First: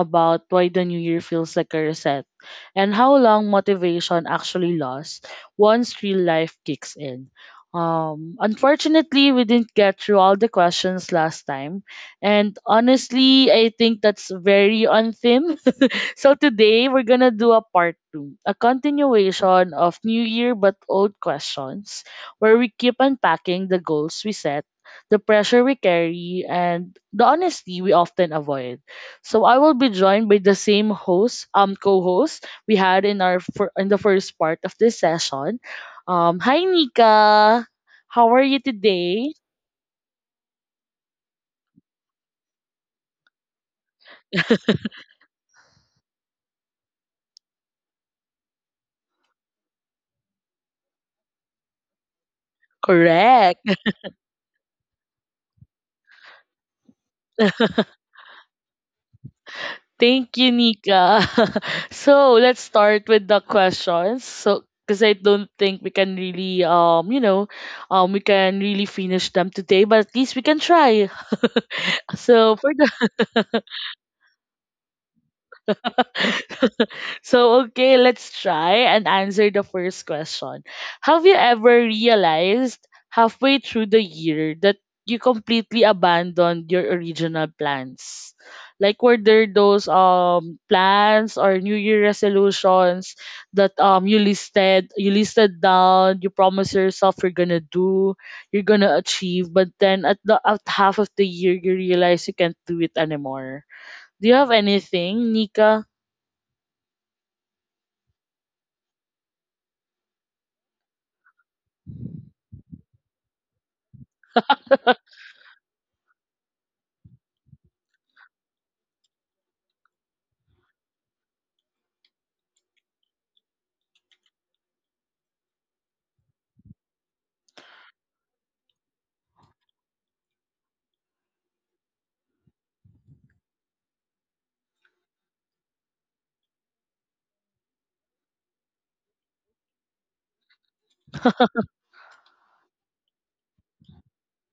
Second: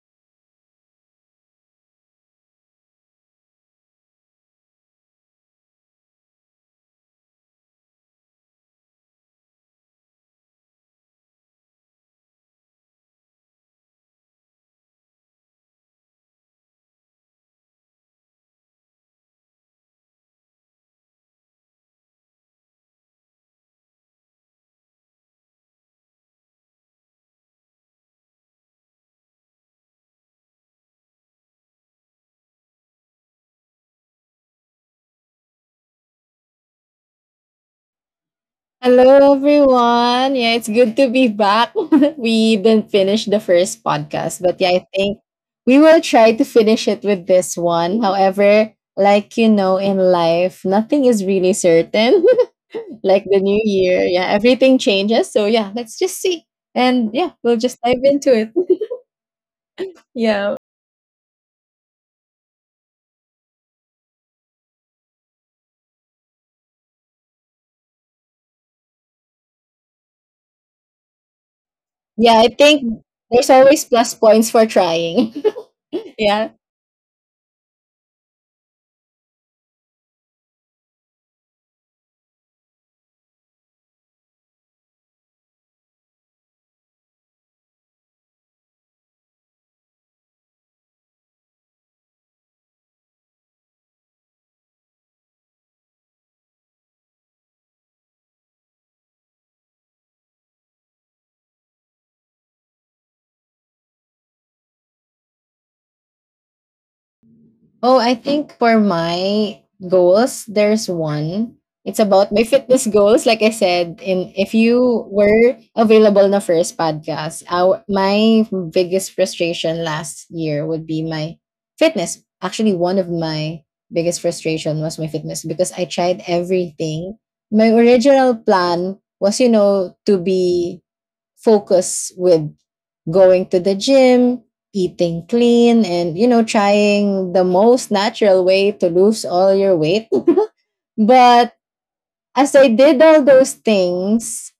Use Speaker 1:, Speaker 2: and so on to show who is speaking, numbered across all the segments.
Speaker 1: about why the new year feels like a reset and how long motivation actually lasts once real life kicks in. Unfortunately, we didn't get through all the questions last time, and honestly, I think that's very on theme, so today we're gonna do a part two, a continuation of new year but old questions, where we keep unpacking the goals we set, the pressure we carry, and the honesty we often avoid. So I will be joined by the same host, co-host we had in our fir- in the first part of this session. Hi Nika, how are you
Speaker 2: Hello,
Speaker 1: today?
Speaker 2: everyone. Yeah, it's good to be back. We didn't finish the first podcast, but yeah, I think we will try to finish it with this one. However, like you know, in life, nothing is really certain. Like the new
Speaker 1: Correct.
Speaker 2: year, yeah, everything changes. So, yeah, let's just see. And yeah, we'll just dive into it.
Speaker 1: Thank you,
Speaker 2: yeah.
Speaker 1: Nika. So let's start with the questions. So because I don't think we can really we can really finish them today, but at least we can try.
Speaker 2: Yeah, I
Speaker 1: So for
Speaker 2: think
Speaker 1: the
Speaker 2: there's always plus points for trying. yeah.
Speaker 1: so, okay, let's try and answer the first question. Have you ever realized halfway through the year that you completely abandoned your original plans? Like, were there those plans or new year resolutions that you listed down, you promised yourself you're gonna do, you're gonna achieve, but then at the at half of the year you realize you can't do it anymore. Do you have anything, Nika?
Speaker 2: Oh, I think for my goals, there's one. It's about my fitness goals. Like I said, in if you were available na first podcast, our, my biggest frustration last year would be my fitness. Actually, one of my biggest frustration was my fitness because I tried everything. My original plan was, you know, to be focus with going to the gym, eating clean, and, you know, trying the most natural way to lose all your weight. But as I did all those things,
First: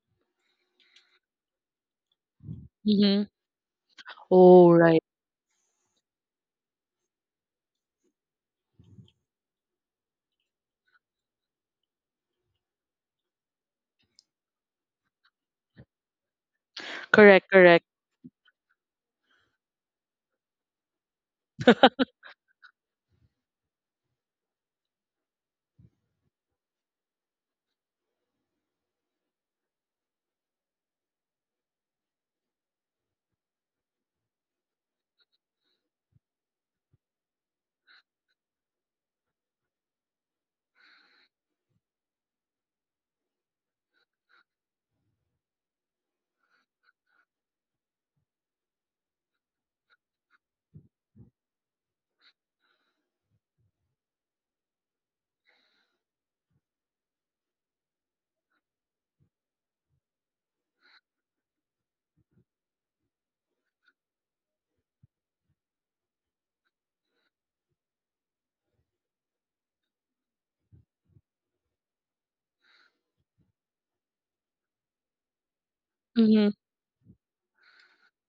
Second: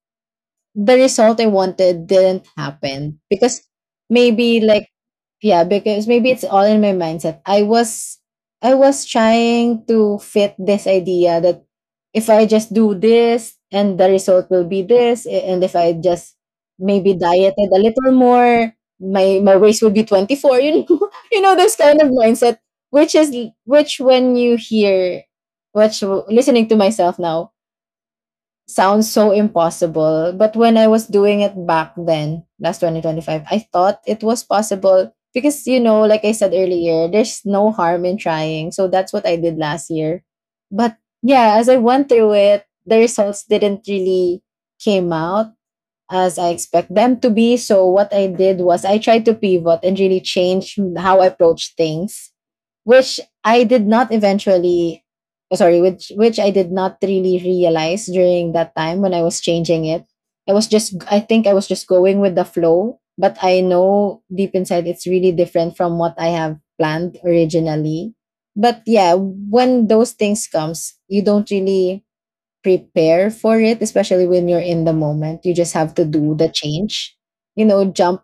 Speaker 2: the result I wanted didn't happen because maybe
Speaker 1: Oh,
Speaker 2: like
Speaker 1: right.
Speaker 2: yeah because maybe it's all in my mindset. I was trying to fit this idea that if I just do this and the result will be this and if I just maybe
Speaker 1: Correct,
Speaker 2: dieted a
Speaker 1: correct.
Speaker 2: little more my waist would be 24, you know. You know, this kind of mindset which is which when you hear which listening to myself now sounds so impossible. But when I was doing it back then, last 2025, I thought it was possible because, you know, like I said earlier, there's no harm in trying. So that's what I did last year. But yeah, as I went through it, the results didn't really came out as I expect them to be. So what I did was I tried to pivot and really change how I approach things which I did not eventually, oh, sorry, which I did not really realize during that time when I was changing it. I was just, I think I was just going with the flow, but I know deep inside it's really different from what I have planned originally. But yeah, when those things comes you don't really prepare for it, especially when you're in the moment you just have to do the
Speaker 1: Mhm.
Speaker 2: change, you know. jump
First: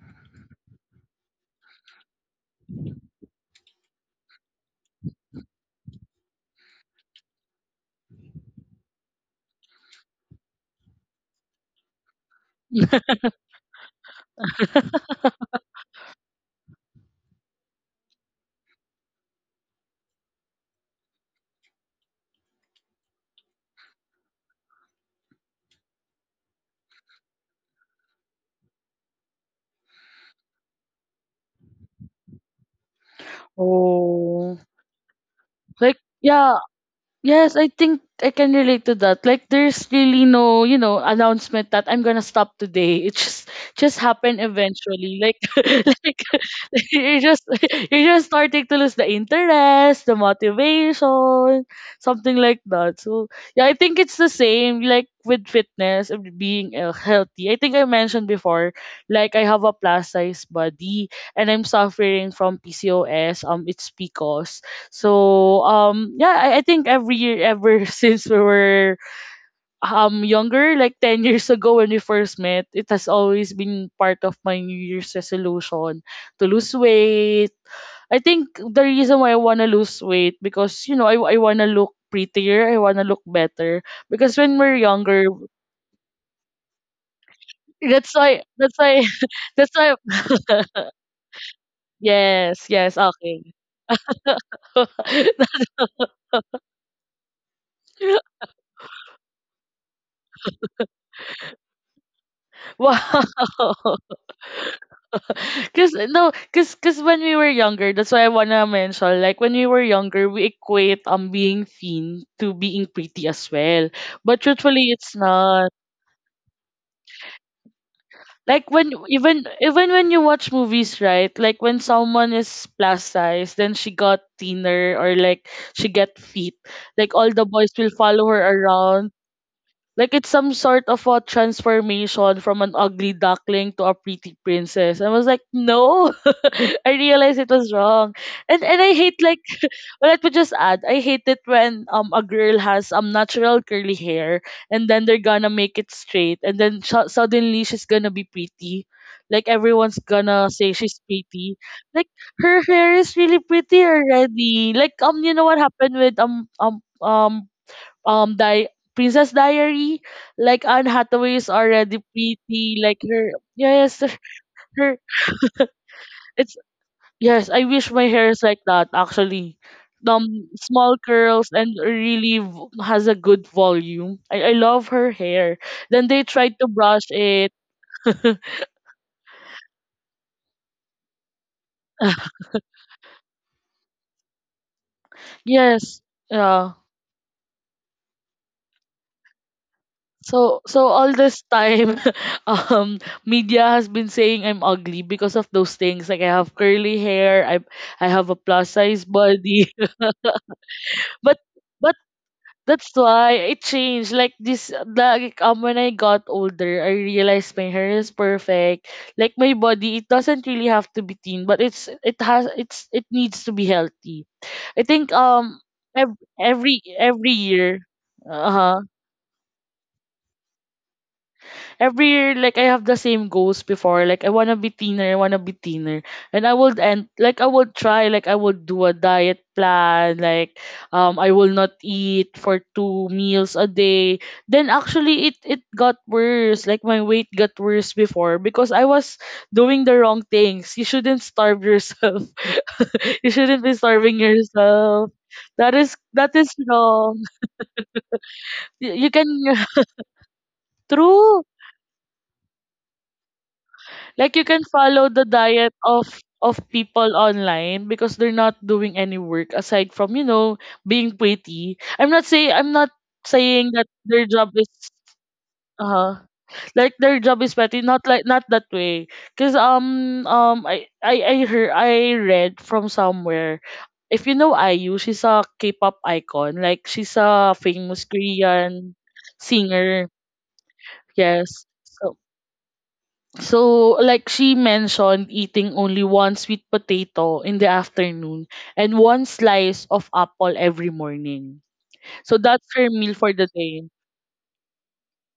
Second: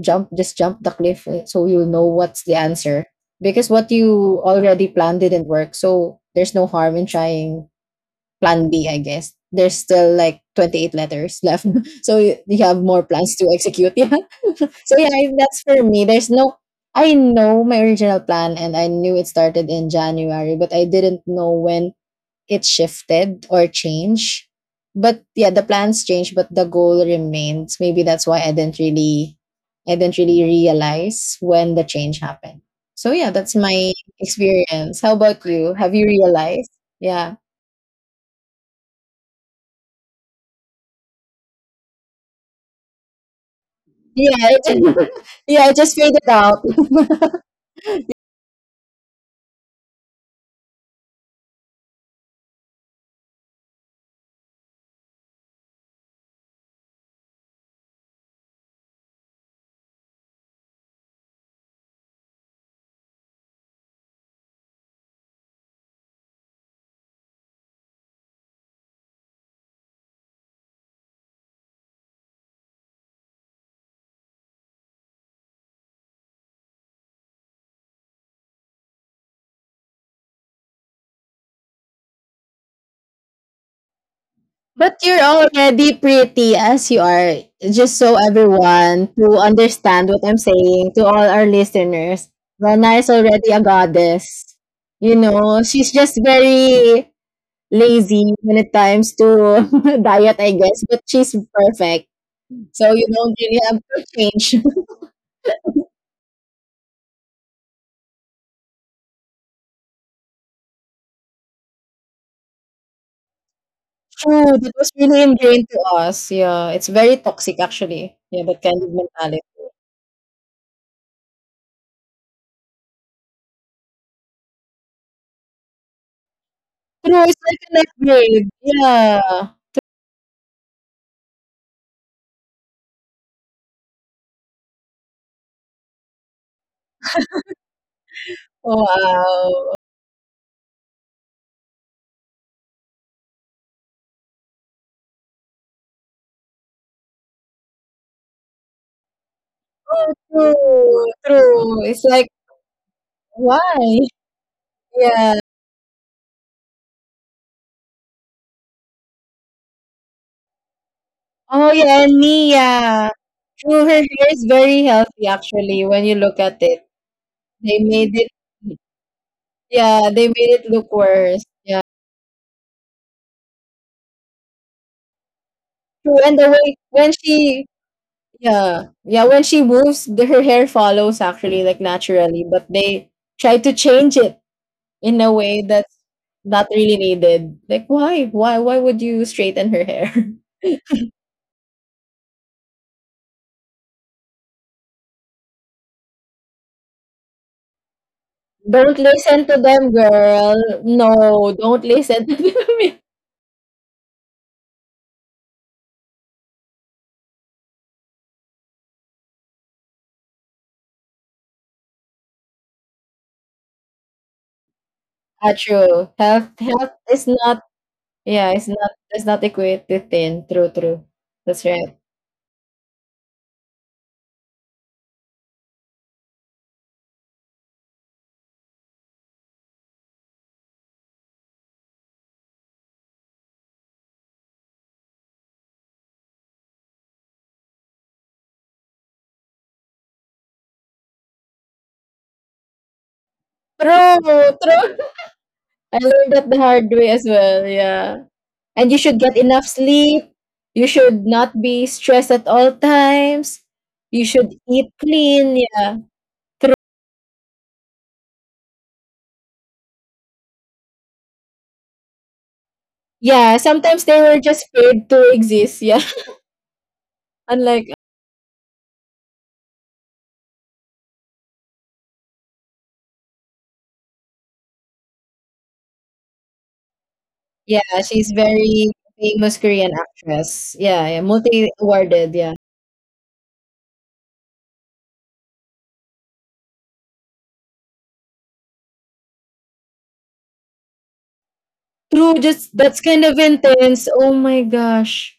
Speaker 2: jump just jump the cliff, eh, so you'll know what's the answer because what you already planned didn't work, so there's no harm in trying plan B, I guess. There's still like 28 letters left. So you have more plans to execute. Yeah, so yeah, I- that's for me, there's no, I know my original plan and I knew it started in January, but I didn't know when it shifted or changed. But yeah, the plans changed, but the goal remains. Maybe that's why I didn't really, I didn't really realize when the change happened. So yeah, that's my
Speaker 1: Oh.
Speaker 2: experience. How about you? Have
Speaker 1: Like,
Speaker 2: you
Speaker 1: yeah,
Speaker 2: realized? Yeah.
Speaker 1: yes, I think I can relate to that. Like, there's really no, you know, announcement that I'm gonna stop today. It just
Speaker 2: Yeah,
Speaker 1: happened
Speaker 2: it just,
Speaker 1: eventually. Like
Speaker 2: yeah, it just
Speaker 1: like
Speaker 2: faded out.
Speaker 1: you're just you're just starting to lose the interest, the motivation, something like that. So yeah, I think it's the same like with fitness and being healthy. I think I mentioned before, like I have a plus size body and I'm suffering from PCOS. It's because so yeah, I think every year ever since we were younger, like 10 years ago when we first met, it has always been part of my New Year's resolution to lose weight. I think the reason why I wanna lose weight because you know I wanna look prettier, I wanna look better. Because when we're
Speaker 2: But you're
Speaker 1: younger,
Speaker 2: already pretty as you are. Just so
Speaker 1: that's why that's
Speaker 2: everyone
Speaker 1: why
Speaker 2: to
Speaker 1: that's why
Speaker 2: understand what I'm saying to all our listeners,
Speaker 1: yes,
Speaker 2: Rana
Speaker 1: yes,
Speaker 2: is already
Speaker 1: okay.
Speaker 2: a goddess. You know, she's just very lazy when it comes to diet, I guess, but she's perfect. So you
Speaker 1: Wow.
Speaker 2: don't really have to change.
Speaker 1: Cause no, cause when we were younger, that's why I wanna mention. Like, when we were younger, we equate being thin to being pretty as well. But
Speaker 2: True, that was
Speaker 1: truthfully, it's
Speaker 2: really ingrained
Speaker 1: not.
Speaker 2: to us. Yeah, it's very toxic actually. Yeah, that
Speaker 1: Like,
Speaker 2: kind of
Speaker 1: when
Speaker 2: mentality.
Speaker 1: even when you watch movies, right? Like when someone is plus size, then she got thinner or like she get fit. Like
Speaker 2: True, it's
Speaker 1: all the
Speaker 2: like
Speaker 1: boys
Speaker 2: an
Speaker 1: will follow her
Speaker 2: upgrade.
Speaker 1: around,
Speaker 2: Yeah.
Speaker 1: like it's some sort of a transformation from an ugly duckling to a pretty princess. I was like, no, I realized it was wrong, and
Speaker 2: Oh,
Speaker 1: I hate like,
Speaker 2: wow.
Speaker 1: well, let me just add, I hate it when a girl has natural curly hair and then they're gonna make it straight and then suddenly she's gonna be pretty, like everyone's gonna say
Speaker 2: True,
Speaker 1: she's pretty,
Speaker 2: true. It's
Speaker 1: like
Speaker 2: like,
Speaker 1: her hair is really
Speaker 2: why?
Speaker 1: pretty already. Like
Speaker 2: Yeah.
Speaker 1: you know what happened with di- Princess Diary. Like Anne Hathaway is
Speaker 2: Oh, yeah,
Speaker 1: already
Speaker 2: and
Speaker 1: pretty. Like
Speaker 2: Nia.
Speaker 1: her,
Speaker 2: True, her
Speaker 1: yes,
Speaker 2: hair is very
Speaker 1: her
Speaker 2: healthy actually when you look at
Speaker 1: it's
Speaker 2: it.
Speaker 1: yes, I
Speaker 2: They
Speaker 1: wish my
Speaker 2: made it,
Speaker 1: hair is like that actually.
Speaker 2: yeah, they made it look
Speaker 1: Small
Speaker 2: worse.
Speaker 1: curls
Speaker 2: Yeah.
Speaker 1: and really has a good volume. I love her hair. Then
Speaker 2: True,
Speaker 1: they
Speaker 2: and the
Speaker 1: tried to
Speaker 2: way when
Speaker 1: brush it.
Speaker 2: she, yeah, yeah, when she moves, the, her hair follows actually like naturally, but they try to change it in a way that's
Speaker 1: Yes.
Speaker 2: not
Speaker 1: Yeah.
Speaker 2: really needed. Like, why? Why? Why would you straighten her hair?
Speaker 1: So, so all this time um media has been saying I'm ugly because of those things, like I have curly hair, I have a plus
Speaker 2: Don't
Speaker 1: size
Speaker 2: listen to
Speaker 1: body.
Speaker 2: them, girl.
Speaker 1: but
Speaker 2: No, don't
Speaker 1: but
Speaker 2: listen to them.
Speaker 1: that's why it changed. Like this, like when I got older, I realized my hair is perfect. Like my body, it doesn't really have to be thin, but it's it has it's it needs to be healthy. I think
Speaker 2: Ah, true.
Speaker 1: every
Speaker 2: Health,
Speaker 1: every
Speaker 2: health is
Speaker 1: every
Speaker 2: not.
Speaker 1: year,
Speaker 2: Yeah,
Speaker 1: uh
Speaker 2: it's
Speaker 1: huh,
Speaker 2: not. It's not equated to thin. True, true. That's right.
Speaker 1: every year like I have the same goals before. Like, I wanna be thinner, I wanna be thinner. And I would and like I would try, like I would do a diet plan, like I will not eat for two meals a day. Then actually it got worse. Like my weight got worse before because I was doing the wrong things. You shouldn't starve yourself. You shouldn't be starving
Speaker 2: True, true.
Speaker 1: yourself. That is
Speaker 2: I learned
Speaker 1: that is
Speaker 2: that the hard way
Speaker 1: wrong.
Speaker 2: as well. Yeah, and
Speaker 1: You,
Speaker 2: you
Speaker 1: you
Speaker 2: should
Speaker 1: can
Speaker 2: get enough sleep. You should
Speaker 1: true.
Speaker 2: not be stressed at all times. You
Speaker 1: Like, you
Speaker 2: should
Speaker 1: can
Speaker 2: eat
Speaker 1: follow the
Speaker 2: clean.
Speaker 1: diet
Speaker 2: Yeah,
Speaker 1: of
Speaker 2: true.
Speaker 1: people online because they're not doing any work aside from, you know, being pretty. I'm not saying, I'm not
Speaker 2: Yeah,
Speaker 1: saying that
Speaker 2: sometimes they
Speaker 1: their
Speaker 2: were
Speaker 1: job
Speaker 2: just
Speaker 1: is
Speaker 2: paid to exist. Yeah,
Speaker 1: uh their job is petty,
Speaker 2: unlike
Speaker 1: not like, not that way. Cause I heard, I read from somewhere if you know IU, she's a K-pop icon. Like she's a
Speaker 2: yeah,
Speaker 1: famous
Speaker 2: she's very
Speaker 1: Korean
Speaker 2: famous Korean
Speaker 1: singer.
Speaker 2: actress. Yeah, yeah,
Speaker 1: Yes. So,
Speaker 2: multi-awarded. Yeah,
Speaker 1: so, like she mentioned, eating only one sweet potato in the afternoon and one slice of apple every morning.
Speaker 2: true.
Speaker 1: So that's
Speaker 2: Just
Speaker 1: her
Speaker 2: that's
Speaker 1: meal
Speaker 2: kind
Speaker 1: for
Speaker 2: of
Speaker 1: the day.
Speaker 2: intense. Oh my gosh.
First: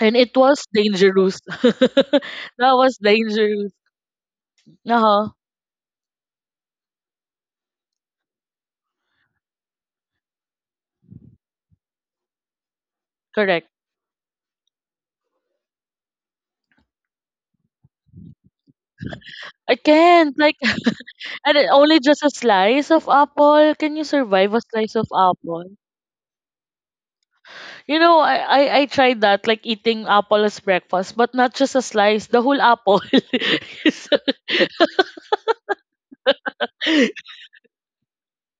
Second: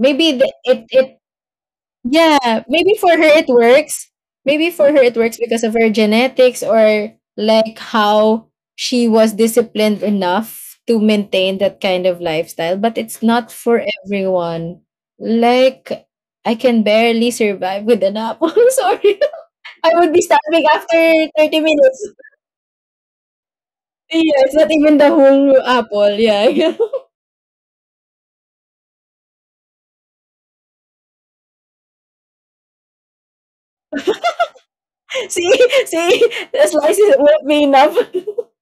Speaker 1: And it
Speaker 2: the,
Speaker 1: was
Speaker 2: it
Speaker 1: dangerous. That
Speaker 2: yeah. Maybe
Speaker 1: was
Speaker 2: for her it
Speaker 1: dangerous.
Speaker 2: works. Maybe for her it
Speaker 1: Uh-huh.
Speaker 2: works because of her genetics or like how she was disciplined enough to maintain that kind of lifestyle. But it's not
Speaker 1: Correct.
Speaker 2: for everyone. Like I can barely survive with an apple. Sorry.
Speaker 1: I
Speaker 2: I would be
Speaker 1: can't. Like,
Speaker 2: starving after
Speaker 1: and
Speaker 2: 30
Speaker 1: only
Speaker 2: minutes.
Speaker 1: just a slice of apple. Can you
Speaker 2: Yeah,
Speaker 1: survive
Speaker 2: it's
Speaker 1: a
Speaker 2: not
Speaker 1: slice
Speaker 2: even
Speaker 1: of
Speaker 2: the whole
Speaker 1: apple?
Speaker 2: apple. Yeah, yeah.
Speaker 1: You know, I tried that, like eating apple as breakfast, but not just a slice, the whole apple. So
Speaker 2: see, see, the slices won't be enough.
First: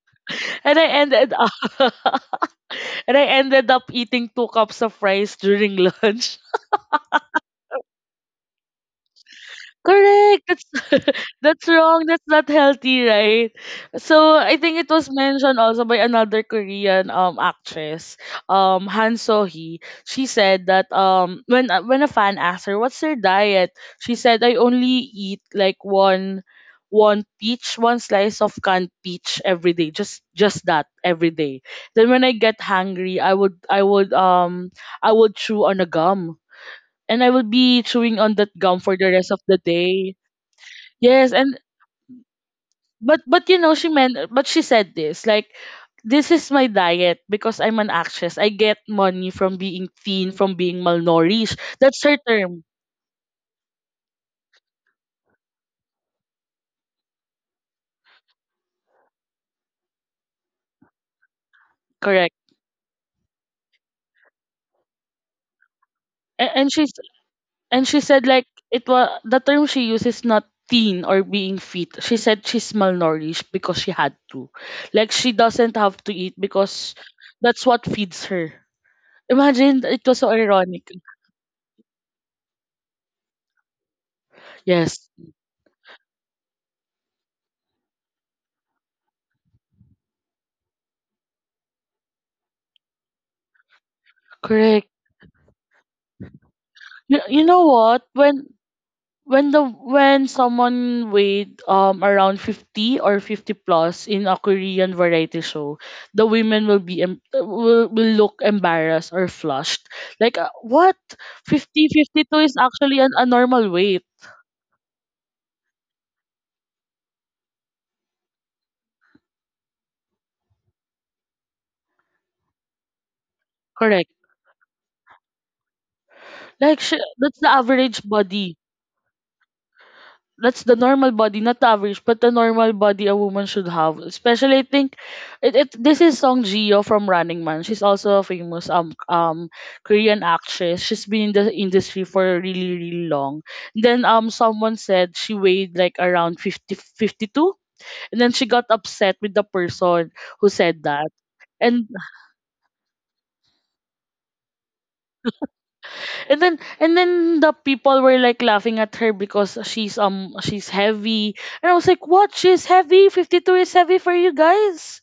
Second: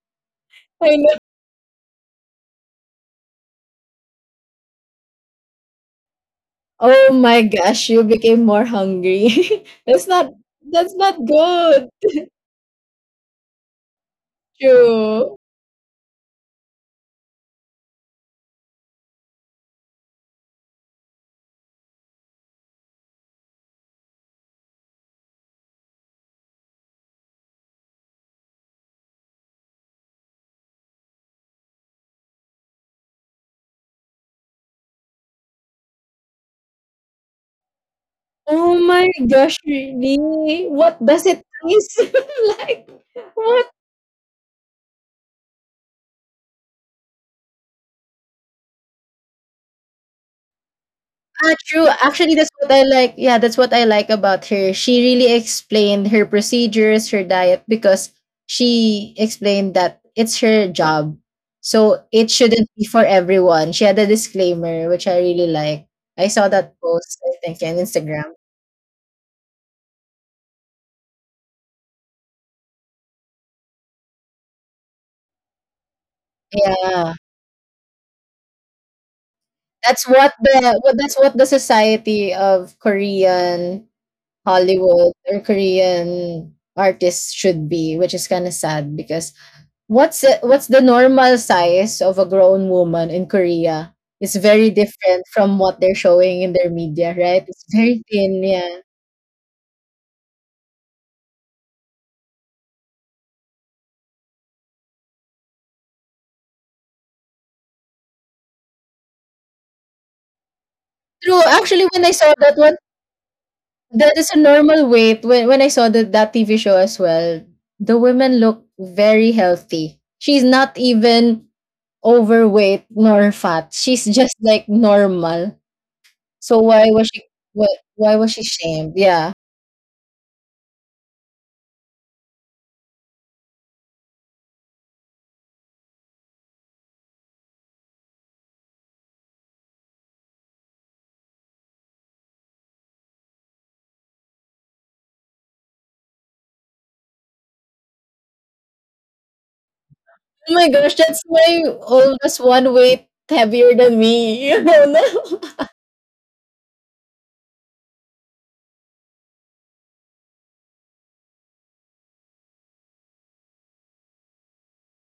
Speaker 1: and I
Speaker 2: I know.
Speaker 1: ended up and I ended up eating two cups of rice during lunch.
Speaker 2: Oh my gosh, you became more hungry. That's not.
Speaker 1: Correct. That's
Speaker 2: That's not
Speaker 1: that's
Speaker 2: good.
Speaker 1: wrong. That's not healthy, right? So I think it was
Speaker 2: True.
Speaker 1: mentioned also by another Korean actress, Han So Hee. She said that when a fan asked her what's her diet, she said I only eat like one peach, one slice of canned peach every day. Just that every day. Then when I get hungry, I would chew on a gum. And I would be chewing on that
Speaker 2: Oh
Speaker 1: gum for
Speaker 2: my
Speaker 1: the rest of
Speaker 2: gosh,
Speaker 1: the day.
Speaker 2: really? What does
Speaker 1: Yes,
Speaker 2: it
Speaker 1: and
Speaker 2: taste like?
Speaker 1: but you
Speaker 2: What?
Speaker 1: know she meant, but she said this like, this is my diet because I'm an actress. I get money from being thin, from being
Speaker 2: Ah,
Speaker 1: malnourished.
Speaker 2: true.
Speaker 1: That's her
Speaker 2: Actually, that's
Speaker 1: term,
Speaker 2: what I like. Yeah, that's what I like about her. She really explained her procedures, her diet, because she explained that it's her job. So it
Speaker 1: correct?
Speaker 2: shouldn't be for everyone. She had a disclaimer, which I really like. I saw
Speaker 1: And
Speaker 2: that
Speaker 1: she's
Speaker 2: post, I think, on
Speaker 1: and she said
Speaker 2: Instagram.
Speaker 1: like, it was the term she uses, not thin or being fit. She said she's malnourished because she had to, like she doesn't have to eat because
Speaker 2: Yeah.
Speaker 1: that's what feeds her. Imagine, it
Speaker 2: That's
Speaker 1: was so
Speaker 2: what the
Speaker 1: ironic.
Speaker 2: what that's what the society of Korean
Speaker 1: Yes,
Speaker 2: Hollywood or Korean artists should be, which is kind of sad because what's the what's the normal size of a grown woman in Korea? It's very
Speaker 1: correct.
Speaker 2: different from what they're showing in their media,
Speaker 1: You,
Speaker 2: right?
Speaker 1: you know
Speaker 2: It's
Speaker 1: what?
Speaker 2: very thin, yeah.
Speaker 1: When the when someone weighed around 50 or 50 plus in a Korean variety show, the women will be will look embarrassed or flushed. Like, what?
Speaker 2: True. Actually,
Speaker 1: Fifty,
Speaker 2: when I
Speaker 1: fifty
Speaker 2: saw
Speaker 1: two is
Speaker 2: that one,
Speaker 1: actually an a normal weight.
Speaker 2: that is a normal weight. When I saw that that TV show as well, the women look very healthy. She's not even overweight nor fat. She's
Speaker 1: Correct.
Speaker 2: just like normal. So
Speaker 1: Like
Speaker 2: why was she
Speaker 1: that's the
Speaker 2: what
Speaker 1: average
Speaker 2: why was she
Speaker 1: body,
Speaker 2: shamed? Yeah.
Speaker 1: that's the normal body, not the average, but the normal body a woman should have. Especially, I think, it this is Song Gio from Running Man. She's also a famous Korean actress. She's been in the industry for really really long. Then someone said she weighed like around 50 52, and then she got upset with the person who
Speaker 2: Oh my
Speaker 1: said
Speaker 2: gosh,
Speaker 1: that.
Speaker 2: that's my
Speaker 1: And
Speaker 2: oldest one weight heavier than me. I don't know.
Speaker 1: And then the people were like laughing at her because she's heavy. And I was like, "What? She's heavy? 52 is heavy for you guys?"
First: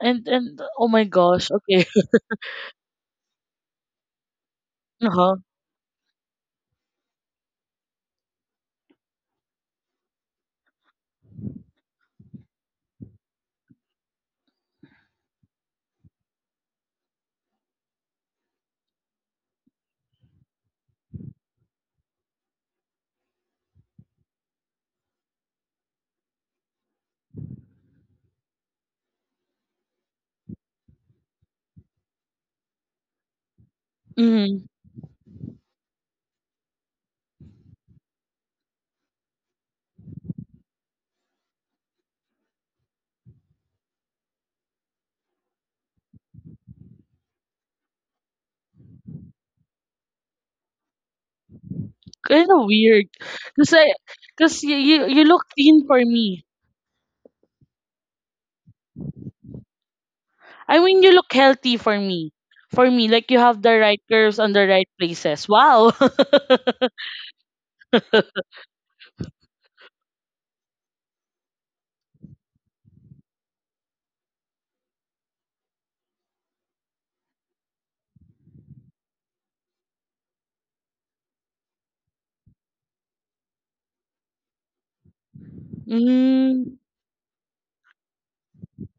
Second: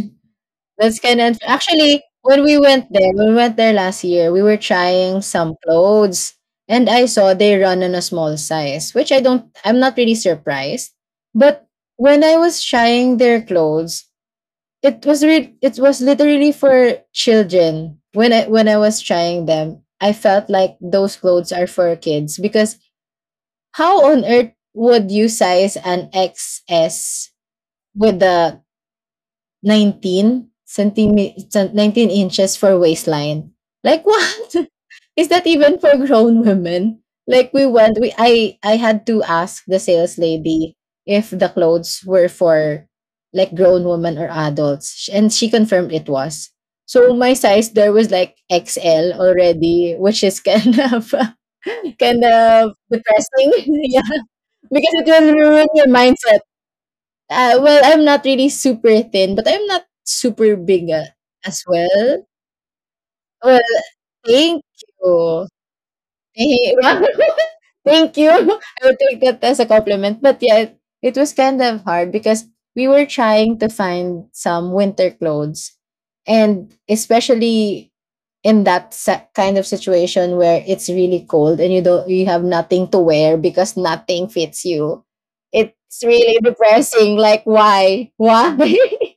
Speaker 1: And oh
Speaker 2: That's
Speaker 1: my
Speaker 2: kind of
Speaker 1: gosh. Okay.
Speaker 2: actually when we went there, when we went there last year, we were trying
Speaker 1: Uh-huh.
Speaker 2: some clothes and I saw they run on a small size, which I don't I'm not really surprised. But when I was trying their clothes, it was re- it was literally for children. When I was trying them, I felt like those clothes are for kids because how on earth would you size an XS with the 19 centimeters, 19 inches for waistline? Like what?
Speaker 1: Mm,
Speaker 2: Is that even for grown women? Like we went, we I had to ask the sales lady if the clothes were for like grown women or adults, sh- and she confirmed it was. So my size there was like XL already, which is kind of kind
Speaker 1: kind of
Speaker 2: of
Speaker 1: weird.
Speaker 2: depressing.
Speaker 1: Cuz I cuz you,
Speaker 2: Because
Speaker 1: you
Speaker 2: it
Speaker 1: you
Speaker 2: will
Speaker 1: look
Speaker 2: ruin
Speaker 1: thin
Speaker 2: your
Speaker 1: for me.
Speaker 2: mindset. Well, I'm not really super thin, but I'm not super big,
Speaker 1: I mean, you look
Speaker 2: as
Speaker 1: healthy for
Speaker 2: well.
Speaker 1: me. For me, like you
Speaker 2: Well,
Speaker 1: have the right curves
Speaker 2: thank
Speaker 1: on the right
Speaker 2: you.
Speaker 1: places. Wow.
Speaker 2: Hey, wow. Thank you. I will take that as a compliment. But yeah, it was kind of hard because we were trying to find some winter clothes. And especially in that se- kind of situation where it's really cold and you don't you have nothing to wear because nothing fits you. It's really
Speaker 1: Mm,
Speaker 2: depressing. Like why? Why?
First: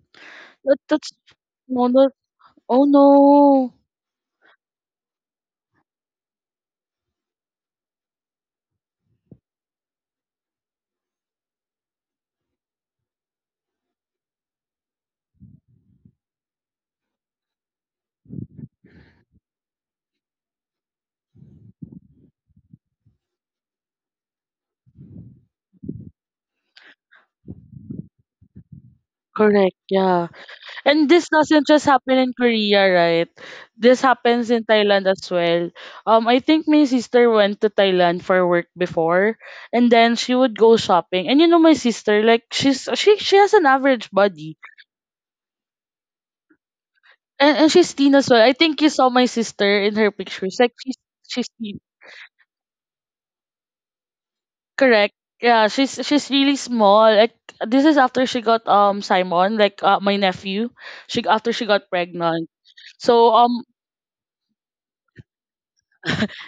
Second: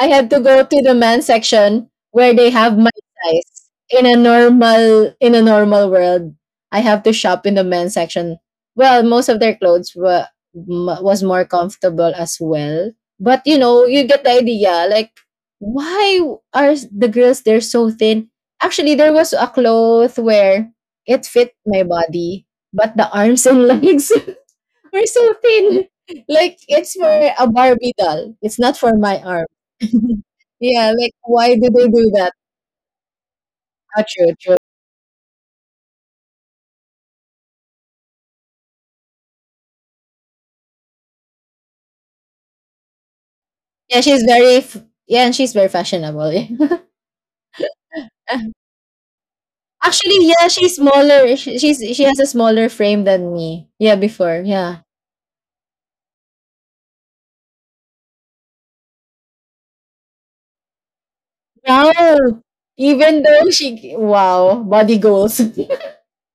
Speaker 2: I had to go
Speaker 1: that,
Speaker 2: to the
Speaker 1: that's
Speaker 2: man
Speaker 1: no,
Speaker 2: section
Speaker 1: that,
Speaker 2: where they have
Speaker 1: oh
Speaker 2: my size.
Speaker 1: no.
Speaker 2: In a normal world, I have to shop in the men's section. Well, most of their clothes were m- was more comfortable as well. But you know, you get the idea. Like, why are s- the girls they're so thin? Actually, there was a cloth where it fit my body, but the arms and legs were so thin. Like it's for a Barbie doll. It's not for my arm.
Speaker 1: Correct. Yeah.
Speaker 2: Yeah,
Speaker 1: And
Speaker 2: like
Speaker 1: this doesn't
Speaker 2: why do
Speaker 1: just
Speaker 2: they
Speaker 1: happen
Speaker 2: do
Speaker 1: in
Speaker 2: that?
Speaker 1: Korea, right? This
Speaker 2: Ah,
Speaker 1: happens
Speaker 2: true,
Speaker 1: in
Speaker 2: true.
Speaker 1: Thailand as well. I think my sister went to Thailand for work before, and then she would go shopping. And you know, my sister, like she has an average
Speaker 2: Yeah, she's
Speaker 1: body,
Speaker 2: very f- yeah, and she's very fashionable.
Speaker 1: and she's thin as well. I
Speaker 2: Uh,
Speaker 1: think you saw my sister in her
Speaker 2: Actually,
Speaker 1: pictures.
Speaker 2: yeah,
Speaker 1: Like
Speaker 2: she's
Speaker 1: she's
Speaker 2: smaller. She,
Speaker 1: thin,
Speaker 2: she's she has a smaller frame than me. Yeah, before. Yeah.
Speaker 1: correct. Yeah, she's really small. Like, this is after she got Simon, like, my nephew. She after she got pregnant.
Speaker 2: Wow.
Speaker 1: So
Speaker 2: Even though
Speaker 1: um
Speaker 2: she wow, body goals.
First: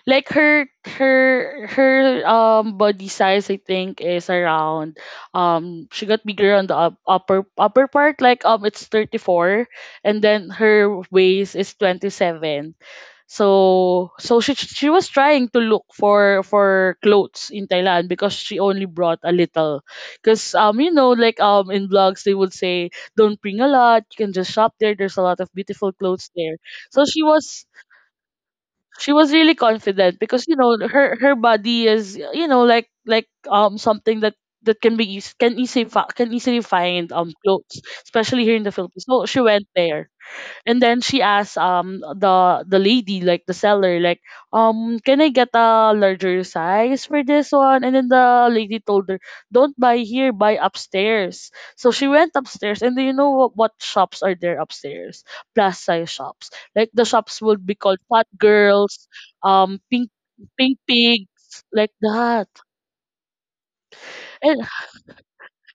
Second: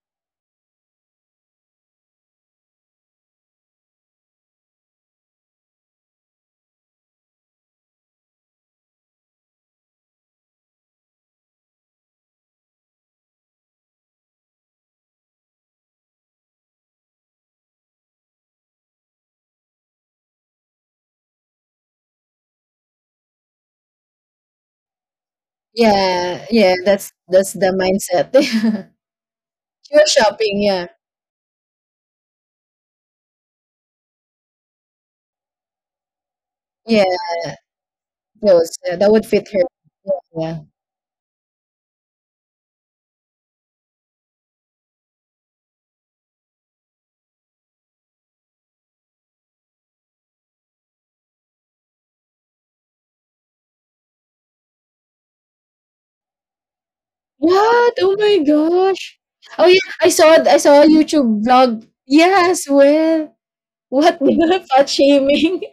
Speaker 1: like her body size I think is around she got bigger on the up, upper upper part, like it's 34, and then her waist is 27. So she was trying to look for clothes in Thailand because she only brought a little, because in vlogs they would say, don't bring a lot, you can just shop there, there's a lot of beautiful clothes
Speaker 2: yeah,
Speaker 1: there.
Speaker 2: yeah,
Speaker 1: So
Speaker 2: that's the mindset.
Speaker 1: she was really
Speaker 2: she was
Speaker 1: confident because,
Speaker 2: shopping,
Speaker 1: you know,
Speaker 2: yeah.
Speaker 1: her body is, you know, like something that that can be eas- can easily fi- can easily
Speaker 2: Yeah,
Speaker 1: find clothes, especially here in
Speaker 2: those.
Speaker 1: the
Speaker 2: Yeah, that
Speaker 1: Philippines.
Speaker 2: would
Speaker 1: So
Speaker 2: fit
Speaker 1: she
Speaker 2: her.
Speaker 1: went there
Speaker 2: Yeah.
Speaker 1: and then she asked the lady, like the seller, like, can I get a larger size for this one? And then the lady told her, don't buy here, buy upstairs. So she went upstairs, and do you know what shops are there upstairs? Plus size shops. Like the shops would be
Speaker 2: What?
Speaker 1: called
Speaker 2: Oh
Speaker 1: Fat
Speaker 2: my
Speaker 1: Girls,
Speaker 2: gosh. Oh
Speaker 1: um,
Speaker 2: yeah,
Speaker 1: Pink
Speaker 2: I saw I
Speaker 1: Pink
Speaker 2: saw a YouTube
Speaker 1: Pigs,
Speaker 2: vlog.
Speaker 1: like that.
Speaker 2: Yes, well. What
Speaker 1: And
Speaker 2: the fat shaming?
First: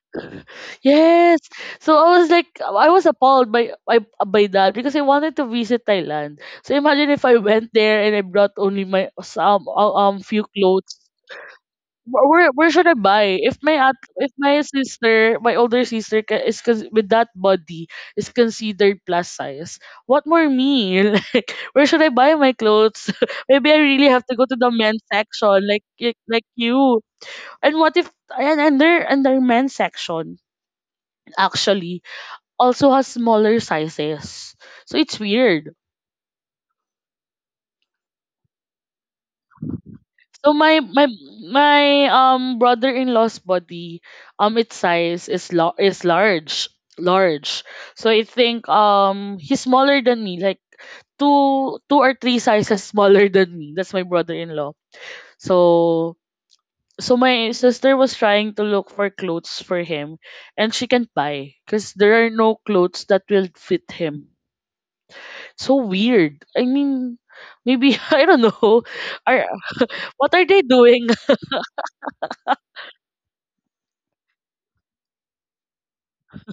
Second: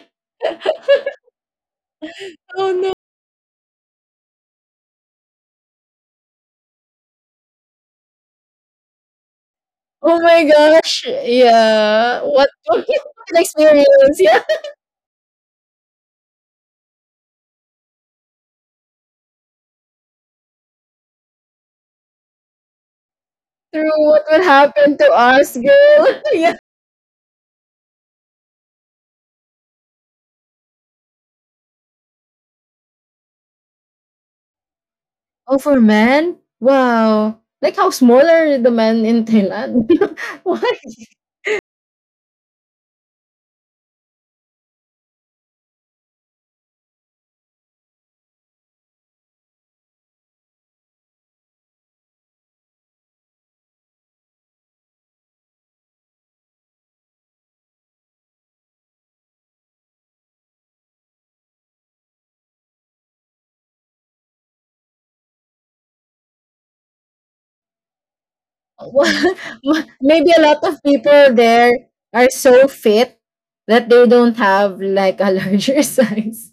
Speaker 1: yes. So I was like,
Speaker 2: Oh
Speaker 1: I
Speaker 2: no.
Speaker 1: was appalled by that because I wanted to visit Thailand. So imagine if I went there and I brought only my some
Speaker 2: Oh my
Speaker 1: few clothes.
Speaker 2: gosh. Yeah.
Speaker 1: Wh-
Speaker 2: What
Speaker 1: Where where
Speaker 2: what
Speaker 1: should I
Speaker 2: an
Speaker 1: buy? If my aunt,
Speaker 2: experience.
Speaker 1: if
Speaker 2: Yeah.
Speaker 1: my sister, my older sister with that body is considered plus size, what more me? Like, where should I buy my clothes? Maybe I
Speaker 2: Through
Speaker 1: really
Speaker 2: what
Speaker 1: have to
Speaker 2: would
Speaker 1: go to the
Speaker 2: happen
Speaker 1: men's
Speaker 2: to us,
Speaker 1: section,
Speaker 2: girl.
Speaker 1: like
Speaker 2: yeah.
Speaker 1: you. And what if and, and their men's section, actually, also has smaller sizes. So it's
Speaker 2: Oh,
Speaker 1: weird.
Speaker 2: for men? Wow. Like how small are the men in Thailand?
Speaker 1: So my
Speaker 2: what?
Speaker 1: my my um brother-in-law's body, its size is large, large. So I think he's smaller than me, like two or three sizes smaller than me. That's my brother-in-law. So my sister was trying to look for clothes for him, and she can't buy because there are no clothes that will fit him. So weird. I mean, maybe I don't know. Are
Speaker 2: What? Maybe
Speaker 1: What
Speaker 2: a
Speaker 1: are
Speaker 2: lot
Speaker 1: they
Speaker 2: of
Speaker 1: doing?
Speaker 2: people there are so fit that they don't have like a larger size.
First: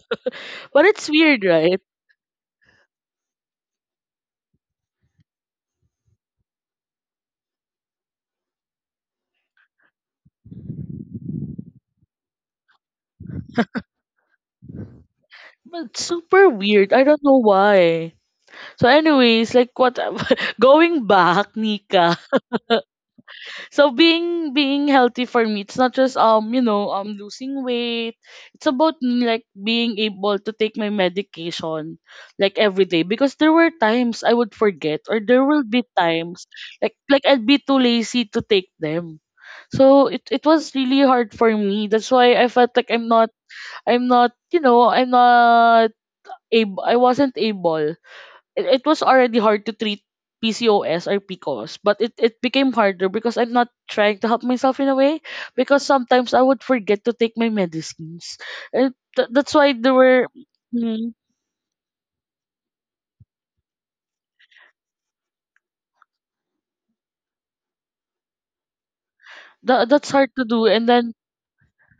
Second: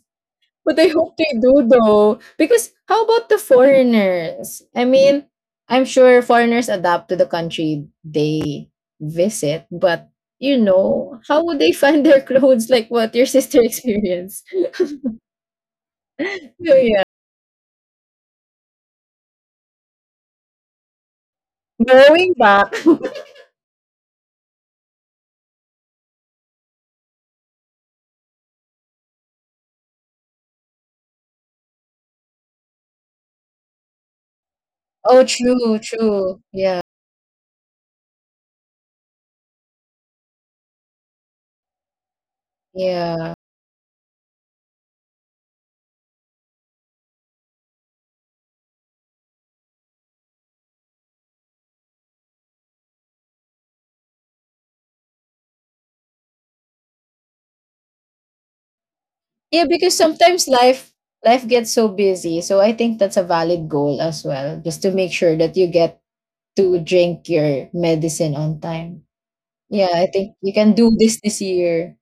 Speaker 2: But
Speaker 1: But
Speaker 2: I
Speaker 1: it's
Speaker 2: hope they
Speaker 1: weird,
Speaker 2: do
Speaker 1: right?
Speaker 2: though. Because how about the foreigners? I mean, I'm sure foreigners adapt to the country they visit, but you know, how would they find their clothes like what your sister experienced?
Speaker 1: But super
Speaker 2: So yeah.
Speaker 1: weird. I don't know why. So, anyways, like what? Going back, Nika.
Speaker 2: Going back.
Speaker 1: So being healthy for me, it's not just losing weight. It's about me, like, being able to take my medication like every day, because there were times I would forget,
Speaker 2: Oh
Speaker 1: or there will
Speaker 2: true,
Speaker 1: be
Speaker 2: true.
Speaker 1: times
Speaker 2: Yeah.
Speaker 1: like I'd be too lazy to take them. So it was really hard for me. That's why I felt like
Speaker 2: Yeah.
Speaker 1: I'm not able I wasn't able. It was already hard to treat PCOS or PCOS, but it became harder because I'm not trying to help myself in a way, because sometimes I would forget to take my medicines. And that's
Speaker 2: Yeah,
Speaker 1: why
Speaker 2: because
Speaker 1: there were,
Speaker 2: sometimes life
Speaker 1: mm,
Speaker 2: life gets so busy. So I think that's a valid goal as well. Just to make sure that you get to drink your medicine on time. Yeah, I
Speaker 1: that's hard
Speaker 2: think
Speaker 1: to
Speaker 2: you
Speaker 1: do.
Speaker 2: can
Speaker 1: And
Speaker 2: do
Speaker 1: then
Speaker 2: this year.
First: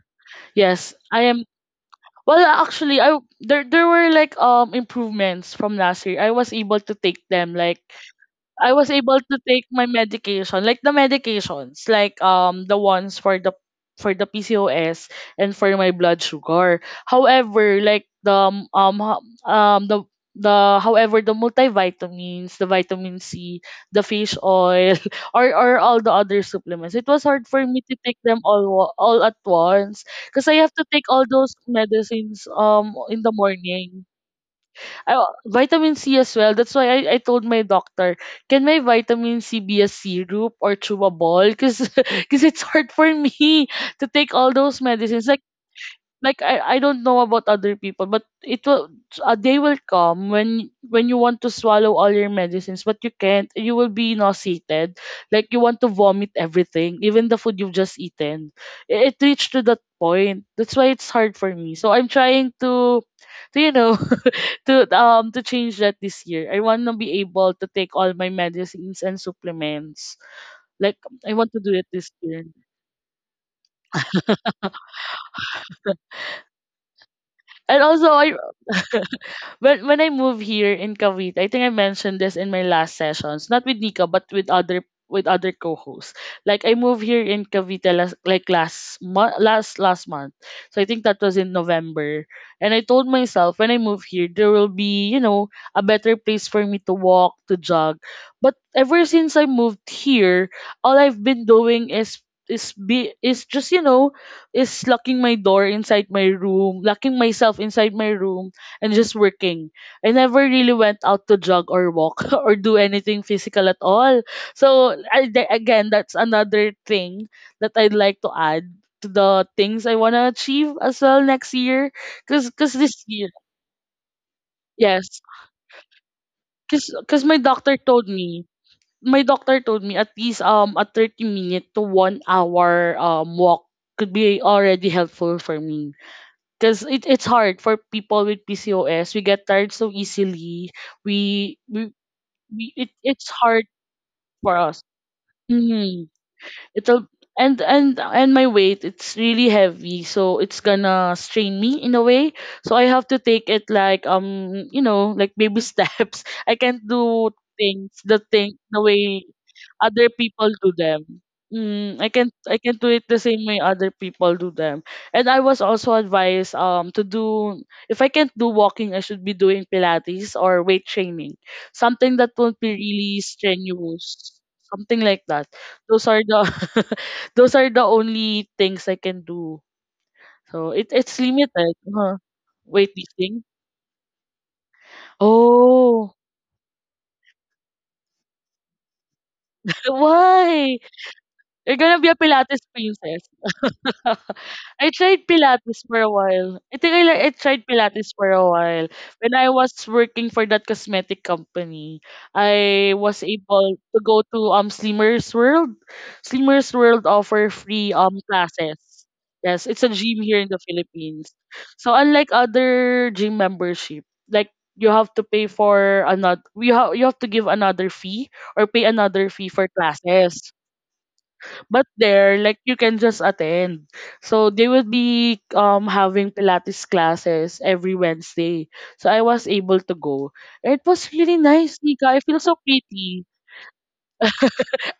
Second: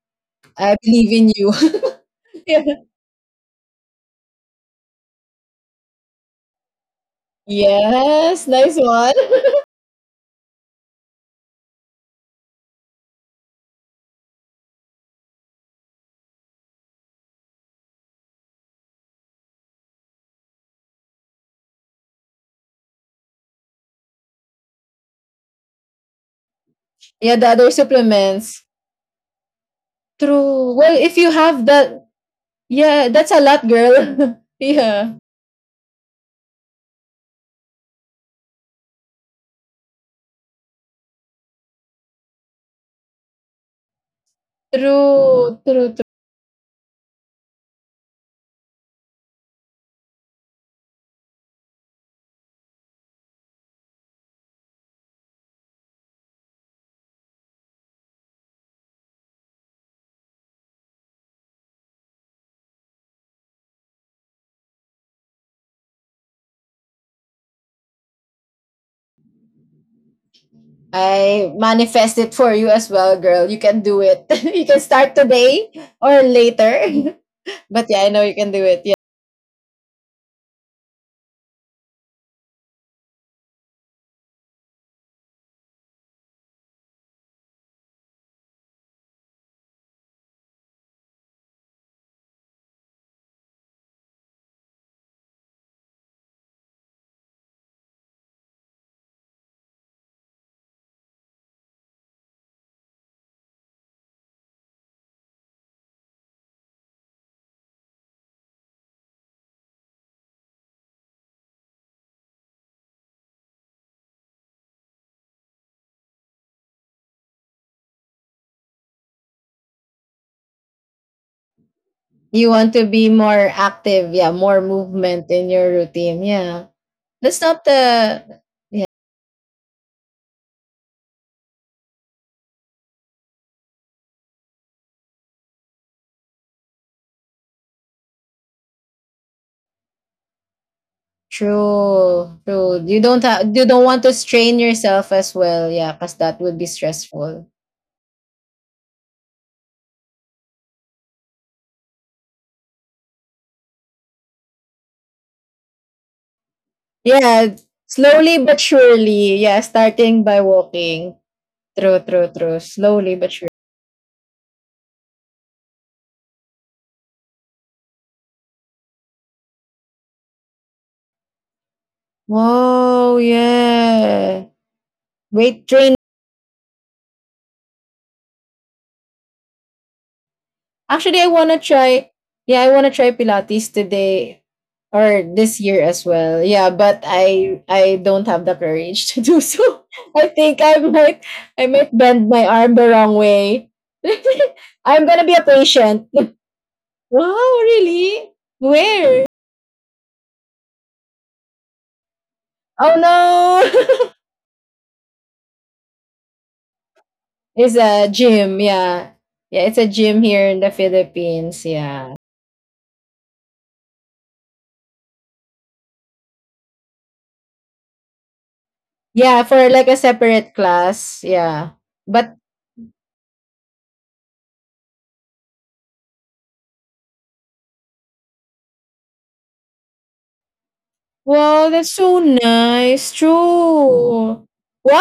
Speaker 2: I
Speaker 1: yes,
Speaker 2: believe
Speaker 1: I
Speaker 2: in
Speaker 1: am,
Speaker 2: you.
Speaker 1: well,
Speaker 2: Yeah.
Speaker 1: actually, I there there were like improvements from last year. I was able to take them, like,
Speaker 2: Yes,
Speaker 1: I
Speaker 2: nice
Speaker 1: was
Speaker 2: one.
Speaker 1: able to take my medication, like the medications, like the ones for the PCOS and for my blood sugar. However, like the ho- the however the multivitamins, the vitamin C, the fish oil, or all the other supplements, it was
Speaker 2: Yeah,
Speaker 1: hard
Speaker 2: the
Speaker 1: for
Speaker 2: other
Speaker 1: me to take them
Speaker 2: supplements.
Speaker 1: all at once, because I have
Speaker 2: True.
Speaker 1: to
Speaker 2: Well,
Speaker 1: take
Speaker 2: if
Speaker 1: all
Speaker 2: you
Speaker 1: those
Speaker 2: have that,
Speaker 1: medicines
Speaker 2: yeah,
Speaker 1: in the
Speaker 2: that's a lot,
Speaker 1: morning.
Speaker 2: girl. Yeah.
Speaker 1: I, vitamin C as well. That's why I told my doctor, can my vitamin C be a syrup or chewable? Because it's hard for me to take all those medicines. Like
Speaker 2: True, true, true.
Speaker 1: I don't know about other people, but it will, a day will come when you want to swallow all your medicines, but you can't. You will be nauseated. Like you want to vomit everything, even the food you've just eaten. It reached to that point. That's why it's hard for me. So I'm trying to, you know, to change that this year. I want to be able to take all my medicines and supplements. Like I want
Speaker 2: I
Speaker 1: to do it this
Speaker 2: manifest it
Speaker 1: year.
Speaker 2: for you as well, girl. You can do it. You can start today or later.
Speaker 1: And
Speaker 2: But
Speaker 1: also
Speaker 2: yeah, I know
Speaker 1: I,
Speaker 2: you can do it. Yeah.
Speaker 1: when I moved here in Cavite, I think I mentioned this in my last sessions, not with Nika but with other co-hosts. Like I moved here in Cavite last, like last month, last month. So I think that was in November, and I told myself, when I move here there will be, you know, a better place for me to walk, to jog. But ever since I moved here, all I've been doing is be is just, you know, is locking my door inside my room, locking myself inside my room and just working. I never really went out to jog or walk or do anything physical at all. So again, that's another thing that I'd like to add to the things I want to achieve as well next year. Cause,
Speaker 2: You
Speaker 1: cause
Speaker 2: want to
Speaker 1: this
Speaker 2: be
Speaker 1: year,
Speaker 2: more active. Yeah, more
Speaker 1: yes,
Speaker 2: movement in your routine. Yeah.
Speaker 1: cause my
Speaker 2: That's not
Speaker 1: doctor told
Speaker 2: the,
Speaker 1: me,
Speaker 2: yeah.
Speaker 1: my doctor told me at least a 30 minute to 1 hour walk could be already helpful for me, because it's hard for people with PCOS. We get tired so easily. We we,
Speaker 2: True,
Speaker 1: we
Speaker 2: true.
Speaker 1: it,
Speaker 2: You don't
Speaker 1: it's
Speaker 2: have
Speaker 1: hard
Speaker 2: you don't want to
Speaker 1: for
Speaker 2: strain
Speaker 1: us.
Speaker 2: yourself as well, yeah,
Speaker 1: Mhm.
Speaker 2: because that would be
Speaker 1: It'll,
Speaker 2: stressful.
Speaker 1: and my weight, it's really heavy, so it's gonna strain me in a way, so I have to take it like, baby steps. I can't do
Speaker 2: Yeah,
Speaker 1: things the
Speaker 2: slowly
Speaker 1: thing
Speaker 2: but
Speaker 1: the way
Speaker 2: surely. Yeah,
Speaker 1: other
Speaker 2: starting by
Speaker 1: people do them.
Speaker 2: walking.
Speaker 1: Mm,
Speaker 2: True,
Speaker 1: I
Speaker 2: true,
Speaker 1: can't, I
Speaker 2: true.
Speaker 1: can't do it the
Speaker 2: Slowly but
Speaker 1: same
Speaker 2: surely.
Speaker 1: way other people do them. And I was also advised to do, if I can't do walking I should be doing Pilates or weight training, something that won't be
Speaker 2: Wow,
Speaker 1: really strenuous,
Speaker 2: yeah.
Speaker 1: something like that.
Speaker 2: Weight training.
Speaker 1: those are the Those are the only things I can do. So it's
Speaker 2: Actually, I wanna
Speaker 1: limited,
Speaker 2: try.
Speaker 1: uh-huh.
Speaker 2: Yeah, I wanna try
Speaker 1: Weightlifting?
Speaker 2: Pilates today or this year as
Speaker 1: Oh,
Speaker 2: well. Yeah, but I don't have the courage to do so. I think I
Speaker 1: why?
Speaker 2: might I
Speaker 1: You're
Speaker 2: might
Speaker 1: gonna be a
Speaker 2: bend my
Speaker 1: Pilates
Speaker 2: arm the wrong
Speaker 1: princess.
Speaker 2: way.
Speaker 1: I
Speaker 2: I'm
Speaker 1: tried
Speaker 2: gonna be a
Speaker 1: Pilates for a
Speaker 2: patient.
Speaker 1: while. I think I
Speaker 2: Wow,
Speaker 1: tried Pilates for
Speaker 2: really?
Speaker 1: a while.
Speaker 2: Where?
Speaker 1: When I was working for that cosmetic company, I
Speaker 2: Oh
Speaker 1: was able
Speaker 2: no!
Speaker 1: to go to Slimmers World. Slimmers World offer
Speaker 2: It's
Speaker 1: free
Speaker 2: a gym.
Speaker 1: classes.
Speaker 2: Yeah, yeah.
Speaker 1: Yes,
Speaker 2: It's
Speaker 1: it's a
Speaker 2: a
Speaker 1: gym
Speaker 2: gym
Speaker 1: here in
Speaker 2: here
Speaker 1: the
Speaker 2: in the
Speaker 1: Philippines.
Speaker 2: Philippines.
Speaker 1: So
Speaker 2: Yeah,
Speaker 1: unlike other gym membership, like you have to pay for another, you have to give another fee or pay another
Speaker 2: yeah.
Speaker 1: fee
Speaker 2: For
Speaker 1: for
Speaker 2: like a separate
Speaker 1: classes.
Speaker 2: class. Yeah,
Speaker 1: But
Speaker 2: but
Speaker 1: there, like, you can just attend. So they will be having Pilates classes every Wednesday. So I was able to go. It was really
Speaker 2: wow,
Speaker 1: nice,
Speaker 2: that's
Speaker 1: Nika.
Speaker 2: so
Speaker 1: I feel so
Speaker 2: nice.
Speaker 1: pretty.
Speaker 2: True.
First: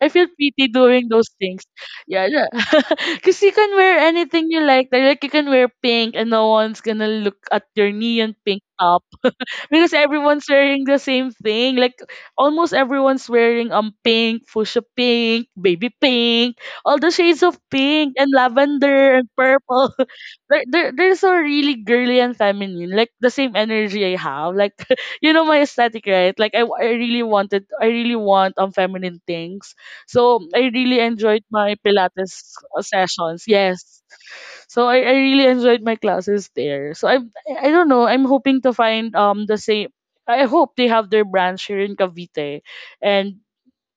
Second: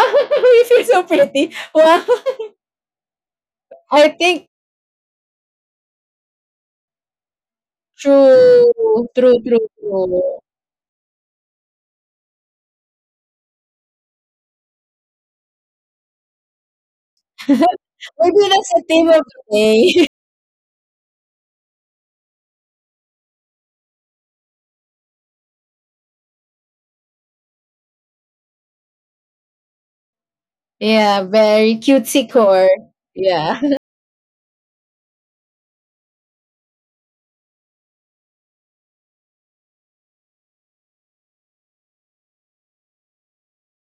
Speaker 1: I feel
Speaker 2: you
Speaker 1: pretty
Speaker 2: feel so
Speaker 1: doing those
Speaker 2: pretty.
Speaker 1: things.
Speaker 2: Wow,
Speaker 1: Yeah, yeah. Cause you can wear
Speaker 2: I think
Speaker 1: anything you like. Like you can wear pink and no one's gonna look at your neon pink
Speaker 2: true,
Speaker 1: top,
Speaker 2: true, true,
Speaker 1: because
Speaker 2: true.
Speaker 1: everyone's wearing the same thing. Like almost everyone's wearing pink, fuchsia pink, baby pink, all the shades of
Speaker 2: Maybe
Speaker 1: pink and
Speaker 2: that's the theme
Speaker 1: lavender
Speaker 2: of
Speaker 1: and
Speaker 2: the
Speaker 1: purple.
Speaker 2: day.
Speaker 1: They're so really girly and feminine. Like the same energy I have. Like, you know my aesthetic, right? Like I really want feminine things. So I really
Speaker 2: Yeah,
Speaker 1: enjoyed my
Speaker 2: very cutesy
Speaker 1: Pilates
Speaker 2: core.
Speaker 1: sessions.
Speaker 2: Yeah,
Speaker 1: Yes. So I really enjoyed my classes there. So I don't know. I'm hoping to find the same. I hope they have their branch here in Cavite, and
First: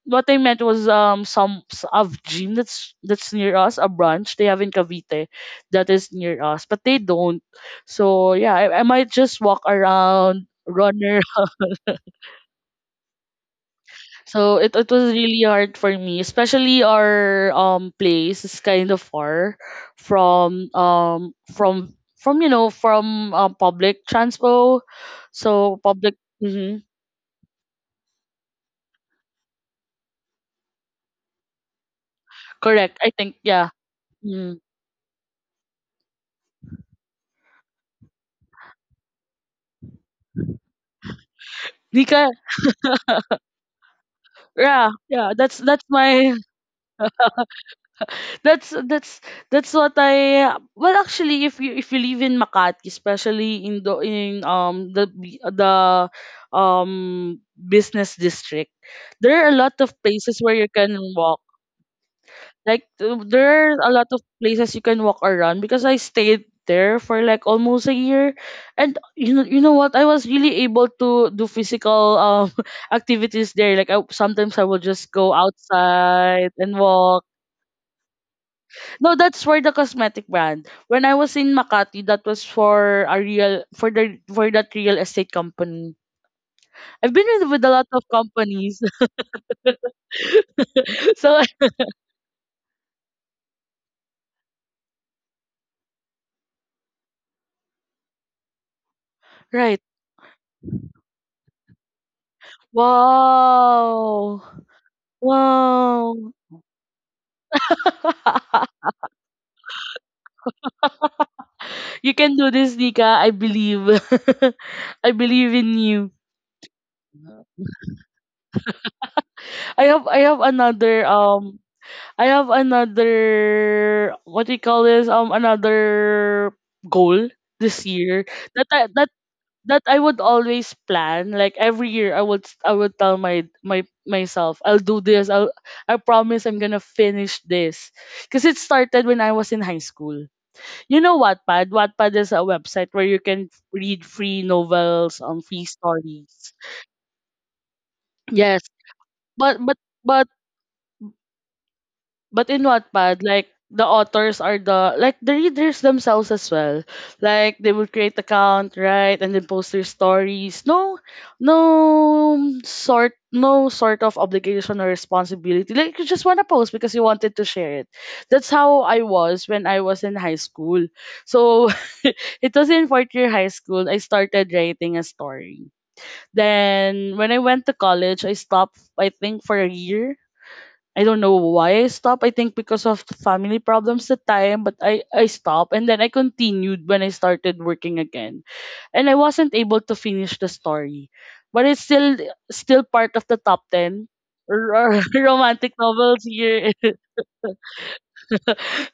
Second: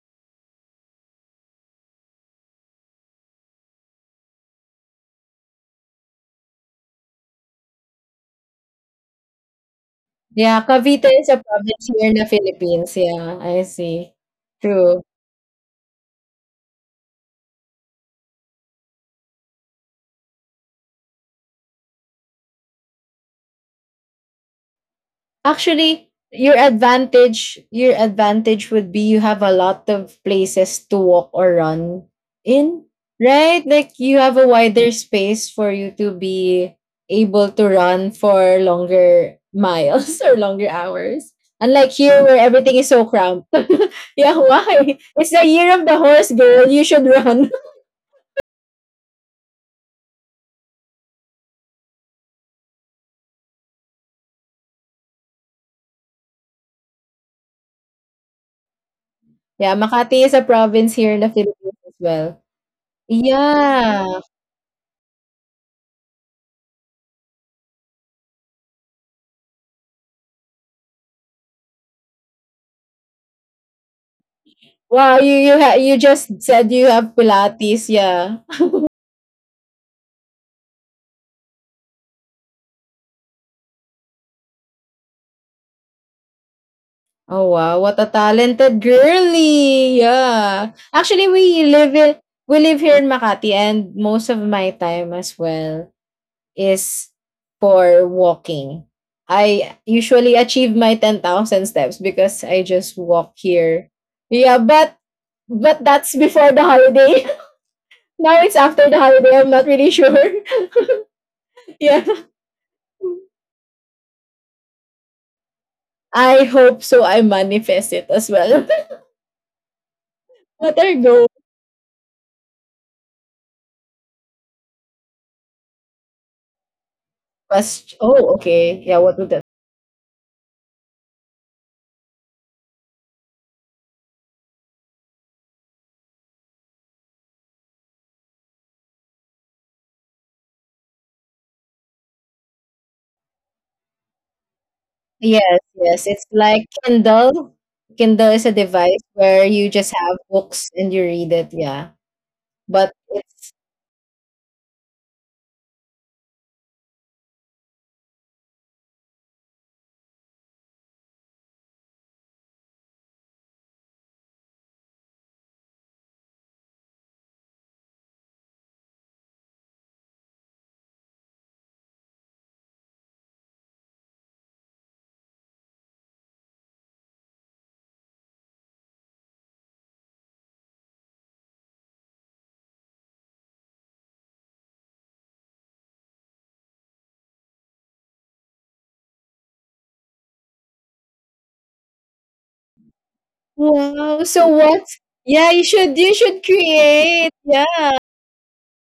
Speaker 1: what I meant was some s- of gym that's near us, a branch they have in Cavite that is near us, but they don't. So yeah, I might just walk around,
Speaker 2: yeah.
Speaker 1: run.
Speaker 2: Cavite is a province here in the Philippines. Yeah, I see.
Speaker 1: So it
Speaker 2: True.
Speaker 1: was really hard for me, especially our place is kind of far from public transpo. So
Speaker 2: Actually,
Speaker 1: public,
Speaker 2: your
Speaker 1: mhm,
Speaker 2: advantage, your advantage would be you have a lot of places to walk or run in,
Speaker 1: correct. I think
Speaker 2: right?
Speaker 1: yeah.
Speaker 2: Like you have a
Speaker 1: Mm.
Speaker 2: wider space for you to be able to run for longer miles or longer hours. Unlike here
Speaker 1: Nika,
Speaker 2: where everything is so cramped. Yeah,
Speaker 1: yeah,
Speaker 2: why?
Speaker 1: yeah.
Speaker 2: It's the year
Speaker 1: That's
Speaker 2: of the horse,
Speaker 1: my
Speaker 2: girl. You should run.
Speaker 1: That's that's that's what I Well, actually, if you live in Makati, especially in the business district, there are a lot
Speaker 2: Yeah,
Speaker 1: of
Speaker 2: Makati is
Speaker 1: places
Speaker 2: a
Speaker 1: where you can
Speaker 2: province here in the
Speaker 1: walk,
Speaker 2: Philippines as well.
Speaker 1: like, there are a lot of
Speaker 2: Yeah.
Speaker 1: places you can walk around, because I stayed there for like almost a year, and you know, you know what, I was really able to do physical activities there. Like sometimes I will just
Speaker 2: Wow,
Speaker 1: go
Speaker 2: you just
Speaker 1: outside and
Speaker 2: said you have
Speaker 1: walk.
Speaker 2: Pilates, yeah.
Speaker 1: No, that's for the cosmetic brand. When I was in Makati, that was for a real, for the, for that real estate company. I've been
Speaker 2: Oh
Speaker 1: with a
Speaker 2: wow,
Speaker 1: lot
Speaker 2: what
Speaker 1: of
Speaker 2: a
Speaker 1: companies.
Speaker 2: talented girly. Yeah. Actually,
Speaker 1: so I-
Speaker 2: we live here in Makati, and most of my time as well is for walking.
Speaker 1: right.
Speaker 2: I usually achieve my 10,000 steps because I just walk here.
Speaker 1: Wow.
Speaker 2: Yeah, but that's
Speaker 1: Wow.
Speaker 2: before the holiday. Now it's after the holiday. I'm not really sure. Yeah.
Speaker 1: you can do this, Nika. I believe. I believe in you.
Speaker 2: I hope so. I manifest it as well.
Speaker 1: I have, I have
Speaker 2: What are
Speaker 1: another
Speaker 2: those
Speaker 1: what do you call this? Another goal this
Speaker 2: question?
Speaker 1: year
Speaker 2: Oh,
Speaker 1: that
Speaker 2: okay. Yeah, what would that?
Speaker 1: that I would always plan. Like every year, I would, I would tell my my myself, I'll do this. I'll, I promise I'm gonna finish this, because it started when I was in high school. You know Wattpad? Wattpad is a website where you can read free novels,
Speaker 2: Yes,
Speaker 1: free
Speaker 2: yes. It's
Speaker 1: stories.
Speaker 2: like Kindle. Kindle is a
Speaker 1: Yes,
Speaker 2: device where
Speaker 1: but
Speaker 2: you
Speaker 1: but
Speaker 2: just have
Speaker 1: but
Speaker 2: books and you read it. Yeah,
Speaker 1: but in
Speaker 2: but
Speaker 1: Wattpad, like
Speaker 2: it's
Speaker 1: the authors are the, like, the readers themselves as well. Like they will create account, right, and then post their stories. No, no sort of obligation or responsibility. Like you just wanna post because you wanted to share it. That's how I was when I was in high school. So it was in fourth year high school. I started writing a story. Then when I went to college, I stopped. I think for a year I don't know why I stopped. I think because of the family problems at the time, but I stopped and then I continued when I started working again. And I wasn't able to finish the story. But it's still still part of the top ten
Speaker 2: wow. So what? Yeah, you
Speaker 1: romantic
Speaker 2: should you
Speaker 1: novels
Speaker 2: should
Speaker 1: here.
Speaker 2: create. Yeah,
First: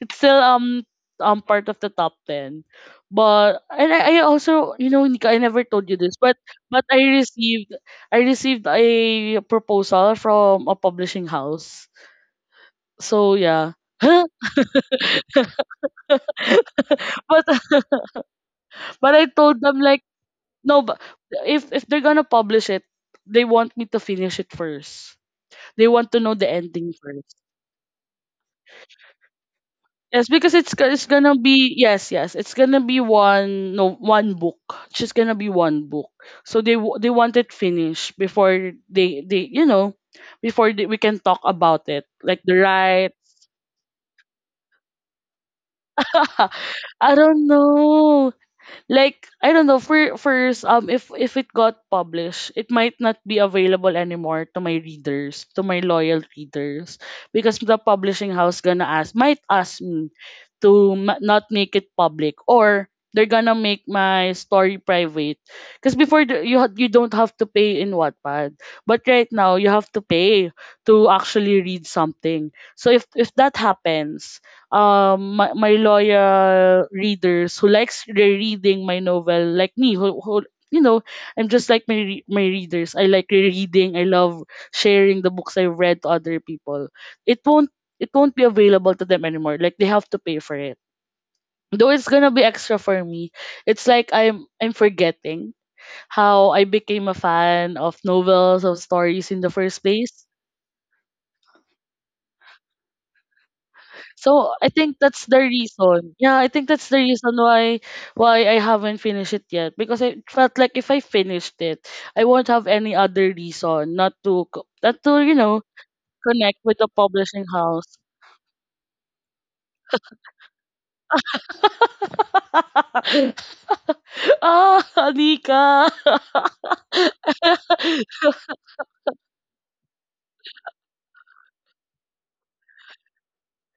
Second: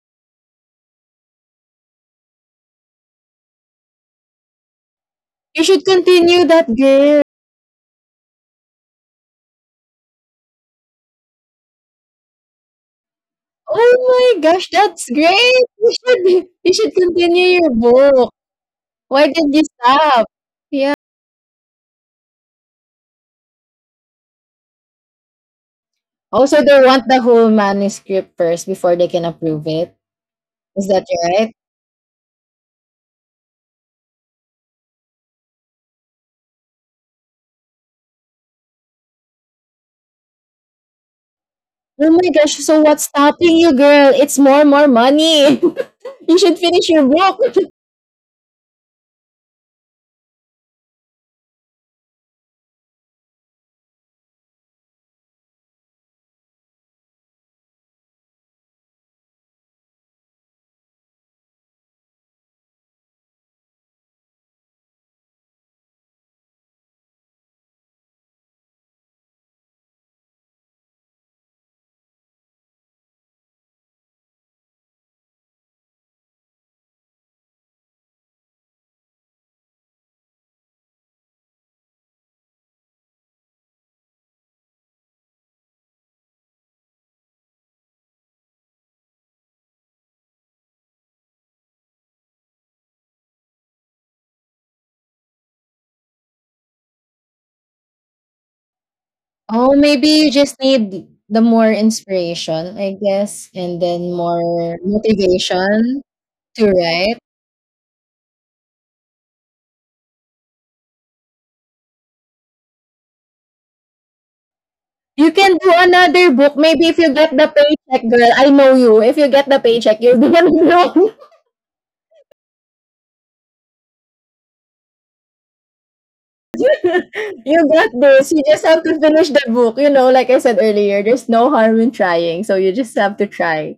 Speaker 1: It's still part of the top ten. But and I also, you know, Nika, I never
Speaker 2: you should
Speaker 1: told you this, but
Speaker 2: continue that
Speaker 1: but I
Speaker 2: girl.
Speaker 1: received I received a proposal from a publishing house, so yeah.
Speaker 2: Oh my gosh, that's great. You should
Speaker 1: but
Speaker 2: continue your book.
Speaker 1: but I
Speaker 2: Why did
Speaker 1: told
Speaker 2: you
Speaker 1: them, like,
Speaker 2: stop?
Speaker 1: no,
Speaker 2: Yeah.
Speaker 1: but if they're gonna publish it, they want me to finish it first. They want to know the
Speaker 2: Also, they
Speaker 1: ending
Speaker 2: want the
Speaker 1: first.
Speaker 2: whole manuscript first before they can approve it.
Speaker 1: Yes, because
Speaker 2: Is that
Speaker 1: it's gonna
Speaker 2: right?
Speaker 1: be, yes, yes, it's gonna be one no one book. It's just gonna be one book. So they want it finished before they you know before we can talk about it
Speaker 2: Oh my
Speaker 1: like
Speaker 2: gosh,
Speaker 1: the
Speaker 2: so what's
Speaker 1: right.
Speaker 2: stopping you, girl? It's more, more money. You should finish your
Speaker 1: I
Speaker 2: book.
Speaker 1: don't know. Like I don't know, for if it got published, it might not be available anymore to my readers, to my loyal readers, because the publishing house gonna ask might ask me not make it public, or they're gonna make my story private because before you don't have to pay in Wattpad, but right now you have to pay to actually read something. So if that happens, my loyal readers who likes rereading my novel like me, who, you know, I'm just like my readers, I like rereading. I love sharing the books I've read to other people. it won't it won't be available to them anymore. Like they have to pay for it, though it's gonna be extra for me. It's like I'm forgetting how I became a fan of novels, of stories in the
Speaker 2: Oh,
Speaker 1: first
Speaker 2: maybe
Speaker 1: place.
Speaker 2: you just need the more inspiration, I guess, and then
Speaker 1: So I
Speaker 2: more
Speaker 1: think that's the
Speaker 2: motivation
Speaker 1: reason. Yeah, I
Speaker 2: to
Speaker 1: think that's the
Speaker 2: write.
Speaker 1: reason why I haven't finished it yet, because I felt like if I finished it, I won't have any other reason not to not to,
Speaker 2: You
Speaker 1: you
Speaker 2: can
Speaker 1: know,
Speaker 2: do another book.
Speaker 1: connect with
Speaker 2: Maybe
Speaker 1: the
Speaker 2: if you get
Speaker 1: publishing
Speaker 2: the
Speaker 1: house.
Speaker 2: paycheck, girl, I know you. If you get the paycheck, you're gonna know.
Speaker 1: Ah, Anika.
Speaker 2: You got this. You just have to finish the book. You know, like I said earlier, there's no harm in trying. So you just have to try,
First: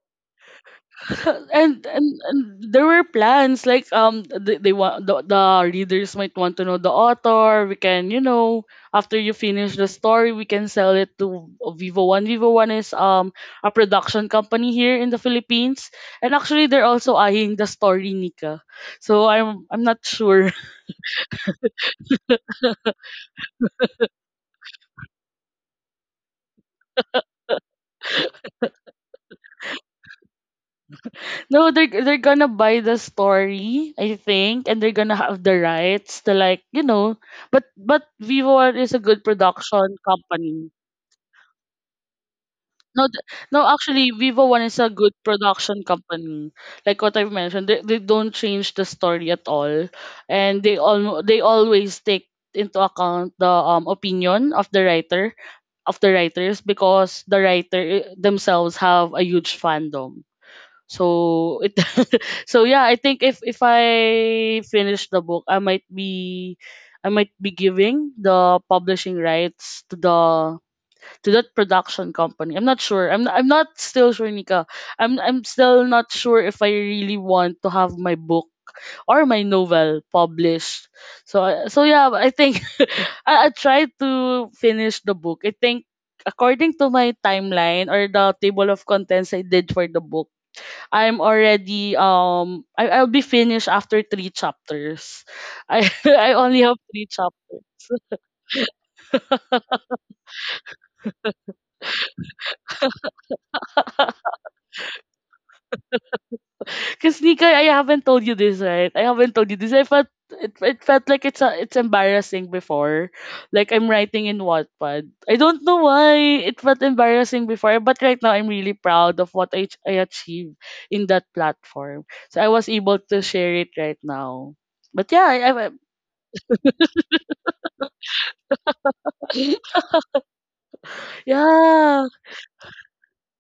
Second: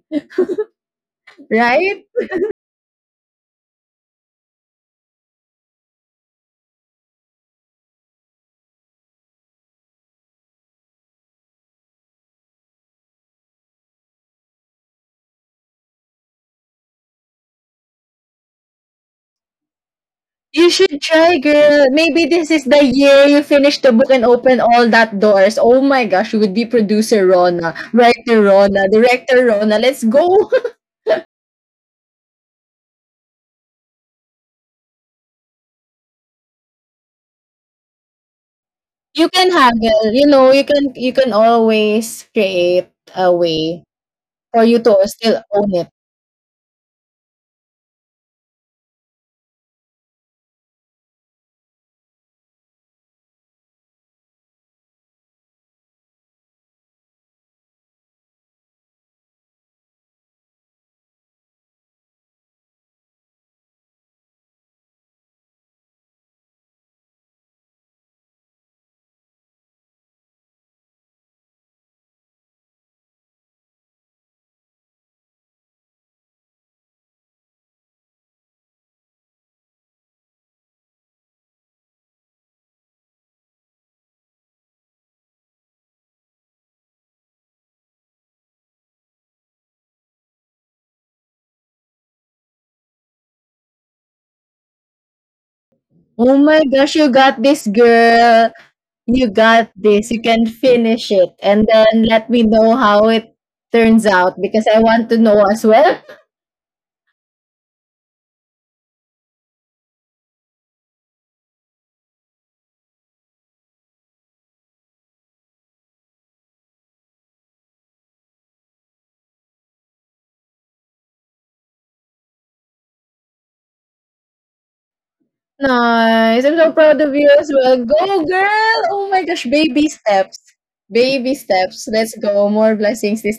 Speaker 1: and,
Speaker 2: right?
Speaker 1: and and there were plans, like, they want the readers might want to know the author. We can, you know, after you finish the story, we can sell it to Vivo One. Vivo One is a production company here in the Philippines, and actually they're also eyeing the story, Nika. So I'm not sure.
Speaker 2: You should try, girl. Maybe this is the year you finish the book and open all that doors. Oh my gosh, you would be producer Rona, writer Rona, director Rona. Let's go.
Speaker 1: No, they're gonna buy the story, I think, and they're gonna have the rights to, like, you know, but Vivo One is a good
Speaker 2: You can
Speaker 1: production
Speaker 2: haggle. You know, you
Speaker 1: company.
Speaker 2: can you can always create
Speaker 1: No,
Speaker 2: a
Speaker 1: no,
Speaker 2: way
Speaker 1: actually, Vivo
Speaker 2: for
Speaker 1: One
Speaker 2: you
Speaker 1: is a
Speaker 2: to
Speaker 1: good
Speaker 2: still own
Speaker 1: production
Speaker 2: it.
Speaker 1: company. Like what I've mentioned, they don't change the story at all, and they always take into account the opinion of the writer, of the writers, because the writer I- themselves have a huge fandom. So it— so yeah, I think if I finish the book, I might be— I might be giving the publishing rights to the— to that production company. I'm not sure. I'm not still sure, Nika. I'm still not sure if I really want to have my book or my novel published. So yeah, I think I tried to finish the book. I think, according to my timeline or the table of contents I did for the book, I'm already I'll be finished after three chapters. I
Speaker 2: Oh
Speaker 1: only
Speaker 2: my
Speaker 1: have
Speaker 2: gosh,
Speaker 1: three
Speaker 2: you got
Speaker 1: chapters.
Speaker 2: this, girl. You got this. You can finish it, and then let me know how it turns out because I want to know as well.
Speaker 1: Because Nika, I haven't told you this, right? I haven't told you this. I felt it felt like it's embarrassing before. Like I'm writing in Wattpad. I don't know why it felt embarrassing before, but right now I'm really proud of what I achieved in that platform. So I was able to share it right now. But yeah, I— I
Speaker 2: Nice. I'm so proud of you as well. Go, girl! Oh my gosh, baby steps. Baby steps.
Speaker 1: yeah.
Speaker 2: Let's go. More blessings this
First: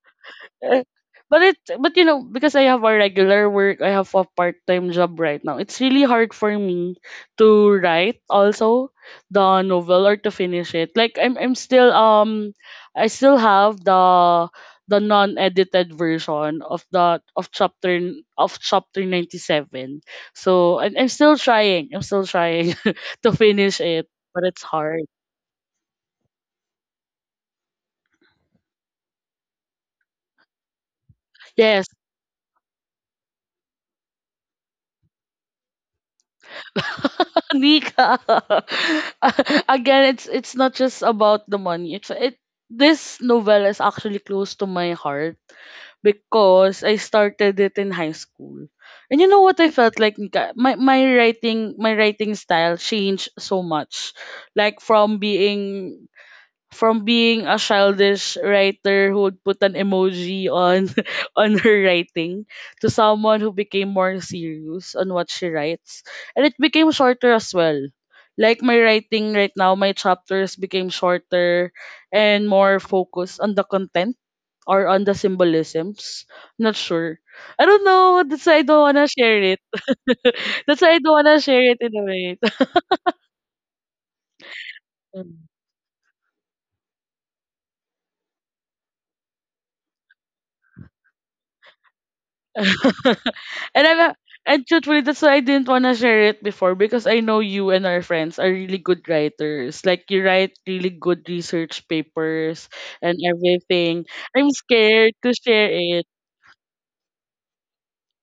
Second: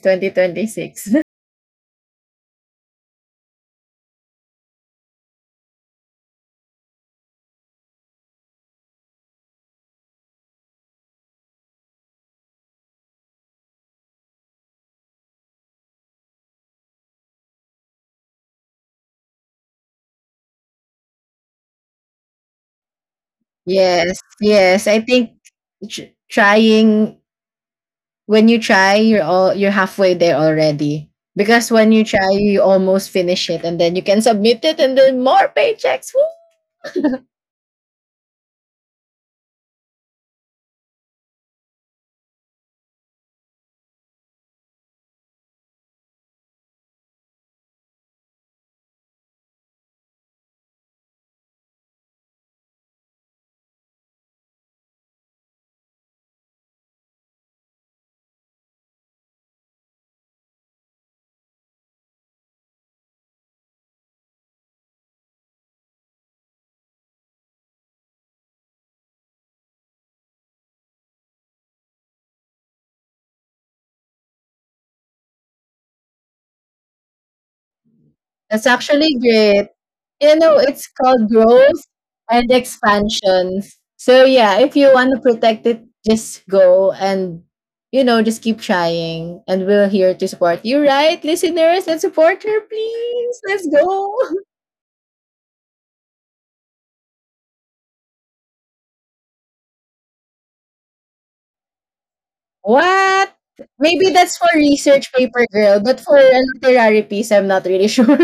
Speaker 1: Eh,
Speaker 2: 2026.
Speaker 1: but but you know, because I have a regular work, I have a part-time job right now. It's really hard for me to write also the novel or to finish it. Like I'm still I still have the non-edited version of the of chapter 97. So and I'm still trying to finish it,
Speaker 2: Yes,
Speaker 1: but it's
Speaker 2: yes. I
Speaker 1: hard.
Speaker 2: think tr- trying when you try, you're all you're halfway there already. Because
Speaker 1: Yes.
Speaker 2: when you try, you almost finish it, and then you can submit it, and then more paychecks. Woo!
Speaker 1: Nika. Again, it's not just about the money. It's it This novel is actually close to my heart because I started it in high school. And you know what I felt like, Nika? My writing style changed so much. Like from being— from being a childish writer who would put an emoji on on her writing to someone who became more serious on what she writes. And it became shorter as well. Like my writing right now, my chapters became shorter and more focused on the content or on the symbolisms. Not sure. I don't know, that's why I
Speaker 2: That's
Speaker 1: don't want to
Speaker 2: actually
Speaker 1: share it.
Speaker 2: great. You know,
Speaker 1: That's
Speaker 2: it's
Speaker 1: why I don't want
Speaker 2: called
Speaker 1: to share it
Speaker 2: growth
Speaker 1: in a way.
Speaker 2: and expansion. So yeah, if you want to protect it, just go and you know, just keep trying and we're here to support you, right, listeners? Let's support her, please. Let's
Speaker 1: and I'm a-
Speaker 2: go.
Speaker 1: and truthfully, that's why I didn't wanna share it before because I know you and our friends are really good writers. Like you write really good research papers and
Speaker 2: What?
Speaker 1: everything.
Speaker 2: Maybe that's for
Speaker 1: I'm
Speaker 2: research
Speaker 1: scared to
Speaker 2: paper
Speaker 1: share
Speaker 2: girl, but
Speaker 1: it.
Speaker 2: for a literary piece, I'm not really sure.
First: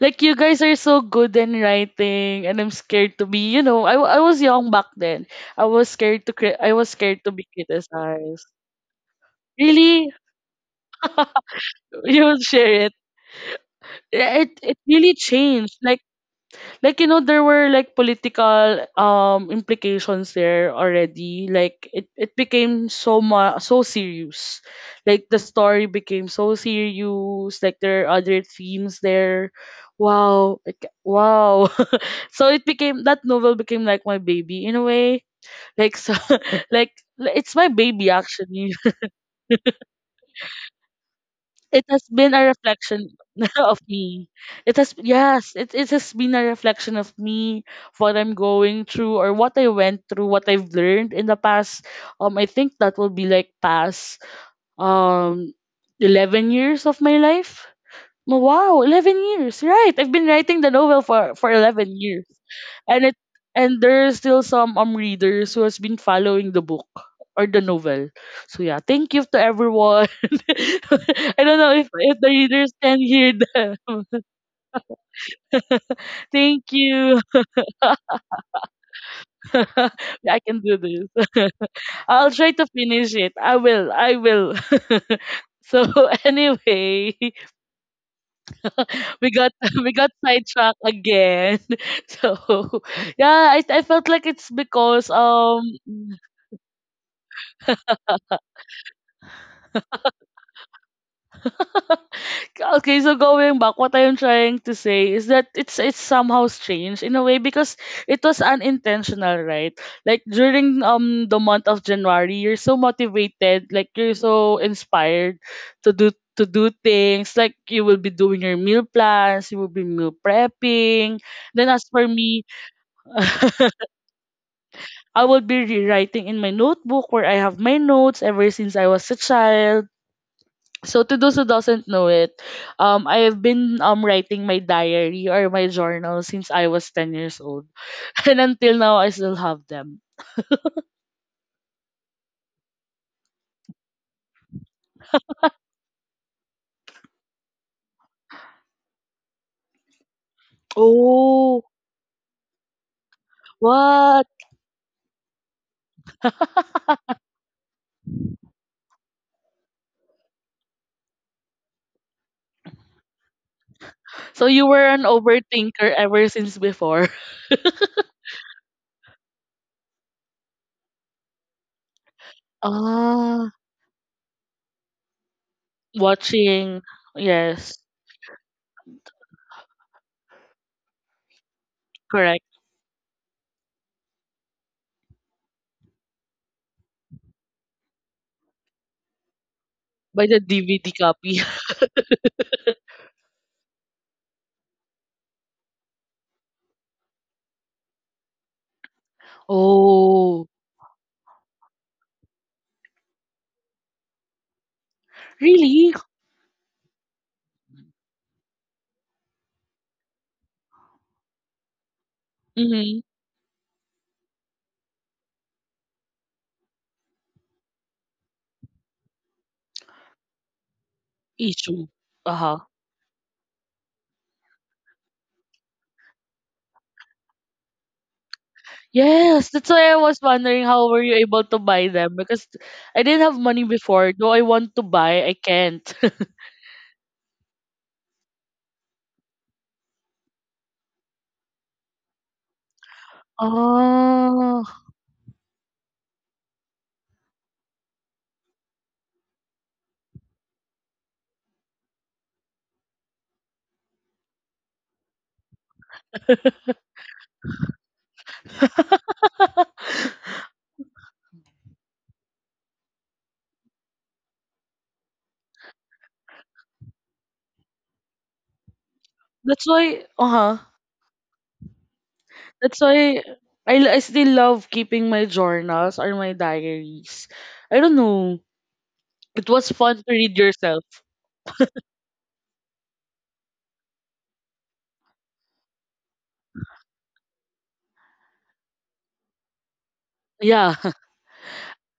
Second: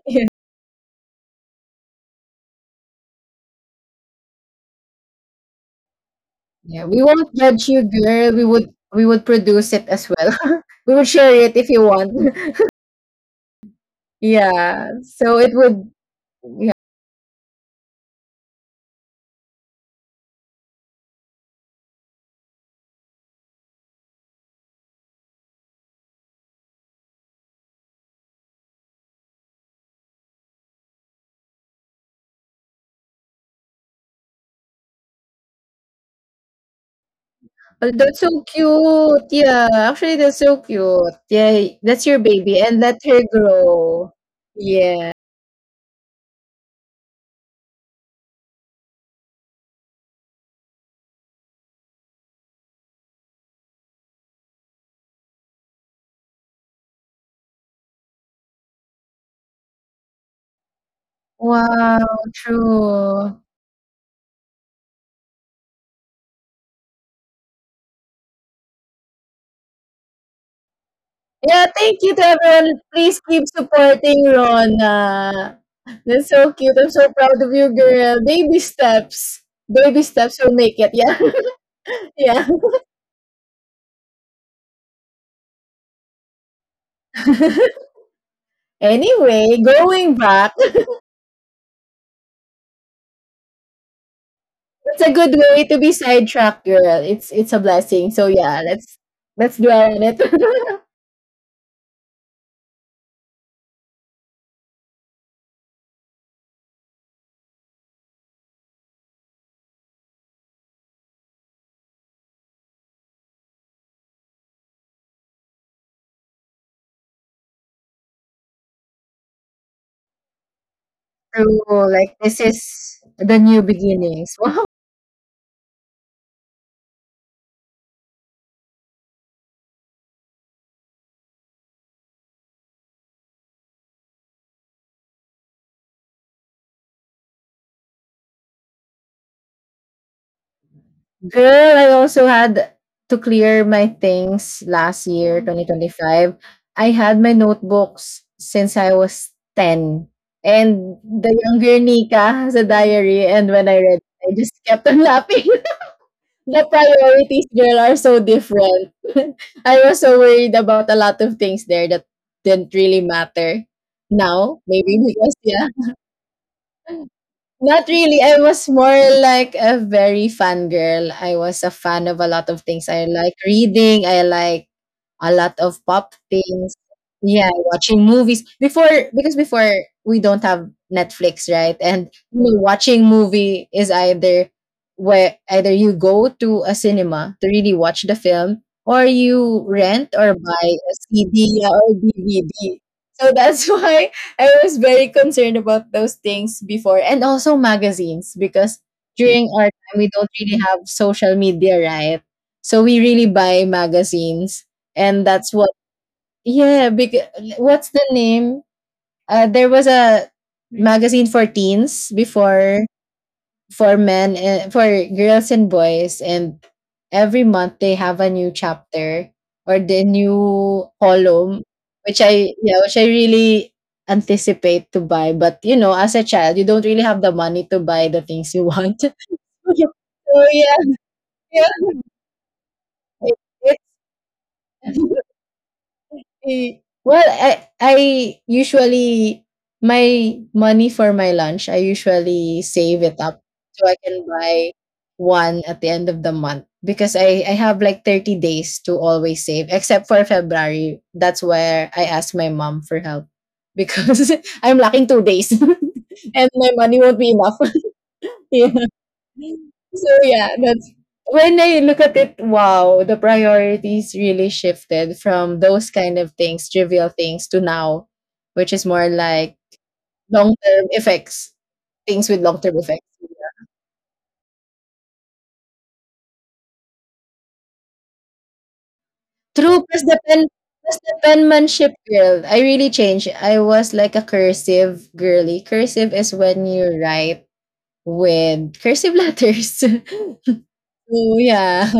Speaker 1: Like you guys are so good in writing, and I'm scared to be. You know, I was young back then. I was scared to I
Speaker 2: Yeah,
Speaker 1: was
Speaker 2: we
Speaker 1: scared to
Speaker 2: won't
Speaker 1: be
Speaker 2: judge you, girl.
Speaker 1: criticized.
Speaker 2: We would produce it as
Speaker 1: Really,
Speaker 2: well. We would share it if you want.
Speaker 1: you would share it. Yeah, it
Speaker 2: Yeah,
Speaker 1: really
Speaker 2: so it
Speaker 1: changed.
Speaker 2: would yeah.
Speaker 1: Like you know there were like political implications there already. Like it became so ma so serious. Like the story became so serious. Like there are other themes there. Wow. Like, wow. So it became— that novel became like my baby in a way. Like so like it's my
Speaker 2: Oh,
Speaker 1: baby
Speaker 2: that's so
Speaker 1: actually.
Speaker 2: cute. Yeah, actually that's so cute. Yeah,
Speaker 1: It has
Speaker 2: that's your
Speaker 1: been a
Speaker 2: baby and let
Speaker 1: reflection
Speaker 2: her
Speaker 1: of
Speaker 2: grow.
Speaker 1: me. It has—
Speaker 2: Yeah.
Speaker 1: yes, it has been a reflection of me, what I'm going through or what I went through, what I've learned in the past. I think that will be like past um 11 years of my life. M- Wow, 11 years. Right. I've been writing the novel for 11
Speaker 2: Wow,
Speaker 1: years. And it—
Speaker 2: true.
Speaker 1: and there are still some readers who has been following the book or the novel. So yeah, thank you to everyone. I don't
Speaker 2: Yeah,
Speaker 1: know
Speaker 2: thank you
Speaker 1: if
Speaker 2: to
Speaker 1: the readers
Speaker 2: everyone.
Speaker 1: can
Speaker 2: Please
Speaker 1: hear
Speaker 2: keep
Speaker 1: them.
Speaker 2: supporting Rona. That's so
Speaker 1: Thank
Speaker 2: cute. I'm so
Speaker 1: you.
Speaker 2: proud of you, girl. Baby steps. Baby steps
Speaker 1: I
Speaker 2: will
Speaker 1: can
Speaker 2: make
Speaker 1: do
Speaker 2: it. Yeah.
Speaker 1: this. I'll
Speaker 2: Yeah.
Speaker 1: try to finish it. I will. I will. So anyway, we got
Speaker 2: Anyway,
Speaker 1: we got
Speaker 2: going back
Speaker 1: sidetracked again. So yeah, I felt like it's
Speaker 2: that's
Speaker 1: because
Speaker 2: a good way to be sidetracked, girl. It's a blessing. So yeah, let's dwell on it.
Speaker 1: okay, so going back, what I am trying to say is that it's somehow strange in a way because it was unintentional, right? Like during the month of January, you're so motivated, like you're so inspired to do— to do things. Like you will be doing your meal plans, you will be meal prepping. Then as
Speaker 2: True.
Speaker 1: for
Speaker 2: Like this
Speaker 1: me,
Speaker 2: is the new beginnings. Wow.
Speaker 1: I will be rewriting in my notebook where I have my notes ever since I was a child. So to those who doesn't know it, I have been writing my diary or my journal since I was 10 years old, and until now I still have them.
Speaker 2: Girl, I also had to clear my things last year, Mm. 2025. I had my notebooks since I was 10. And the
Speaker 1: Oh,
Speaker 2: younger Nika has a diary, and when I read,
Speaker 1: what?
Speaker 2: I just kept on laughing. The priorities, girl, are so different. I was so worried about a lot of things there that didn't really matter.
Speaker 1: So
Speaker 2: Now,
Speaker 1: you were
Speaker 2: maybe
Speaker 1: an
Speaker 2: because yeah,
Speaker 1: overthinker ever since before?
Speaker 2: not really. I was more like a very fangirl. I was a fan of a lot of things. I like
Speaker 1: Ah,
Speaker 2: reading. I like a lot of pop things.
Speaker 1: watching.
Speaker 2: Yeah,
Speaker 1: Yes,
Speaker 2: watching movies. Before because before we don't have Netflix, right? And you
Speaker 1: correct.
Speaker 2: know, watching movie is either where either you go to a cinema to really watch the film or you rent
Speaker 1: By
Speaker 2: or
Speaker 1: the
Speaker 2: buy a
Speaker 1: DVD copy.
Speaker 2: CD or DVD. So that's why I was very concerned about those things before and also magazines because during our time we don't
Speaker 1: Oh,
Speaker 2: really have social media, right? So we really buy magazines, and that's what
Speaker 1: really?
Speaker 2: yeah, because what's the name? There was a magazine for teens before
Speaker 1: Mm-hmm.
Speaker 2: for men and for girls and boys, and every month they have a new chapter or the new column
Speaker 1: Issue.
Speaker 2: which I
Speaker 1: Uh
Speaker 2: yeah which I really anticipate to buy, but you know as a child you don't really have the money to buy the things you want.
Speaker 1: Yes, that's
Speaker 2: So
Speaker 1: why I was wondering
Speaker 2: yeah,
Speaker 1: how were you able to
Speaker 2: yeah.
Speaker 1: buy them, because I didn't
Speaker 2: It,
Speaker 1: have money before. Though I want to
Speaker 2: it's
Speaker 1: buy, I can't.
Speaker 2: Well, I usually my money for my lunch, I usually save it up so I can
Speaker 1: Oh.
Speaker 2: buy one at the end of the month because I have like 30 days to always save except for February. That's where I ask my mom for help because I'm lacking 2 days and my money won't be enough. Yeah. So yeah, that's when I look at it, wow, the priorities really shifted from those kind of things, trivial things, to now, which is more like
Speaker 1: That's why,
Speaker 2: long
Speaker 1: uh-huh.
Speaker 2: term effects, things with long term
Speaker 1: That's
Speaker 2: effects.
Speaker 1: why I still love keeping my journals or my diaries. I don't know. It was
Speaker 2: True,
Speaker 1: fun
Speaker 2: plus
Speaker 1: to
Speaker 2: the
Speaker 1: read
Speaker 2: pen,
Speaker 1: yourself.
Speaker 2: plus the penmanship girl. I really changed. I was like a cursive girly. Cursive is when you write with cursive letters. So
Speaker 1: Yeah.
Speaker 2: yeah.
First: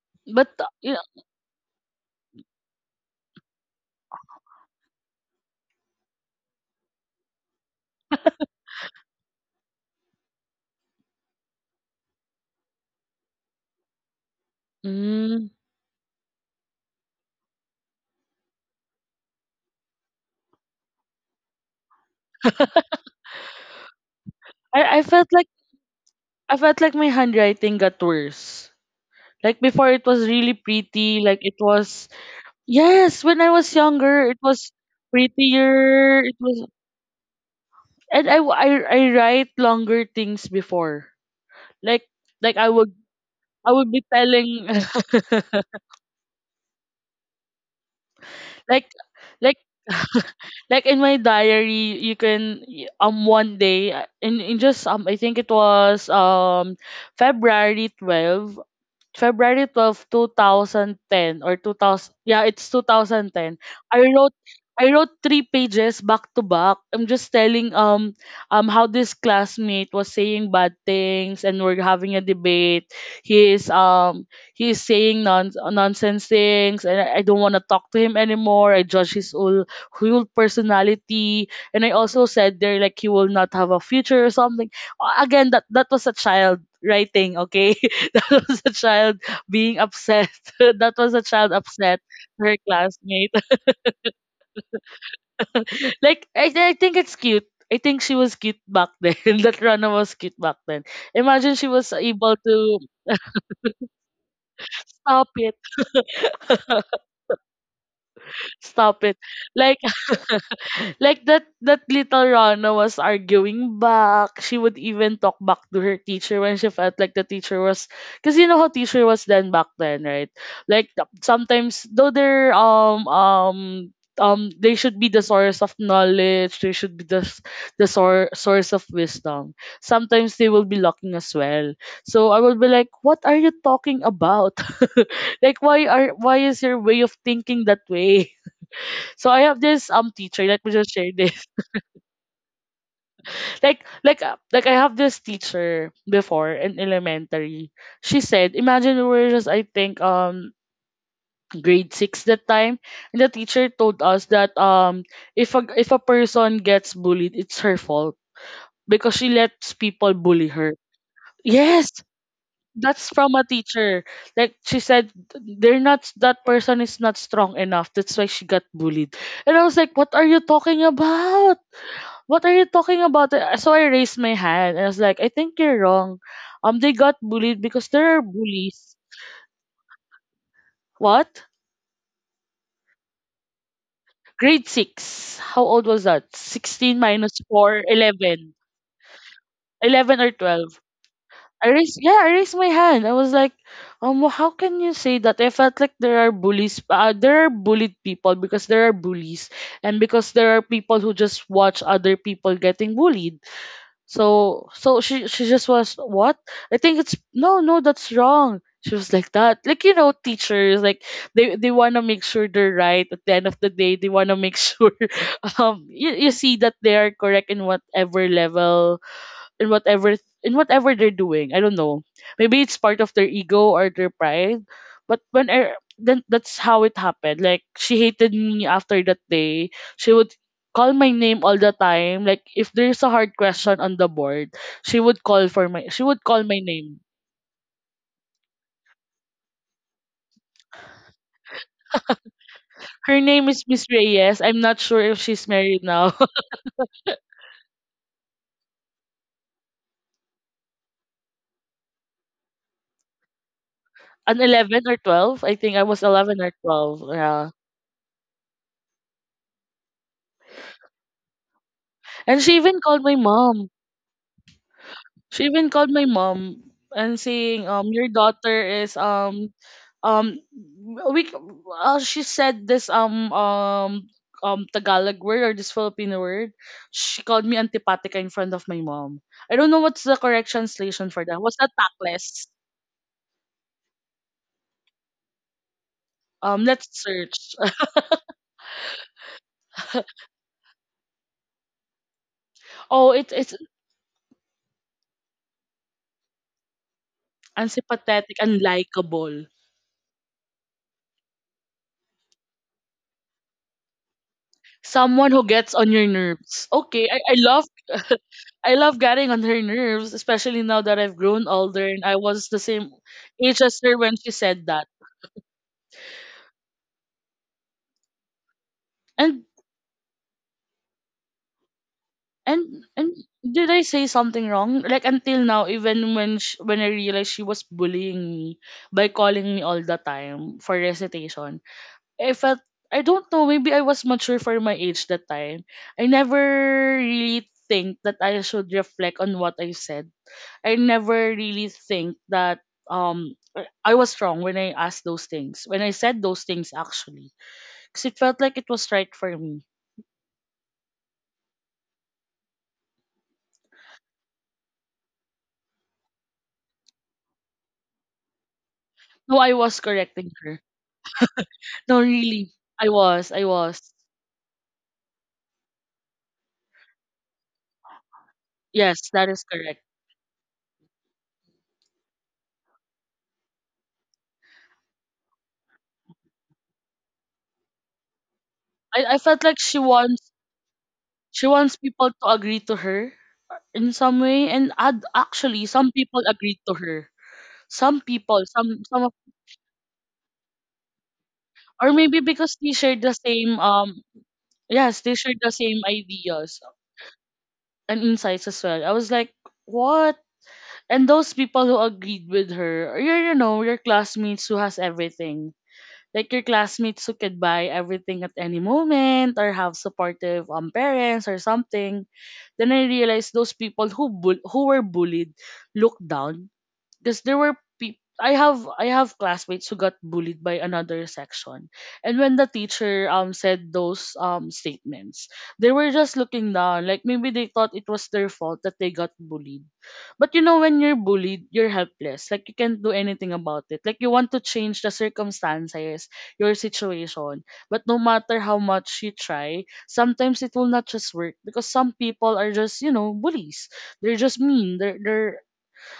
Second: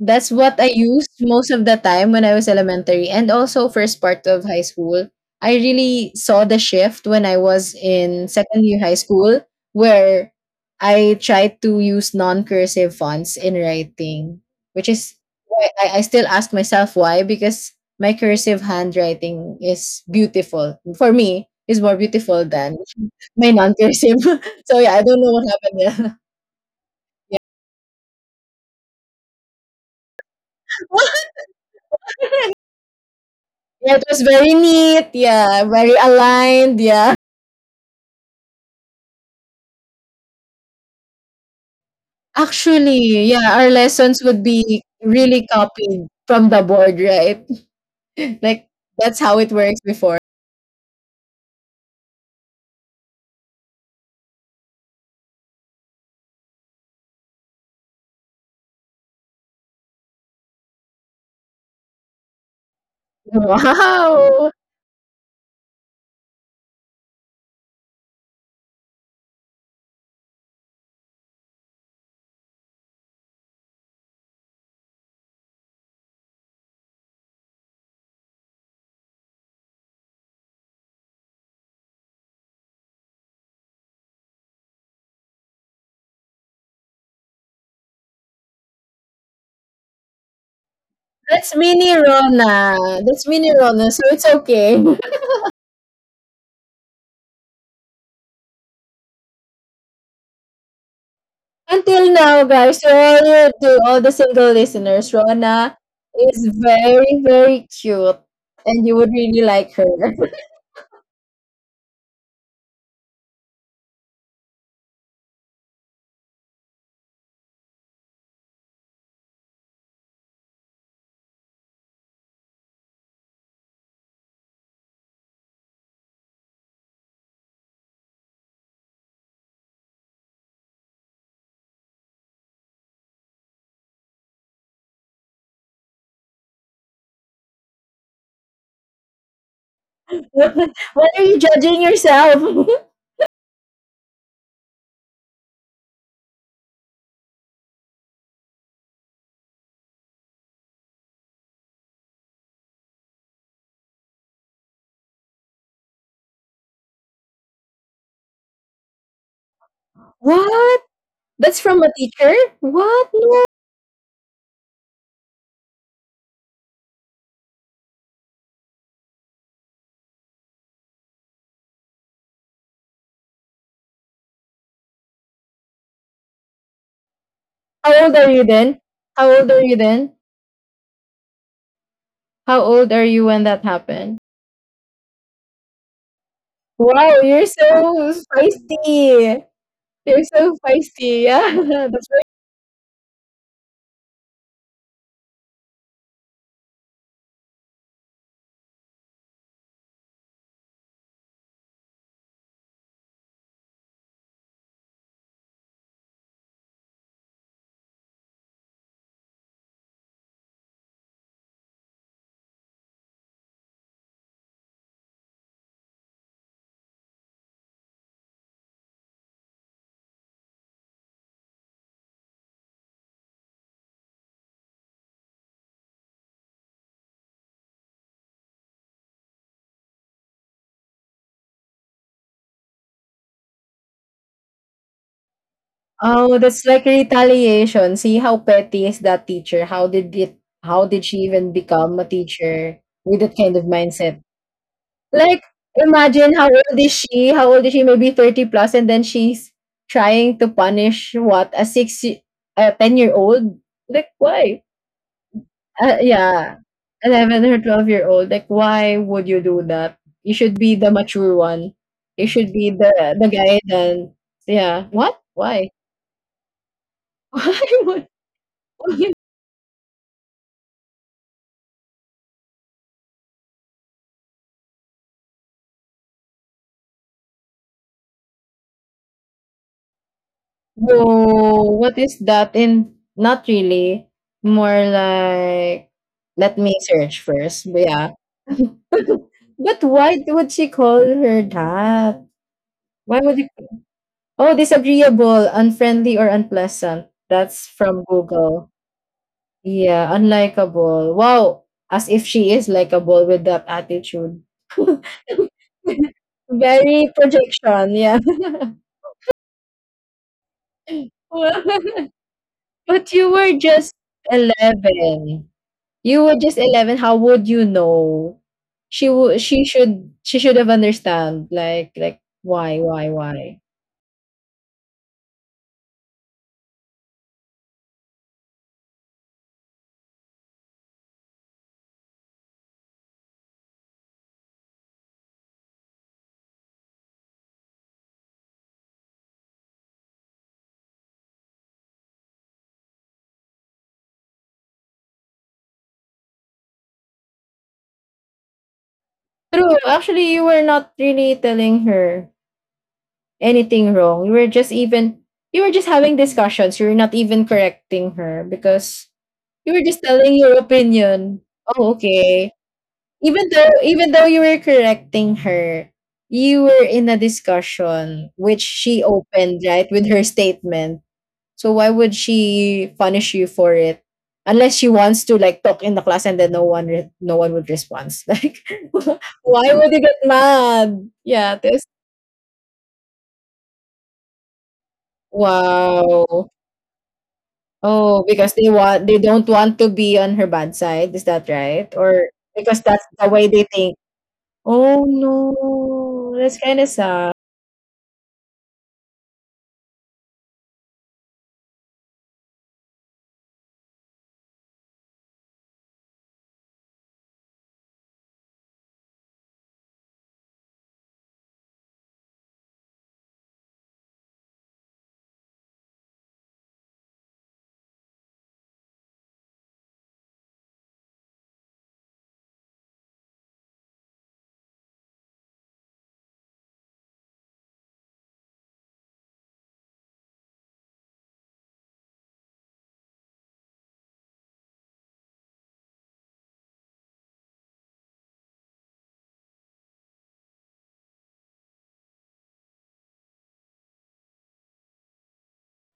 Speaker 2: That's
Speaker 1: But
Speaker 2: what I
Speaker 1: you
Speaker 2: used
Speaker 1: know,
Speaker 2: most of the time when I was elementary and also first part of high school. I really saw the shift when I was in second year high school where I tried to use non-cursive fonts in writing, which is
Speaker 1: mm,
Speaker 2: why I still ask myself why because my cursive handwriting is beautiful for me is more beautiful than my non-cursive. So yeah, I
Speaker 1: I
Speaker 2: don't
Speaker 1: felt
Speaker 2: know
Speaker 1: like—
Speaker 2: what happened there.
Speaker 1: I felt like my handwriting got worse. Like before it was really pretty,
Speaker 2: Yeah.
Speaker 1: like it was— Yes, when I was
Speaker 2: Yeah, it was
Speaker 1: younger, it
Speaker 2: very
Speaker 1: was
Speaker 2: neat. Yeah, very
Speaker 1: prettier. It was,
Speaker 2: aligned. Yeah.
Speaker 1: and I write longer things before. Like like I would—
Speaker 2: Actually, yeah, our
Speaker 1: I would be
Speaker 2: lessons would
Speaker 1: telling
Speaker 2: be really copied from the board, right? Like,
Speaker 1: like
Speaker 2: that's how it
Speaker 1: like
Speaker 2: works before.
Speaker 1: like in my diary you can one day, in just I think it was February 12— February 12, 2010 or 2000— yeah, it's 2010. I wrote—
Speaker 2: Wow.
Speaker 1: I wrote three pages back to back. I'm just telling how this classmate was saying bad things and we're having a debate. He is um he is saying nonsense things and I don't want to talk to him anymore. I judge his whole— whole personality and I also said there like he will not have a future or something. Again, that was a child writing, okay? That was a child being upset. That was a child
Speaker 2: That's mini
Speaker 1: upset. Her
Speaker 2: Rona. That's
Speaker 1: classmate.
Speaker 2: mini Rona, so it's okay.
Speaker 1: Like I think it's cute. I think she was cute back then. That Rana was cute back then. Imagine she was
Speaker 2: Until
Speaker 1: able
Speaker 2: now,
Speaker 1: to
Speaker 2: guys, to all the single listeners,
Speaker 1: stop it.
Speaker 2: Rona is very, very cute. And you
Speaker 1: Stop
Speaker 2: would
Speaker 1: it.
Speaker 2: really like
Speaker 1: Like
Speaker 2: her.
Speaker 1: like that little Rana was arguing back. She would even talk back to her teacher when she felt like the teacher was because you know how teacher was then back then, right? Like sometimes though they should be the source of knowledge, they should be the source of wisdom. Sometimes they will be locking as well. So I will be like, what are you talking about? Like why is your way of thinking that way? So I have this teacher.
Speaker 2: Why
Speaker 1: Let me just share
Speaker 2: are you
Speaker 1: this.
Speaker 2: judging yourself?
Speaker 1: Like I have this teacher before in elementary. She said, imagine we were just I think grade six that time, and the teacher told us that if a person gets bullied, it's her fault because she lets people bully her.
Speaker 2: What? That's from a
Speaker 1: Yes,
Speaker 2: teacher?
Speaker 1: that's
Speaker 2: What?
Speaker 1: from
Speaker 2: No.
Speaker 1: a teacher. Like she said, they're not that person is not strong enough. That's why she got bullied. And I was like, what are you talking about? What are you talking about? So I raised my hand and I was like, I think you're wrong. They got bullied because
Speaker 2: How old
Speaker 1: there are
Speaker 2: are you then?
Speaker 1: bullies.
Speaker 2: How old are you then?
Speaker 1: What?
Speaker 2: How old are you when that happened?
Speaker 1: Grade 6. How old was that? 16
Speaker 2: Wow,
Speaker 1: minus
Speaker 2: you're
Speaker 1: 4,
Speaker 2: so
Speaker 1: 11.
Speaker 2: feisty.
Speaker 1: 11
Speaker 2: You're
Speaker 1: or
Speaker 2: so
Speaker 1: 12.
Speaker 2: feisty. Yeah.
Speaker 1: I raised,
Speaker 2: That's
Speaker 1: yeah,
Speaker 2: right.
Speaker 1: I raised my hand. I was like, how can you say that? I felt like there are bullies, there are bullied people because there are bullies, and because there are people who just watch other people getting bullied. So she just was what? I think it's no, that's wrong. She was like that. Like you know, teachers like they want to make sure they're right at the end of the day. They want to make sure you see that they are correct in whatever level in whatever in whatever they're doing. I don't know. Maybe it's part of their ego or their pride. But when I then that's how it happened. Like she hated me after that day. She would call my name all the time. Like if there's a hard question on the board, she would
Speaker 2: Oh,
Speaker 1: call my
Speaker 2: that's like
Speaker 1: name.
Speaker 2: retaliation. See how petty is that teacher? How did she even become a teacher
Speaker 1: Her
Speaker 2: with that
Speaker 1: name
Speaker 2: kind
Speaker 1: is
Speaker 2: of
Speaker 1: Miss
Speaker 2: mindset?
Speaker 1: Reyes. I'm not sure if
Speaker 2: Like,
Speaker 1: she's married now.
Speaker 2: imagine how old is she? How old is she? Maybe 30 plus, and then she's trying to punish what a six, a 10-year-old? Like,
Speaker 1: An
Speaker 2: why?
Speaker 1: 11 or 12. I think I was 11 or
Speaker 2: Yeah,
Speaker 1: 12.
Speaker 2: 11
Speaker 1: Yeah.
Speaker 2: or 12-year-old. Like, why would you do that? You should be the mature one. You
Speaker 1: And
Speaker 2: should
Speaker 1: she
Speaker 2: be
Speaker 1: even called my
Speaker 2: the guy
Speaker 1: mom.
Speaker 2: then. Yeah. What?
Speaker 1: She even
Speaker 2: Why?
Speaker 1: called my mom and saying,
Speaker 2: Why
Speaker 1: your
Speaker 2: would?
Speaker 1: daughter is
Speaker 2: Why?
Speaker 1: um we she said this Tagalog word or this Filipino word. She called me antipatica in front of my mom. I don't know what's the correct
Speaker 2: No,
Speaker 1: translation for that. What's that,
Speaker 2: what is
Speaker 1: tactless?
Speaker 2: that? In Not really. More like let me
Speaker 1: Let's
Speaker 2: search
Speaker 1: search.
Speaker 2: first. But yeah, but why would she call her that?
Speaker 1: Oh,
Speaker 2: Why
Speaker 1: it,
Speaker 2: would you?
Speaker 1: it's
Speaker 2: Oh, disagreeable, unfriendly, or unpleasant. That's from
Speaker 1: antipathetic,
Speaker 2: Google.
Speaker 1: unlikable.
Speaker 2: Yeah, unlikable. Wow, as if she is likable with that attitude.
Speaker 1: Someone who gets on your nerves. Okay,
Speaker 2: Very
Speaker 1: I love
Speaker 2: projection, yeah.
Speaker 1: I love getting on her nerves, especially now that I've grown older and I was the same
Speaker 2: But you were
Speaker 1: age as
Speaker 2: just
Speaker 1: her when she said that.
Speaker 2: 11. You were just 11. How would you know? She would
Speaker 1: And
Speaker 2: she should she should have understand like why
Speaker 1: and
Speaker 2: why
Speaker 1: and
Speaker 2: why?
Speaker 1: did I say something wrong? Like until now, even when I realized she was bullying me by calling me all the time for recitation, I felt I don't know. Maybe I was mature for my age that time. I never really think that I should reflect on what I said I never really think that I was wrong when I asked those things. When I said those things actually. Because it felt like it was right for me.
Speaker 2: True. Actually, you were not really telling her anything wrong. You were just having discussions. You were not even correcting her because
Speaker 1: No, I
Speaker 2: you were
Speaker 1: was
Speaker 2: just telling
Speaker 1: correcting
Speaker 2: your
Speaker 1: her.
Speaker 2: opinion. Oh,
Speaker 1: No,
Speaker 2: okay.
Speaker 1: really. I was.
Speaker 2: Even
Speaker 1: I
Speaker 2: though
Speaker 1: was.
Speaker 2: even though you were correcting her, you were in a discussion which she
Speaker 1: Yes, that is
Speaker 2: opened,
Speaker 1: correct.
Speaker 2: right, with her statement. So why would she punish you for it? Unless she wants to like talk in the class and then no one would respond. Like
Speaker 1: I, I felt like
Speaker 2: why would you get mad?
Speaker 1: she
Speaker 2: Yeah,
Speaker 1: wants
Speaker 2: this
Speaker 1: people to agree to her in some way and actually some people
Speaker 2: wow.
Speaker 1: agreed to her. Some
Speaker 2: Oh,
Speaker 1: people,
Speaker 2: because
Speaker 1: some of,
Speaker 2: they don't want to be on her bad side. Is that right?
Speaker 1: Or maybe
Speaker 2: Or
Speaker 1: because they
Speaker 2: because
Speaker 1: shared
Speaker 2: that's
Speaker 1: the
Speaker 2: the way
Speaker 1: same
Speaker 2: they think.
Speaker 1: yes,
Speaker 2: Oh
Speaker 1: they shared the same
Speaker 2: no,
Speaker 1: ideas
Speaker 2: that's kind of sad.
Speaker 1: and insights as well. I was like, what? And those people who agreed with her, or your, you know, your classmates who has everything. Like your classmates who could buy everything at any moment or have supportive parents or something. Then I realized those people who were bullied looked down because there were people I have classmates who got bullied by another section. And when the teacher said those statements, they were just looking down, like maybe they thought it was their fault that they got bullied. But you know when you're bullied, you're helpless. Like you can't do anything about it. Like you want to change the circumstances, your situation, but no matter how much you try, sometimes it will not just work because some people are just, you know, bullies, they're just mean. They're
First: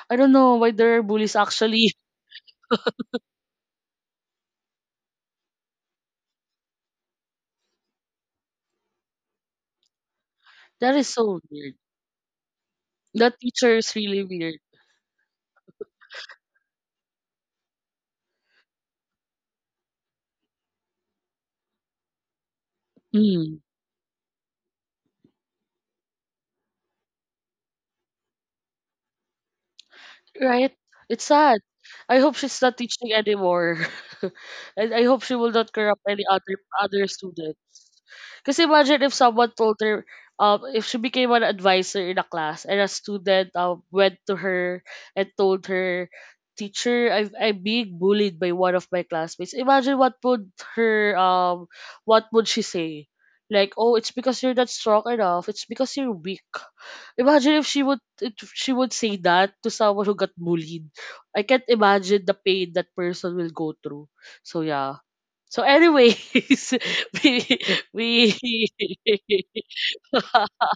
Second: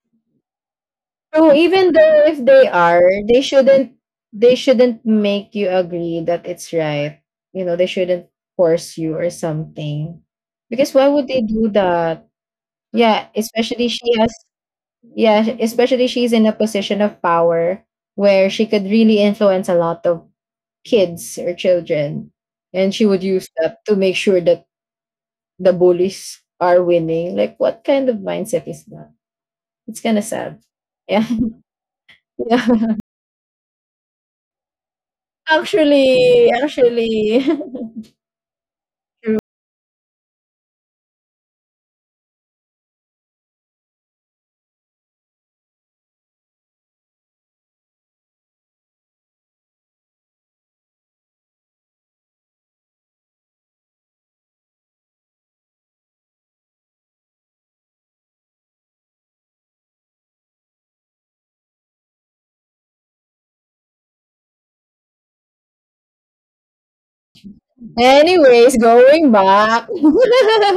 Speaker 1: I don't know why there are bullies
Speaker 2: So even
Speaker 1: actually.
Speaker 2: though if they are, they shouldn't, they shouldn't make you agree that it's right. You know, they shouldn't force you or something. Because
Speaker 1: That
Speaker 2: why
Speaker 1: is
Speaker 2: would
Speaker 1: so
Speaker 2: they do
Speaker 1: weird.
Speaker 2: that? Yeah,
Speaker 1: That teacher
Speaker 2: especially
Speaker 1: is
Speaker 2: she
Speaker 1: really
Speaker 2: has,
Speaker 1: weird.
Speaker 2: yeah, especially she's in a position of power where she could really influence a lot of kids or children. And she would use
Speaker 1: Mm.
Speaker 2: that to make sure that the bullies are winning. Like what kind of mindset is that? It's kinda sad.
Speaker 1: Right?
Speaker 2: Yeah.
Speaker 1: It's sad. I hope she's not
Speaker 2: yeah.
Speaker 1: teaching anymore. And I hope she will not corrupt any
Speaker 2: Actually,
Speaker 1: other
Speaker 2: actually.
Speaker 1: students. Because imagine if
Speaker 2: True.
Speaker 1: someone told her, if she became an advisor in a class and a student went to her and told her, teacher, I'm being bullied by one of my classmates. Imagine what would her, what would she say? Like, oh, it's because you're not strong enough. It's because you're weak. Imagine if she would say that to someone who got bullied. I can't imagine the pain that person will go through. So yeah. So anyways, we
Speaker 2: Anyways, going back.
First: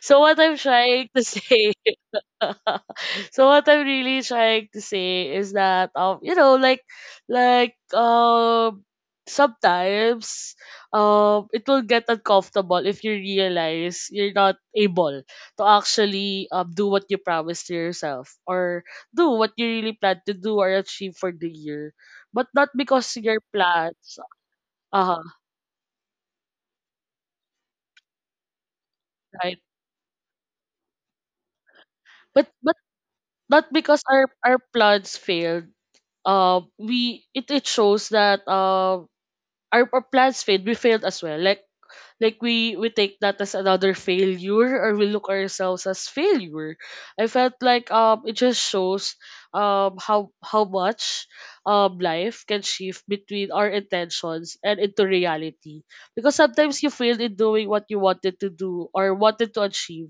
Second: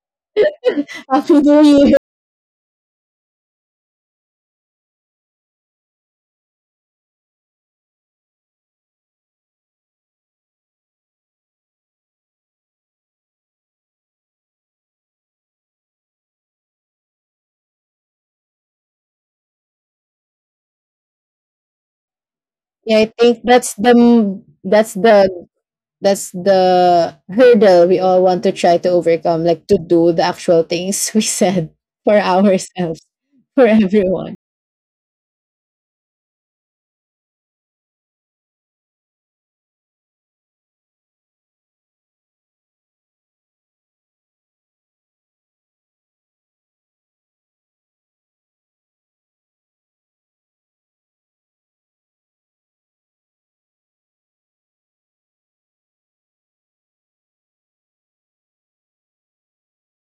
Speaker 1: so what I'm trying
Speaker 2: How
Speaker 1: to
Speaker 2: to do
Speaker 1: say
Speaker 2: you?
Speaker 1: so what I'm really trying to say is that you know like like sometimes it will get uncomfortable if you realize you're not able to actually do what you promised to yourself or do what you really plan to do or achieve for the year. But not
Speaker 2: Yeah, I
Speaker 1: because your
Speaker 2: think
Speaker 1: plans
Speaker 2: that's
Speaker 1: uh
Speaker 2: the, that's the hurdle we all want to try to overcome,
Speaker 1: right.
Speaker 2: like to do the actual things we said for
Speaker 1: But
Speaker 2: ourselves, for
Speaker 1: not because our
Speaker 2: everyone.
Speaker 1: our plans failed. We it, it shows that our plans failed, we failed as well. Like we take that as another failure or we look ourselves as failure. I felt like it just shows how much life can shift between our intentions and into reality, because sometimes you failed in doing what you wanted to do or wanted to achieve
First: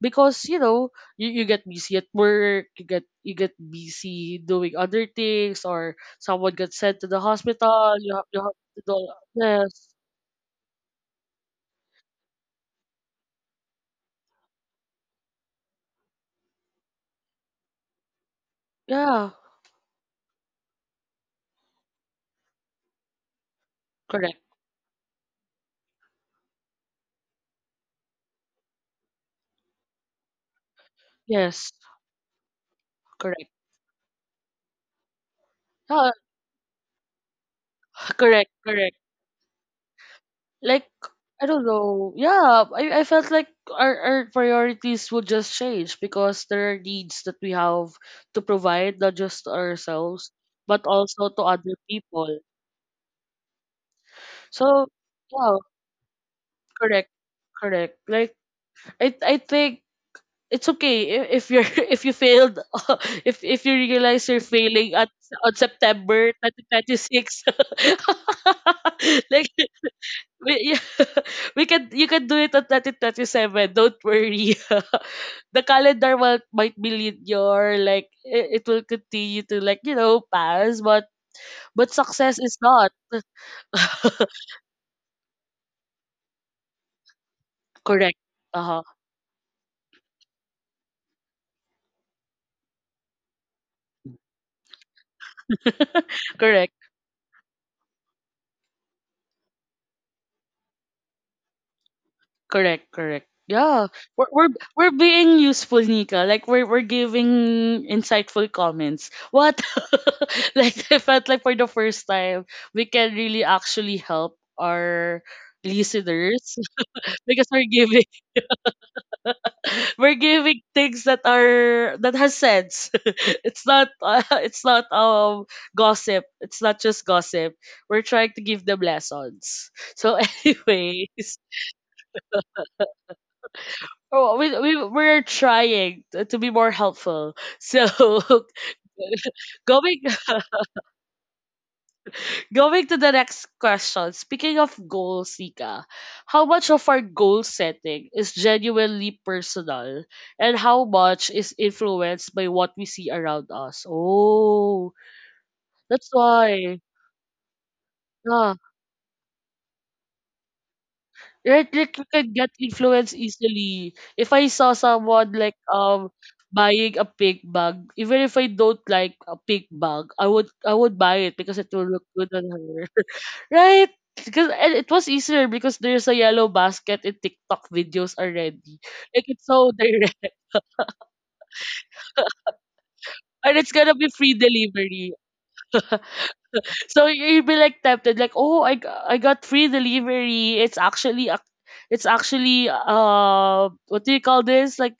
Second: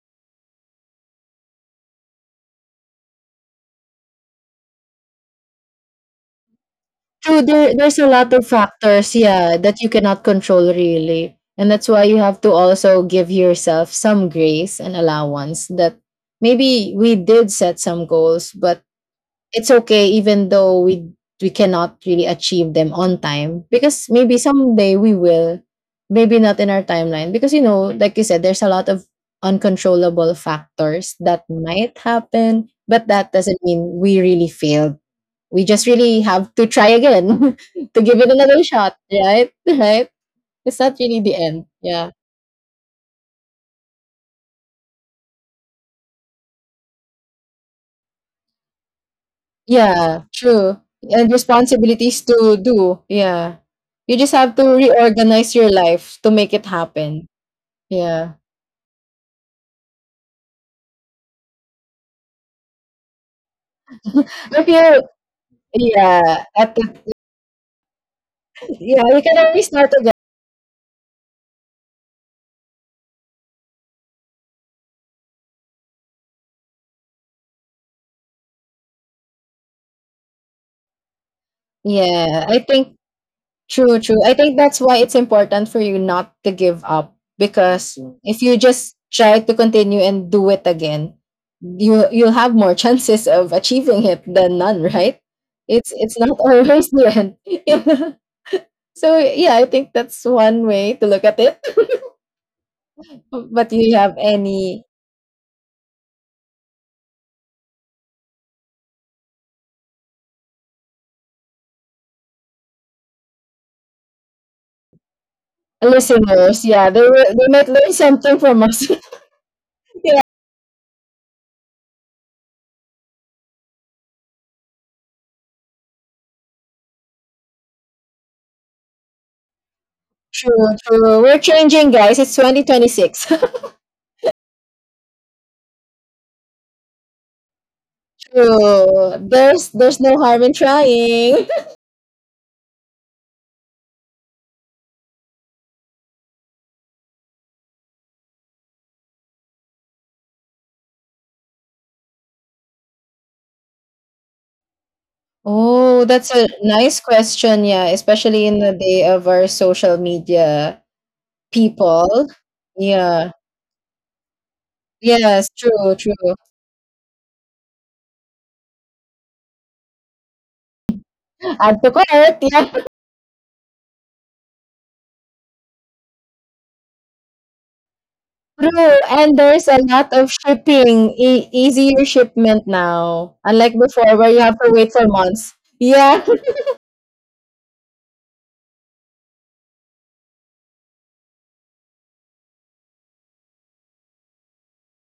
Speaker 1: because you know you get busy at work, you get busy doing other things or someone gets sent to the
Speaker 2: True, there
Speaker 1: hospital,
Speaker 2: there's a lot
Speaker 1: you
Speaker 2: of
Speaker 1: have to do
Speaker 2: factors, yeah, that
Speaker 1: yes
Speaker 2: you cannot control really. And that's why you have to also give yourself some grace and allowance that maybe we did set some goals, but
Speaker 1: yeah.
Speaker 2: it's okay even though we cannot really achieve them on time because maybe someday we will, maybe not in our timeline because you know, like you said, there's a lot of uncontrollable factors that
Speaker 1: Yes,
Speaker 2: might happen, but that
Speaker 1: correct.
Speaker 2: doesn't mean we really failed. We just
Speaker 1: Uh,
Speaker 2: really have to try again to give it
Speaker 1: correct,
Speaker 2: another shot,
Speaker 1: correct.
Speaker 2: right? Right? It's
Speaker 1: Like
Speaker 2: not really the
Speaker 1: I
Speaker 2: end.
Speaker 1: don't
Speaker 2: Yeah.
Speaker 1: know. Yeah, I felt like our priorities would just change because there are needs that we have to provide, not just to
Speaker 2: Yeah,
Speaker 1: ourselves,
Speaker 2: true.
Speaker 1: but
Speaker 2: And
Speaker 1: also to other
Speaker 2: responsibilities
Speaker 1: people.
Speaker 2: to do. Yeah. You just have to
Speaker 1: So
Speaker 2: reorganize
Speaker 1: yeah,
Speaker 2: your life to make it
Speaker 1: correct,
Speaker 2: happen.
Speaker 1: correct.
Speaker 2: Yeah.
Speaker 1: Like I think it's okay if you're if you failed if you realize you're
Speaker 2: If
Speaker 1: failing
Speaker 2: you,
Speaker 1: at on September
Speaker 2: yeah, at the,
Speaker 1: 2026
Speaker 2: yeah, you can
Speaker 1: like
Speaker 2: always start again.
Speaker 1: we, yeah, we can you can do it on 2027. Don't worry. The calendar will, might be linear, like it will continue to, like you know, pass, but success
Speaker 2: Yeah. I
Speaker 1: is not
Speaker 2: think true, true. I think that's why it's important for you not to give up because mm,
Speaker 1: correct.
Speaker 2: if you
Speaker 1: Uh huh.
Speaker 2: just try to continue and do it again, you you'll have more chances of achieving it than none, right? It's not
Speaker 1: correct.
Speaker 2: always the end. Yeah. So yeah, I think that's one way to look at it.
Speaker 1: Correct, correct.
Speaker 2: But
Speaker 1: Yeah,
Speaker 2: you have
Speaker 1: we're we're
Speaker 2: any
Speaker 1: we're being useful, Nika. Like we're giving insightful comments. What? Like I felt like for the first time we can really actually help our listeners
Speaker 2: listeners? Yeah, they will-
Speaker 1: because
Speaker 2: they
Speaker 1: we're
Speaker 2: might learn
Speaker 1: giving
Speaker 2: something from us.
Speaker 1: we're
Speaker 2: Yeah.
Speaker 1: giving things that are that has sense. It's not it's not gossip. It's not just gossip. We're trying to give them lessons. So,
Speaker 2: True, true.
Speaker 1: anyways,
Speaker 2: We're changing, guys. It's 2026.
Speaker 1: oh, we're trying to be more helpful. So
Speaker 2: True. There's
Speaker 1: going
Speaker 2: no harm in trying.
Speaker 1: going to the next question. Speaking of goals, Nika, how much of our goal setting is genuinely personal, and how much is influenced by what we see around us? Oh,
Speaker 2: Oh,
Speaker 1: that's
Speaker 2: that's a
Speaker 1: why.
Speaker 2: nice question. Yeah, especially
Speaker 1: Yeah,
Speaker 2: in the day of our social media
Speaker 1: right, like you
Speaker 2: people.
Speaker 1: can get influenced
Speaker 2: Yeah.
Speaker 1: easily. If I saw someone
Speaker 2: Yes,
Speaker 1: like
Speaker 2: true, true.
Speaker 1: buying a pink bag, even if I don't like a pink bag, I would buy it because it
Speaker 2: Add to
Speaker 1: will look good
Speaker 2: cart,
Speaker 1: on
Speaker 2: yeah.
Speaker 1: her. Right? Because and it was easier because there's a yellow basket in TikTok videos already.
Speaker 2: True.
Speaker 1: Like
Speaker 2: And
Speaker 1: it's
Speaker 2: there's
Speaker 1: so
Speaker 2: a lot
Speaker 1: direct.
Speaker 2: of shipping, e- easier shipment now,
Speaker 1: And it's
Speaker 2: unlike
Speaker 1: gonna be
Speaker 2: before where
Speaker 1: free
Speaker 2: you have to wait for
Speaker 1: delivery.
Speaker 2: months. Yeah.
Speaker 1: So you'd be like tempted, like, I got free delivery. It's actually a it's actually what do you call this? Like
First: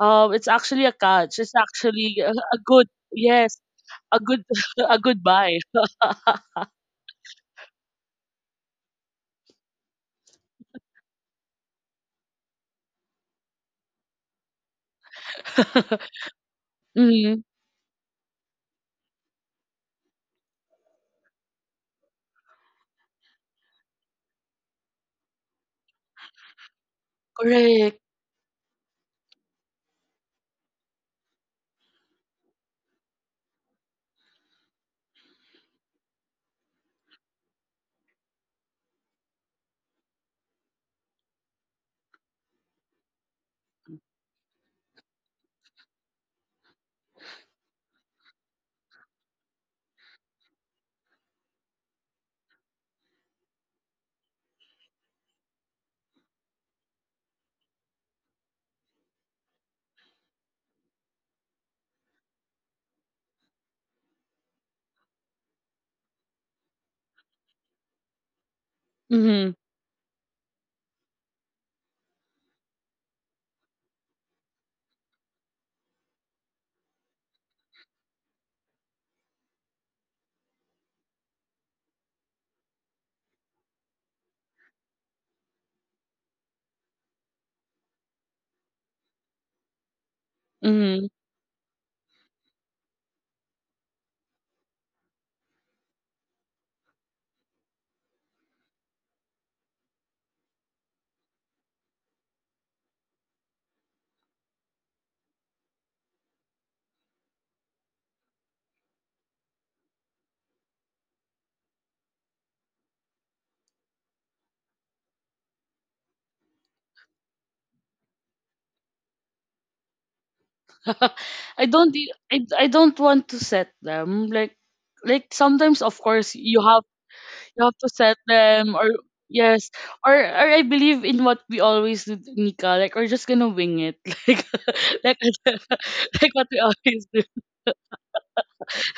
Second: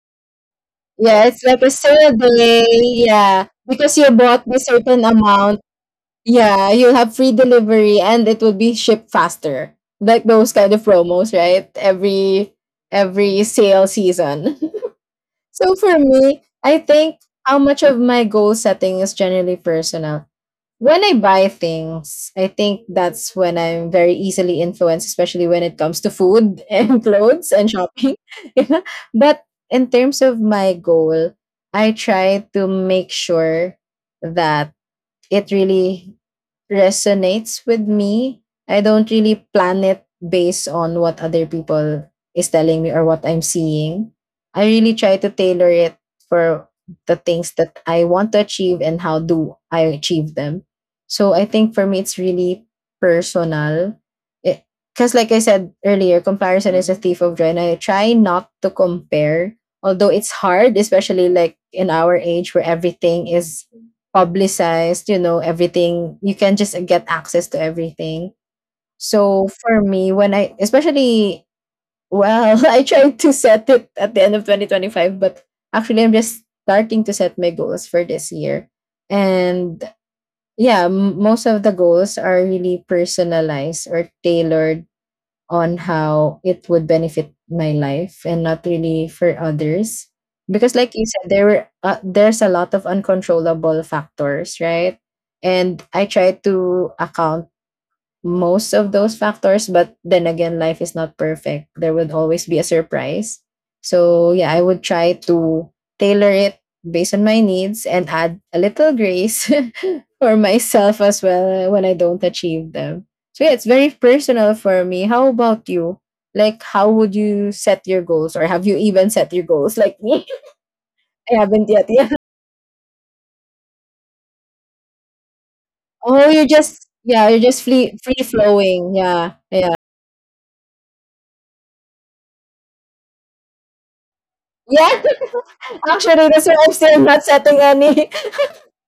Speaker 1: um, it's actually a
Speaker 2: Yeah,
Speaker 1: catch.
Speaker 2: it's
Speaker 1: It's
Speaker 2: like a sale
Speaker 1: actually a
Speaker 2: day.
Speaker 1: good
Speaker 2: Yeah.
Speaker 1: yes,
Speaker 2: Because you
Speaker 1: a good
Speaker 2: bought this
Speaker 1: a
Speaker 2: certain
Speaker 1: good buy.
Speaker 2: amount. Yeah, you'll have free delivery and it will be shipped faster. Like those kind of promos, right? Every sale season. So for me, I think
Speaker 1: Mm,
Speaker 2: how much of my goal setting is generally personal. When I buy things, I think that's when I'm very easily influenced, especially when it comes to food and clothes and
Speaker 1: correct.
Speaker 2: shopping. Yeah. But in terms of my goal, I try to make sure that it really resonates with me. I don't really plan it based on what other people is telling me or what I'm seeing. I really try to tailor it for the things that I want to achieve and how do I achieve them. So I think for me it's really personal. Because like I said earlier, comparison is a thief of joy. And I try not to compare, although it's hard, especially like in our age where everything is publicized, you know, everything. You can just get access to everything. So
Speaker 1: Mm-hmm,
Speaker 2: for me, when I especially, well, I tried to set it at the end of 2025, but actually I'm just starting to set my goals for this year. And yeah, most of the goals are really personalized or tailored on how it would benefit my life and not really for others because like you
Speaker 1: mm-hmm.
Speaker 2: said there were, there's a lot of uncontrollable factors, right? And I try to account most of those factors, but then again life is not perfect, there would always be a surprise. So yeah, I would try to tailor it based on my needs and add a little grace for myself as well when I don't achieve them. So yeah, it's very personal for me. How about you, like how would you set your goals, or have you even set your goals like me? I
Speaker 1: I
Speaker 2: haven't yet,
Speaker 1: don't
Speaker 2: yeah.
Speaker 1: thi- I, I don't want to set them, like sometimes of
Speaker 2: Oh
Speaker 1: course
Speaker 2: you're
Speaker 1: you have,
Speaker 2: just, yeah you're just
Speaker 1: you have to
Speaker 2: free
Speaker 1: set
Speaker 2: free
Speaker 1: them
Speaker 2: flowing,
Speaker 1: or
Speaker 2: yeah,
Speaker 1: yes
Speaker 2: yeah,
Speaker 1: or I believe in what we always do, Nika. Like we're just gonna wing it, like
Speaker 2: yeah.
Speaker 1: like
Speaker 2: Actually,
Speaker 1: like
Speaker 2: that's
Speaker 1: what
Speaker 2: why
Speaker 1: we
Speaker 2: I'm still
Speaker 1: always
Speaker 2: not
Speaker 1: do.
Speaker 2: setting any.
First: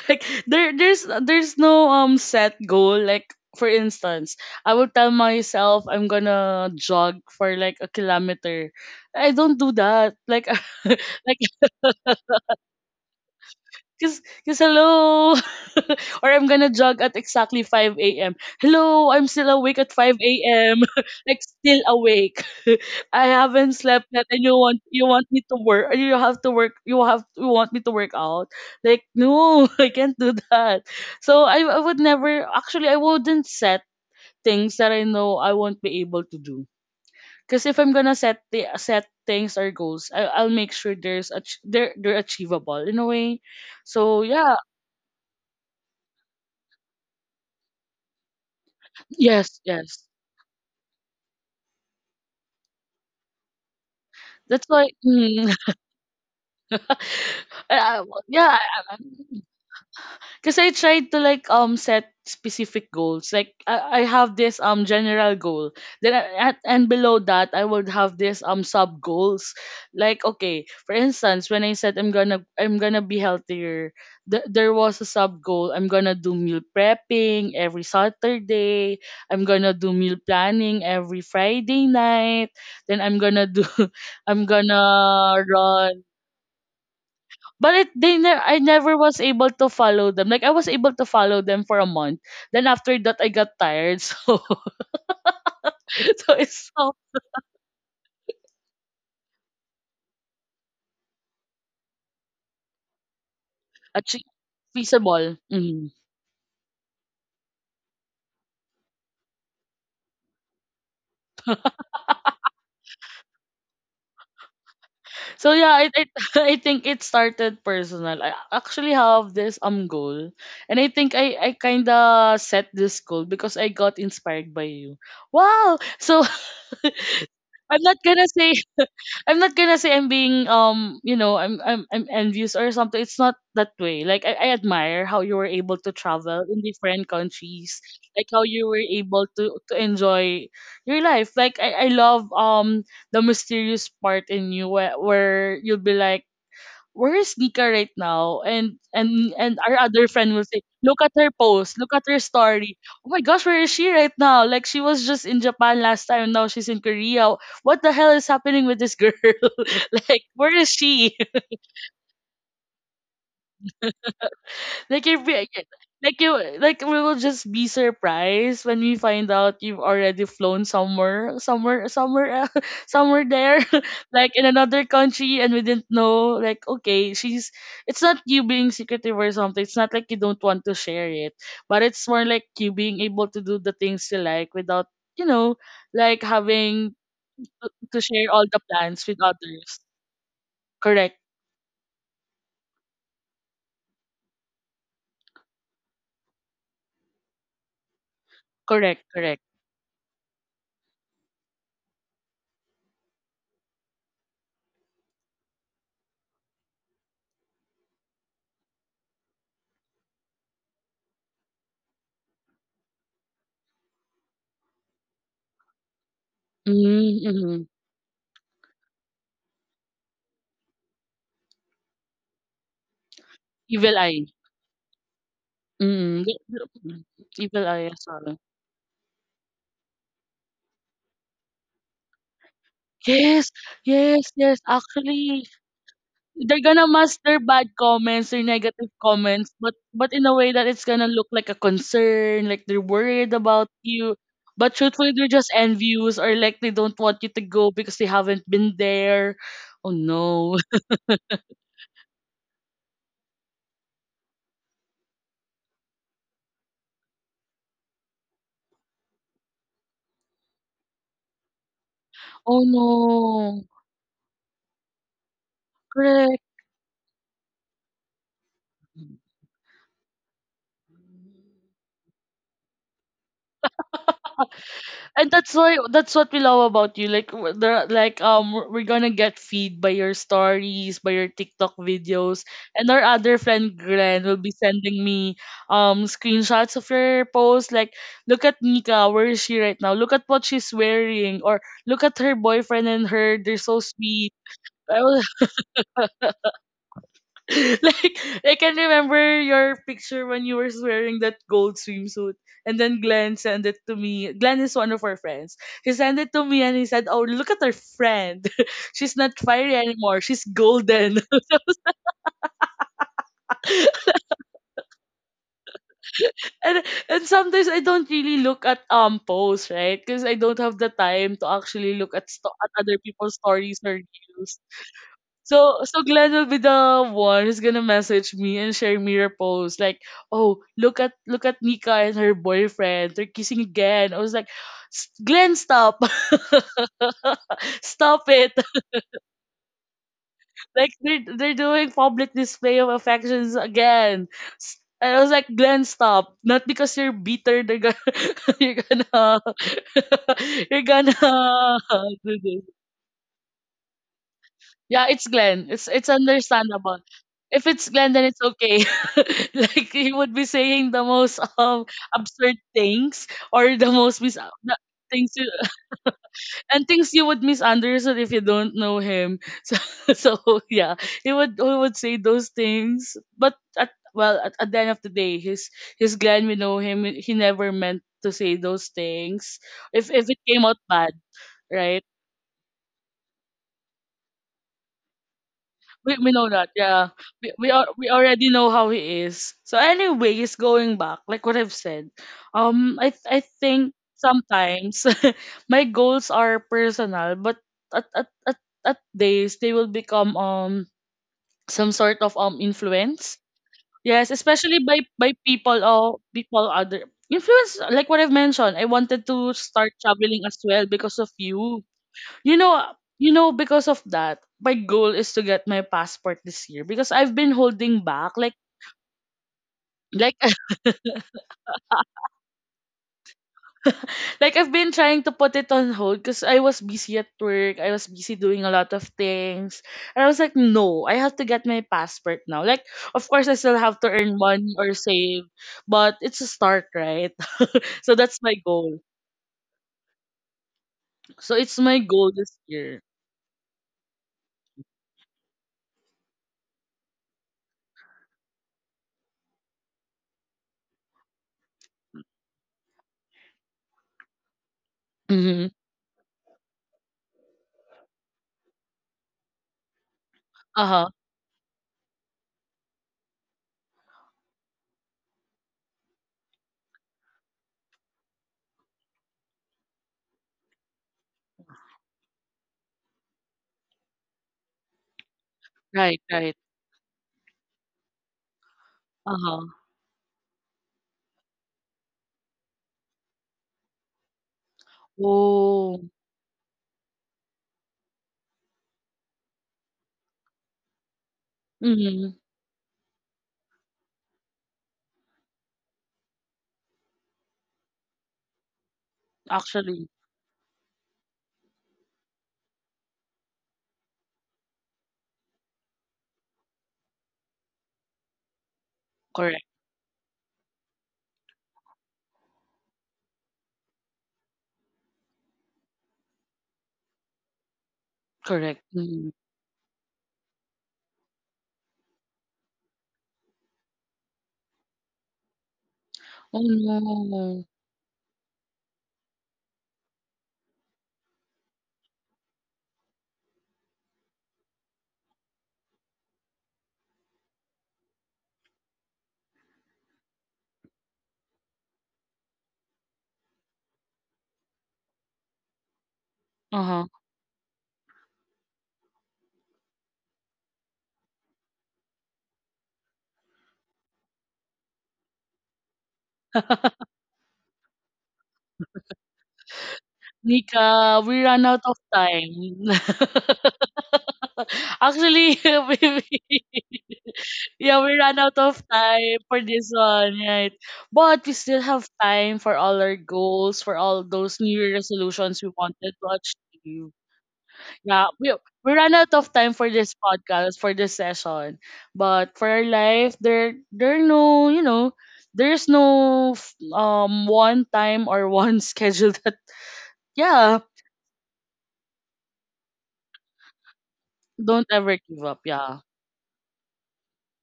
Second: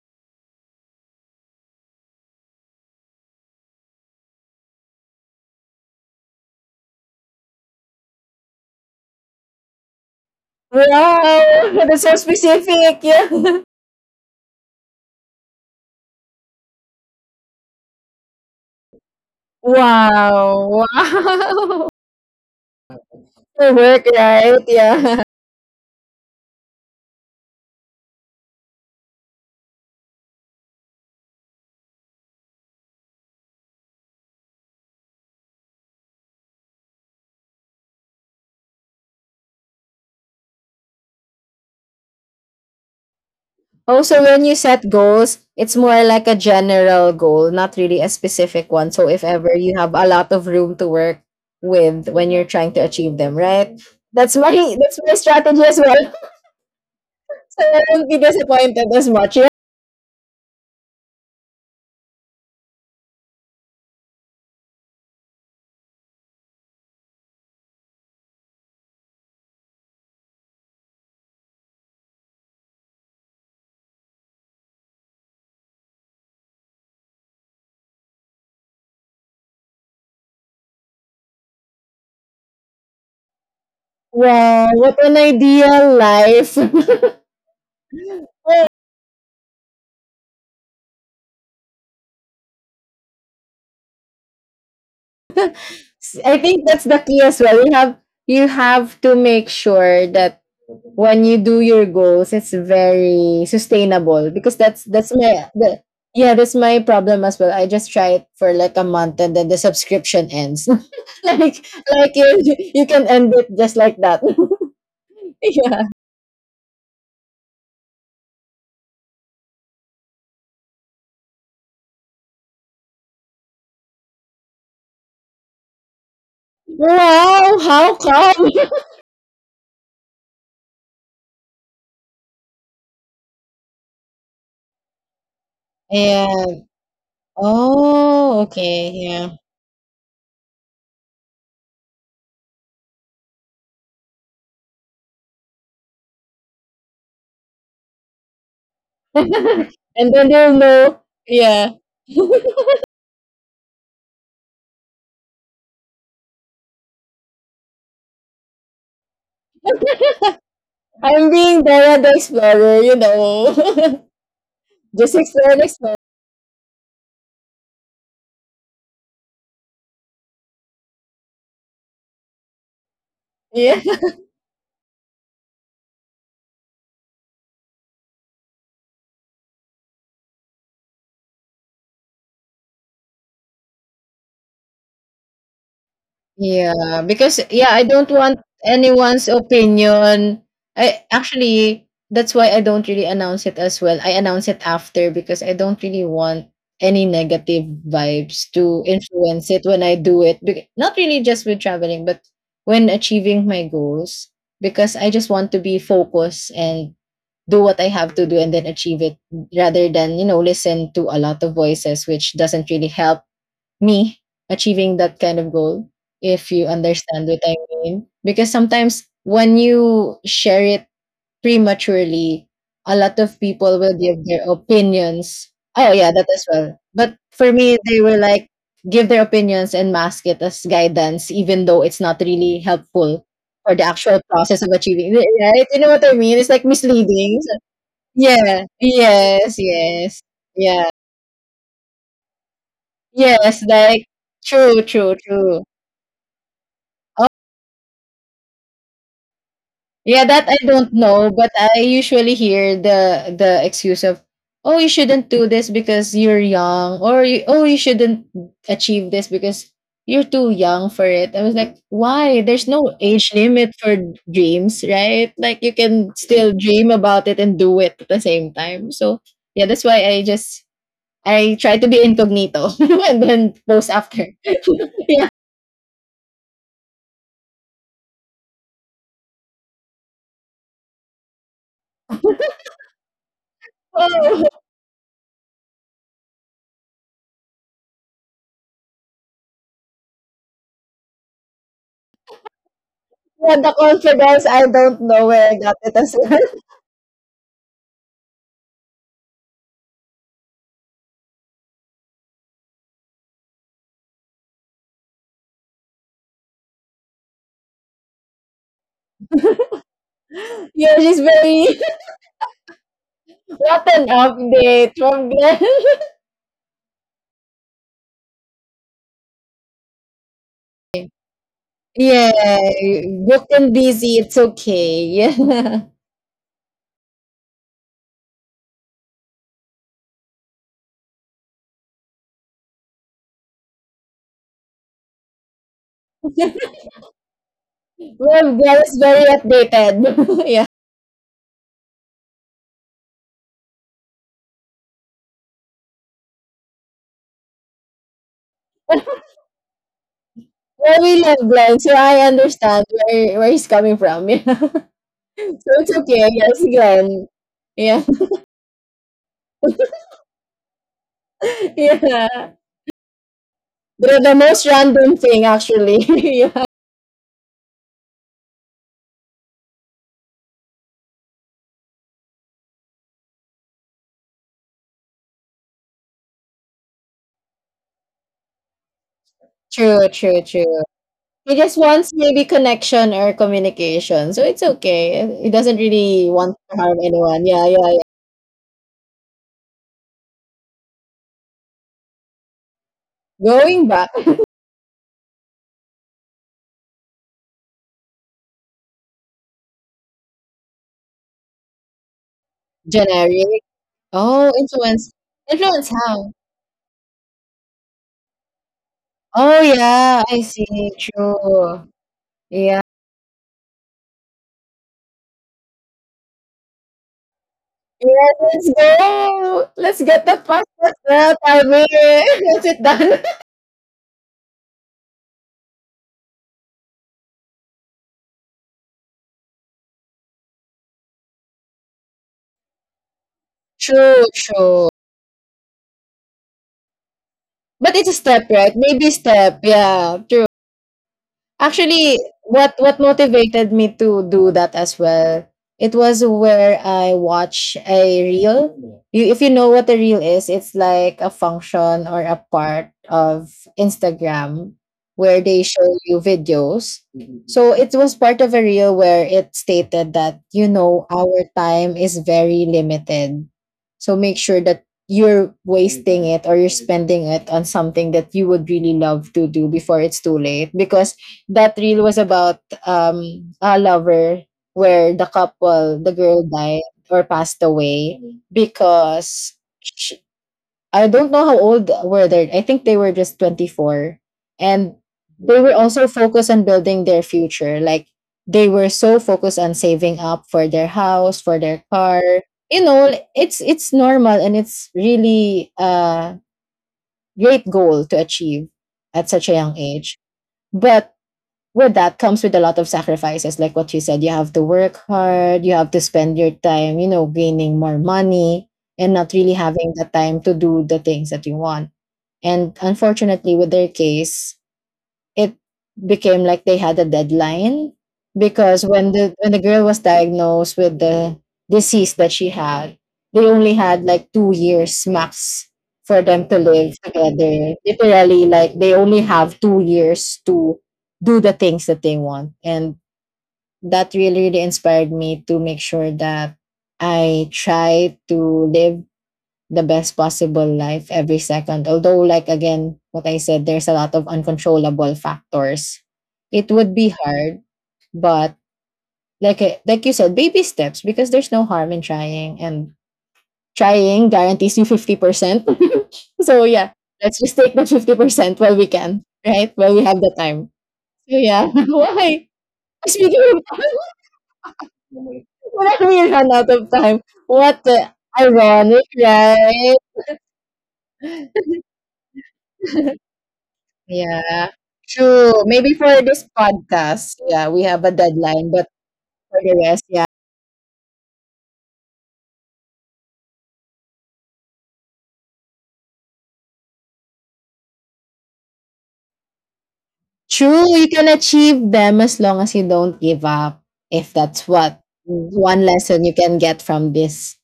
Speaker 1: Like there's no set goal. Like for instance, I would tell myself I'm gonna jog for like a kilometer. I don't do that, like, like
Speaker 2: Wow, that's so specific. Yeah.
Speaker 1: Cause hello, or I'm gonna jog at exactly 5 a.m. Hello, I'm still awake at 5
Speaker 2: Wow,
Speaker 1: a.m. like still
Speaker 2: wow.
Speaker 1: awake. I
Speaker 2: For
Speaker 1: haven't
Speaker 2: work,
Speaker 1: slept yet, and
Speaker 2: right?
Speaker 1: you
Speaker 2: Yeah.
Speaker 1: want me to work. You have to work. You want me to work out. Like no, I can't do that. So I would never. Actually, I wouldn't set things that I know I won't be able to do. Because if I'm gonna set the set things or goals, I'll make sure there's a, they're achievable in a way. So
Speaker 2: Also, when you
Speaker 1: yeah,
Speaker 2: set goals, it's more like a general goal, not really a specific one. So, if ever
Speaker 1: yes,
Speaker 2: you have
Speaker 1: yes.
Speaker 2: a lot of room to work with when you're trying to achieve them, right? That's my
Speaker 1: That's why
Speaker 2: that's my strategy as well. So I
Speaker 1: I I
Speaker 2: won't
Speaker 1: w
Speaker 2: be
Speaker 1: yeah,
Speaker 2: disappointed
Speaker 1: I
Speaker 2: as
Speaker 1: I'm
Speaker 2: much. Yeah.
Speaker 1: because I tried to like set specific goals. Like I have this general goal. Then and below that I would have this sub goals. Like okay, for instance, when I said I'm gonna be healthier, there was a sub goal. I'm gonna do meal prepping every Saturday. I'm gonna do meal planning every Friday night. Then I'm gonna do I'm
Speaker 2: Wow, what an
Speaker 1: gonna
Speaker 2: ideal
Speaker 1: run
Speaker 2: life.
Speaker 1: but I never was able to follow them. Like I was able to follow them for a month. Then after that, I got tired. So so
Speaker 2: I think
Speaker 1: it's
Speaker 2: that's
Speaker 1: so
Speaker 2: the key as well. You have, you have to make sure that when you do your goals, it's very
Speaker 1: actually
Speaker 2: sustainable because that's
Speaker 1: feasible.
Speaker 2: my the,
Speaker 1: Mhm.
Speaker 2: yeah, that's my problem as well. I just try it for like a month and then the subscription ends. like like you you can end it just like that.
Speaker 1: So yeah,
Speaker 2: Yeah.
Speaker 1: I I think it started personal. I actually have this goal, and I think I kinda set this goal because I got inspired by you. Wow! So
Speaker 2: Wow.
Speaker 1: I'm not
Speaker 2: How
Speaker 1: gonna say,
Speaker 2: come?
Speaker 1: I'm not gonna say I'm being you know I'm envious or something. It's not that way. Like I admire how you were able to travel in
Speaker 2: Yeah.
Speaker 1: different countries, like how
Speaker 2: Oh.
Speaker 1: you were
Speaker 2: Okay.
Speaker 1: able
Speaker 2: Yeah.
Speaker 1: to enjoy your life. Like I love the mysterious part in you, where you'll be like, where's Nika right now? And and and
Speaker 2: And
Speaker 1: our other
Speaker 2: then
Speaker 1: friend will
Speaker 2: they'll
Speaker 1: say, look
Speaker 2: know.
Speaker 1: at her
Speaker 2: Yeah.
Speaker 1: post, look at her story. Oh my gosh, where is she right now? Like she was just in Japan last time, now she's in Korea. What the hell is happening with this girl? Like where is she?
Speaker 2: I'm being Dora the Explorer, you know.
Speaker 1: Like
Speaker 2: Just
Speaker 1: if we,
Speaker 2: explore.
Speaker 1: like you, like we will just be surprised when we find out you've already flown somewhere somewhere there,
Speaker 2: Yeah.
Speaker 1: like in another country, and we didn't know. Like, okay, she's, it's not you being secretive or something, it's not like you don't want to share it, but it's more like you being able to do the things you like without, you know, like having
Speaker 2: Yeah, because yeah, I
Speaker 1: to
Speaker 2: don't
Speaker 1: share
Speaker 2: want
Speaker 1: all the plans with
Speaker 2: anyone's
Speaker 1: others.
Speaker 2: opinion. I
Speaker 1: Correct,
Speaker 2: actually, that's why I don't really announce it as well. I announce it after because I don't really want any negative vibes to
Speaker 1: correct, correct.
Speaker 2: influence it when I do it. Not really just with traveling, but when achieving my goals, because I just want to be focused and do what I have to do and then achieve it rather than, you know, listen to a lot of voices, which doesn't really help me achieving that kind of goal, if you
Speaker 1: Mm-hmm,
Speaker 2: understand what I
Speaker 1: mm-hmm.
Speaker 2: mean. Because sometimes when you share it prematurely, a lot of people
Speaker 1: Evil
Speaker 2: will give
Speaker 1: eye.
Speaker 2: their opinions. Oh, yeah,
Speaker 1: Mm,
Speaker 2: that as well.
Speaker 1: the
Speaker 2: But for
Speaker 1: Evil
Speaker 2: me,
Speaker 1: Eye
Speaker 2: they were
Speaker 1: Assault.
Speaker 2: like, give their opinions and mask it as guidance, even though it's not really helpful
Speaker 1: Yes,
Speaker 2: for the
Speaker 1: yes,
Speaker 2: actual
Speaker 1: yes.
Speaker 2: process of achieving it.
Speaker 1: Actually,
Speaker 2: Right? You know what I mean? It's
Speaker 1: they're
Speaker 2: like
Speaker 1: gonna mask their
Speaker 2: misleading.
Speaker 1: bad comments, their
Speaker 2: Yeah.
Speaker 1: negative comments,
Speaker 2: Yes,
Speaker 1: but
Speaker 2: yes.
Speaker 1: in a way that it's
Speaker 2: Yeah.
Speaker 1: gonna look like a concern, like they're worried
Speaker 2: Yes,
Speaker 1: about
Speaker 2: like
Speaker 1: you. But
Speaker 2: true,
Speaker 1: truthfully,
Speaker 2: true,
Speaker 1: they're just
Speaker 2: true.
Speaker 1: envious, or like they don't want you
Speaker 2: Oh,
Speaker 1: to go because they haven't been there. Oh
Speaker 2: yeah, that
Speaker 1: no.
Speaker 2: I don't know, but I usually hear the excuse of, "Oh, you shouldn't do this because you're young," or "Oh, you shouldn't achieve this because you're too young for it." I was like, "Why?
Speaker 1: Oh
Speaker 2: There's no age
Speaker 1: no.
Speaker 2: limit for dreams, right? Like you can
Speaker 1: Correct.
Speaker 2: still dream about it and do it at the same time." So, yeah, that's why I just, I try to be incognito and then post after. Yeah.
Speaker 1: And that's why that's what we love about you. Like there, like we're gonna get feed by your stories, by your TikTok videos, and our other friend Glenn will be
Speaker 2: Oh,
Speaker 1: sending me screenshots of your posts. Like, look at Nika, where is she right now? Look at what she's wearing, or look at her boyfriend and her.
Speaker 2: yeah,
Speaker 1: They're
Speaker 2: the
Speaker 1: so sweet.
Speaker 2: confidence, I don't
Speaker 1: I will
Speaker 2: know where I got it as well.
Speaker 1: like I can remember your picture when you were wearing that gold swimsuit, and then Glenn sent it to me. Glenn is one of our friends. He sent it to me, and he said, "Oh, look at our friend. She's not fiery anymore. She's
Speaker 2: Yeah,
Speaker 1: golden."
Speaker 2: she's very what an update from Glenn.
Speaker 1: and and sometimes I don't really look at posts, right? Because I don't have the time to actually look at
Speaker 2: Yeah,
Speaker 1: at other people's
Speaker 2: booked and
Speaker 1: stories or
Speaker 2: busy. It's
Speaker 1: reels.
Speaker 2: okay.
Speaker 1: So
Speaker 2: Well,
Speaker 1: so Glenn will be the one who's gonna message me and share mirror posts, like, oh, look at Nika and her boyfriend, they're kissing again. I was like, Glenn, stop, stop it!
Speaker 2: Glenn is very updated. Yeah.
Speaker 1: Like they're doing public display of affections again. And I was like, Glenn, stop! Not because you're bitter, they're gonna you're gonna you're
Speaker 2: Well,
Speaker 1: gonna
Speaker 2: we love Glenn, so I
Speaker 1: do this.
Speaker 2: understand where he's coming from. Yeah.
Speaker 1: Yeah, it's
Speaker 2: So
Speaker 1: Glenn. It's
Speaker 2: it's
Speaker 1: it's
Speaker 2: okay, I guess,
Speaker 1: understandable.
Speaker 2: Glenn.
Speaker 1: If it's
Speaker 2: Yeah.
Speaker 1: Glenn, then it's okay. Like he would be saying the most
Speaker 2: Yeah.
Speaker 1: absurd things or the most
Speaker 2: The
Speaker 1: mis
Speaker 2: most
Speaker 1: the
Speaker 2: random
Speaker 1: things
Speaker 2: thing,
Speaker 1: you,
Speaker 2: actually. Yeah.
Speaker 1: and things you would misunderstand if you don't know him. So so yeah, he would say those things. But at the end of the day, his Glenn, we know him. He never meant to say those things.
Speaker 2: True,
Speaker 1: If
Speaker 2: true,
Speaker 1: it came
Speaker 2: true.
Speaker 1: out bad,
Speaker 2: He just
Speaker 1: right?
Speaker 2: wants maybe connection or communication. So it's okay. He doesn't
Speaker 1: We
Speaker 2: really
Speaker 1: we know
Speaker 2: want
Speaker 1: that,
Speaker 2: to harm
Speaker 1: yeah.
Speaker 2: anyone. Yeah, yeah, yeah.
Speaker 1: We already know how he is. So anyways, going back, like what I've said, I
Speaker 2: Going
Speaker 1: think
Speaker 2: back,
Speaker 1: sometimes my goals are personal, but at days they will become some sort of influence.
Speaker 2: generic.
Speaker 1: Yes,
Speaker 2: Oh,
Speaker 1: especially
Speaker 2: influence.
Speaker 1: by people
Speaker 2: Influence
Speaker 1: or
Speaker 2: how?
Speaker 1: people other influence, like what I've mentioned. I wanted to
Speaker 2: Oh,
Speaker 1: start
Speaker 2: yeah. I
Speaker 1: traveling as well
Speaker 2: see.
Speaker 1: because of you.
Speaker 2: True.
Speaker 1: You
Speaker 2: Yeah.
Speaker 1: know, you know, because of that, my goal is to get my passport this year, because I've been holding
Speaker 2: Yeah,
Speaker 1: back.
Speaker 2: let's go. Let's get the
Speaker 1: Like,
Speaker 2: podcast out of here. Is it done?
Speaker 1: like I've been trying to put it on hold because I was busy at work. I was busy doing a lot of things, and I was like, no, I have to get my passport now. Like, of course, I still have to
Speaker 2: True,
Speaker 1: earn money
Speaker 2: true.
Speaker 1: or save, but it's a start, right?
Speaker 2: But it's a
Speaker 1: So that's
Speaker 2: step,
Speaker 1: my
Speaker 2: right?
Speaker 1: goal.
Speaker 2: Maybe step. Yeah, true.
Speaker 1: So it's my
Speaker 2: Actually,
Speaker 1: goal this
Speaker 2: what
Speaker 1: year.
Speaker 2: motivated me to do that as well, it was where I watch a reel. You, if you know what a reel is, it's like a function or a part of Instagram where they
Speaker 1: Mm-hmm.
Speaker 2: show you videos. So it was part of a reel where it stated that you
Speaker 1: Uh
Speaker 2: know
Speaker 1: huh.
Speaker 2: our time is very limited. So make sure that you're wasting it or you're spending it on something that you would really love to do before it's too late, because that reel was about a lover where the couple, the
Speaker 1: Right.
Speaker 2: girl
Speaker 1: Right.
Speaker 2: died or passed away
Speaker 1: Uh
Speaker 2: because
Speaker 1: huh.
Speaker 2: sh I don't know how old were they, I think they were just 24. And they were
Speaker 1: Oh.
Speaker 2: also focused on building their future, like they were so focused on saving up for their house, for their car,
Speaker 1: Mm-hmm.
Speaker 2: you know, it's normal and it's really a great goal to achieve at such a young
Speaker 1: Actually,
Speaker 2: age, but with that comes with a lot of sacrifices. Like what you said, you have to work hard, you have to spend your time, you know, gaining more money and not really
Speaker 1: correct.
Speaker 2: having the time to do the things that you want. And unfortunately with their case, it became like they had a deadline
Speaker 1: Correct,
Speaker 2: because when
Speaker 1: mm.
Speaker 2: the when the girl was diagnosed with the disease that she had, they only had like 2 years max for them to
Speaker 1: Oh,
Speaker 2: live
Speaker 1: no.
Speaker 2: together. Literally, like they only have 2 years to do the things that they want. And that really, really inspired me to make sure that I try to live the best possible life every second. Although, like again, what I said, there's a lot of uncontrollable factors. It would
Speaker 1: Uh-huh.
Speaker 2: be hard, but like I- like you said, baby steps because there's no harm in trying, and trying guarantees you 50%. So yeah, let's just take the 50% while we can, right? While we have the time.
Speaker 1: Nika,
Speaker 2: So
Speaker 1: we ran
Speaker 2: yeah,
Speaker 1: out of
Speaker 2: why?
Speaker 1: time.
Speaker 2: Speaking of,
Speaker 1: Actually,
Speaker 2: when
Speaker 1: we
Speaker 2: we run out
Speaker 1: we
Speaker 2: of time, what
Speaker 1: yeah,
Speaker 2: the
Speaker 1: we ran out of
Speaker 2: ironic,
Speaker 1: time for this
Speaker 2: right?
Speaker 1: one, right? But we still have time for all our goals, for all those
Speaker 2: Yeah,
Speaker 1: new Year
Speaker 2: true.
Speaker 1: resolutions we
Speaker 2: Maybe
Speaker 1: wanted
Speaker 2: for
Speaker 1: to
Speaker 2: this
Speaker 1: achieve.
Speaker 2: podcast, yeah, we have a
Speaker 1: Yeah, we
Speaker 2: deadline, but
Speaker 1: we ran out of
Speaker 2: for
Speaker 1: time
Speaker 2: the
Speaker 1: for
Speaker 2: rest,
Speaker 1: this
Speaker 2: yeah.
Speaker 1: podcast, for this session, but for our life, there are no, you know, there's no f- one time or one schedule that, yeah,
Speaker 2: True, you can achieve them as long as you don't give up. If that's
Speaker 1: don't
Speaker 2: what
Speaker 1: ever give up,
Speaker 2: one
Speaker 1: yeah.
Speaker 2: lesson you can get from this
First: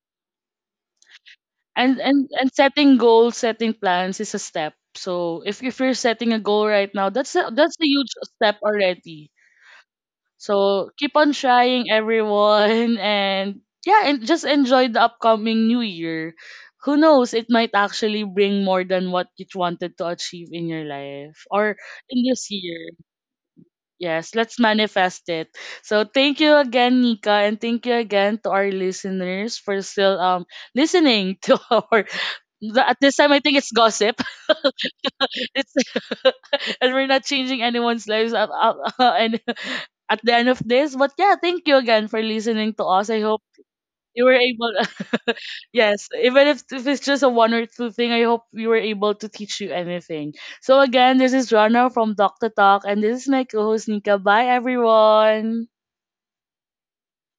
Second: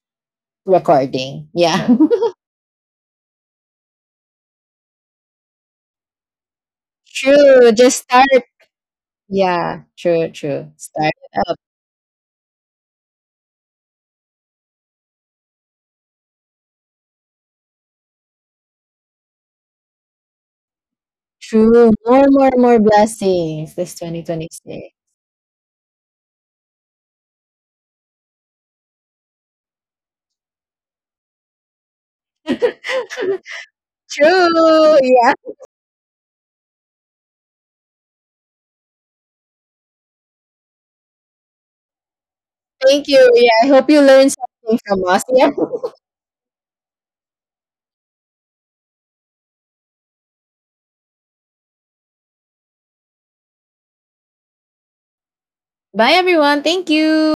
Speaker 2: recording. Yeah.
Speaker 1: And setting goals, setting plans is a step. So if you're setting a goal right now,
Speaker 2: True.
Speaker 1: that's a
Speaker 2: Just
Speaker 1: huge
Speaker 2: start.
Speaker 1: step already.
Speaker 2: Yeah, true, true.
Speaker 1: So keep
Speaker 2: Start
Speaker 1: on
Speaker 2: it up.
Speaker 1: trying, everyone, and yeah, and just enjoy the upcoming new year. Who knows? It might actually bring more than what you wanted to achieve in your life or
Speaker 2: True.
Speaker 1: in
Speaker 2: More,
Speaker 1: this
Speaker 2: more, more
Speaker 1: year.
Speaker 2: blessings this
Speaker 1: Yes, let's
Speaker 2: 2026.
Speaker 1: manifest it. So thank you again, Nika, and thank you again to our listeners for still listening to our. At this time, I think it's gossip.
Speaker 2: True. Yeah.
Speaker 1: It's and we're not changing anyone's lives up, up, and at the end of this. But yeah, thank you again for listening to
Speaker 2: Thank
Speaker 1: us. I
Speaker 2: you.
Speaker 1: hope
Speaker 2: Yeah. I hope you
Speaker 1: you
Speaker 2: learned
Speaker 1: were able
Speaker 2: something from us. Yeah.
Speaker 1: yes, even if it's just a one or two thing, I hope we were able to teach you anything. So again, this is Rana from Doctor Talk, and this is my co-host Nika. Bye everyone.
Speaker 2: Bye, everyone. Thank you.